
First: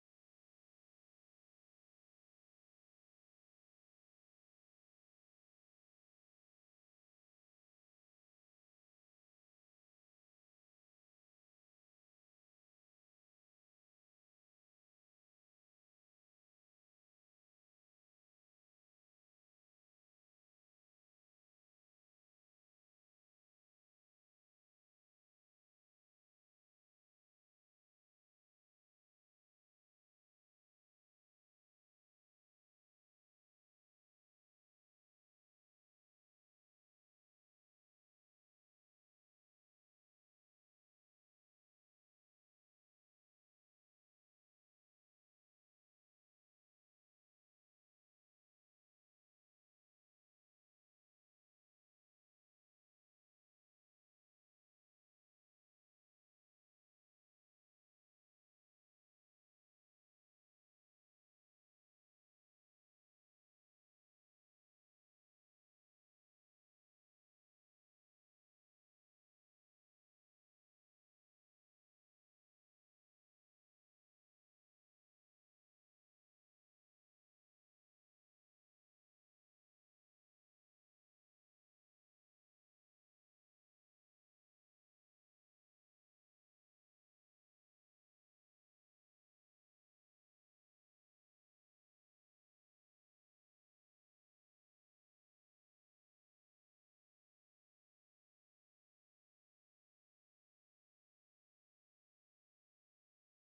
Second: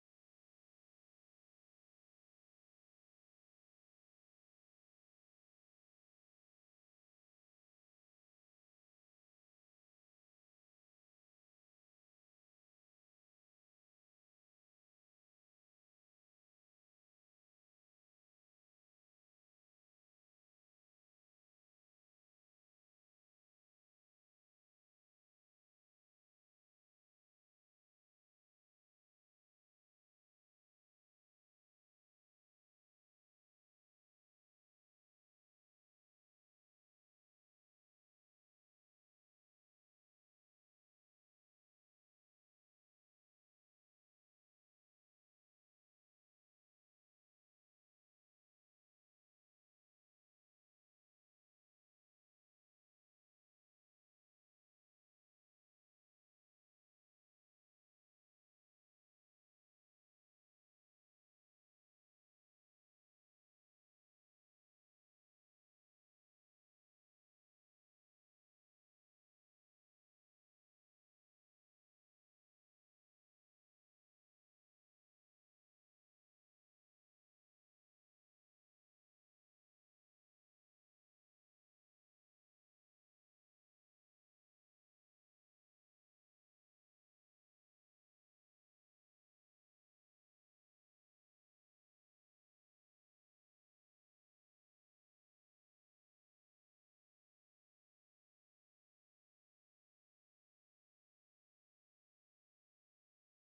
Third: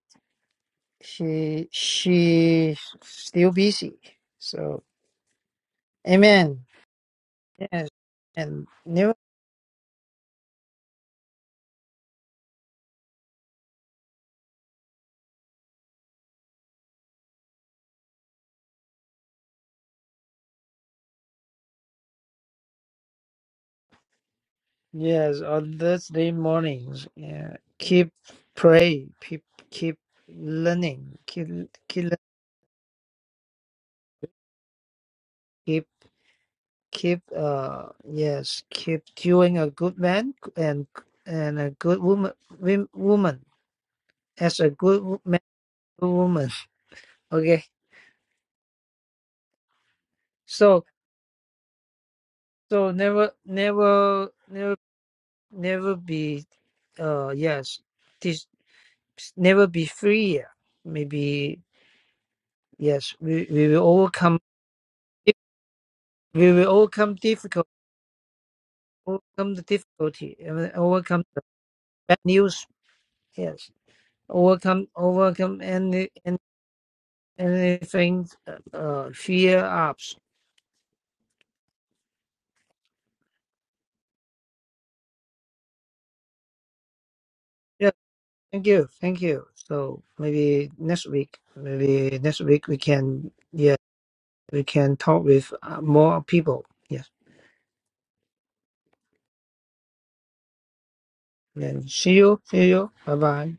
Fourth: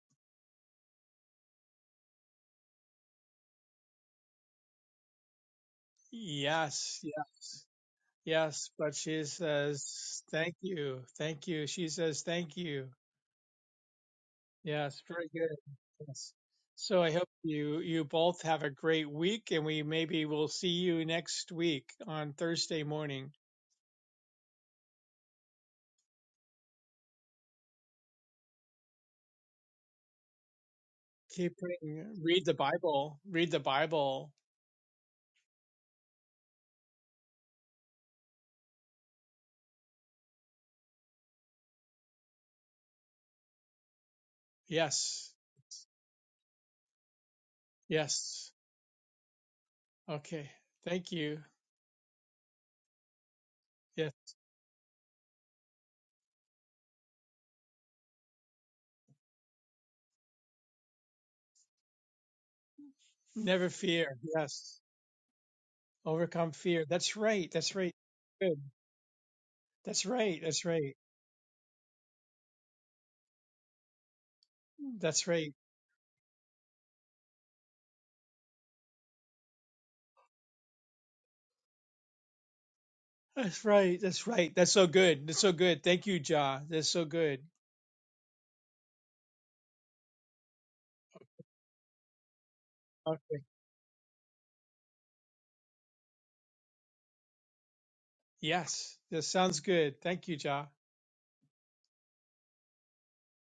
she she still busy. So amen. Yes, yes, Yes. And yes. But new she says, thank you. Thank you. She says, thank you. Yes, very good. Yes. So I hope you you both have a great week, and we maybe will see you next week on Thursday morning. yes on Thursday mornings. Yeah. Keep pray. Keep keep learning. Keep Keep keep reading, lear- read the Bible. Read the Bible. keep keep uh yes keep doing a good man and and a good woman wom- woman as a good wo- Yes. man woman. (laughs) Okay. Yes. Okay. So Thank you. So never, Yes. never, never, never be, uh, yes, this never be free. Maybe yes, we, we Never will fear. overcome. Yes. We Overcome will fear. overcome That's right. difficult, That's right. Good. overcome the That's difficulty, right. That's and right. overcome the bad news. Yes, overcome, That's right. overcome any, any anything, uh, uh, fear ups. That's right. That's right. That's so good. That's so good. Thank you, Ja. That's so good. Yeah, thank you, thank you. So maybe next week, maybe next week we Okay. can, yeah, we can talk with uh, more people. Yes. Yes, this sounds good. Thank you, Ja. Yeah. See you. See you. Bye bye.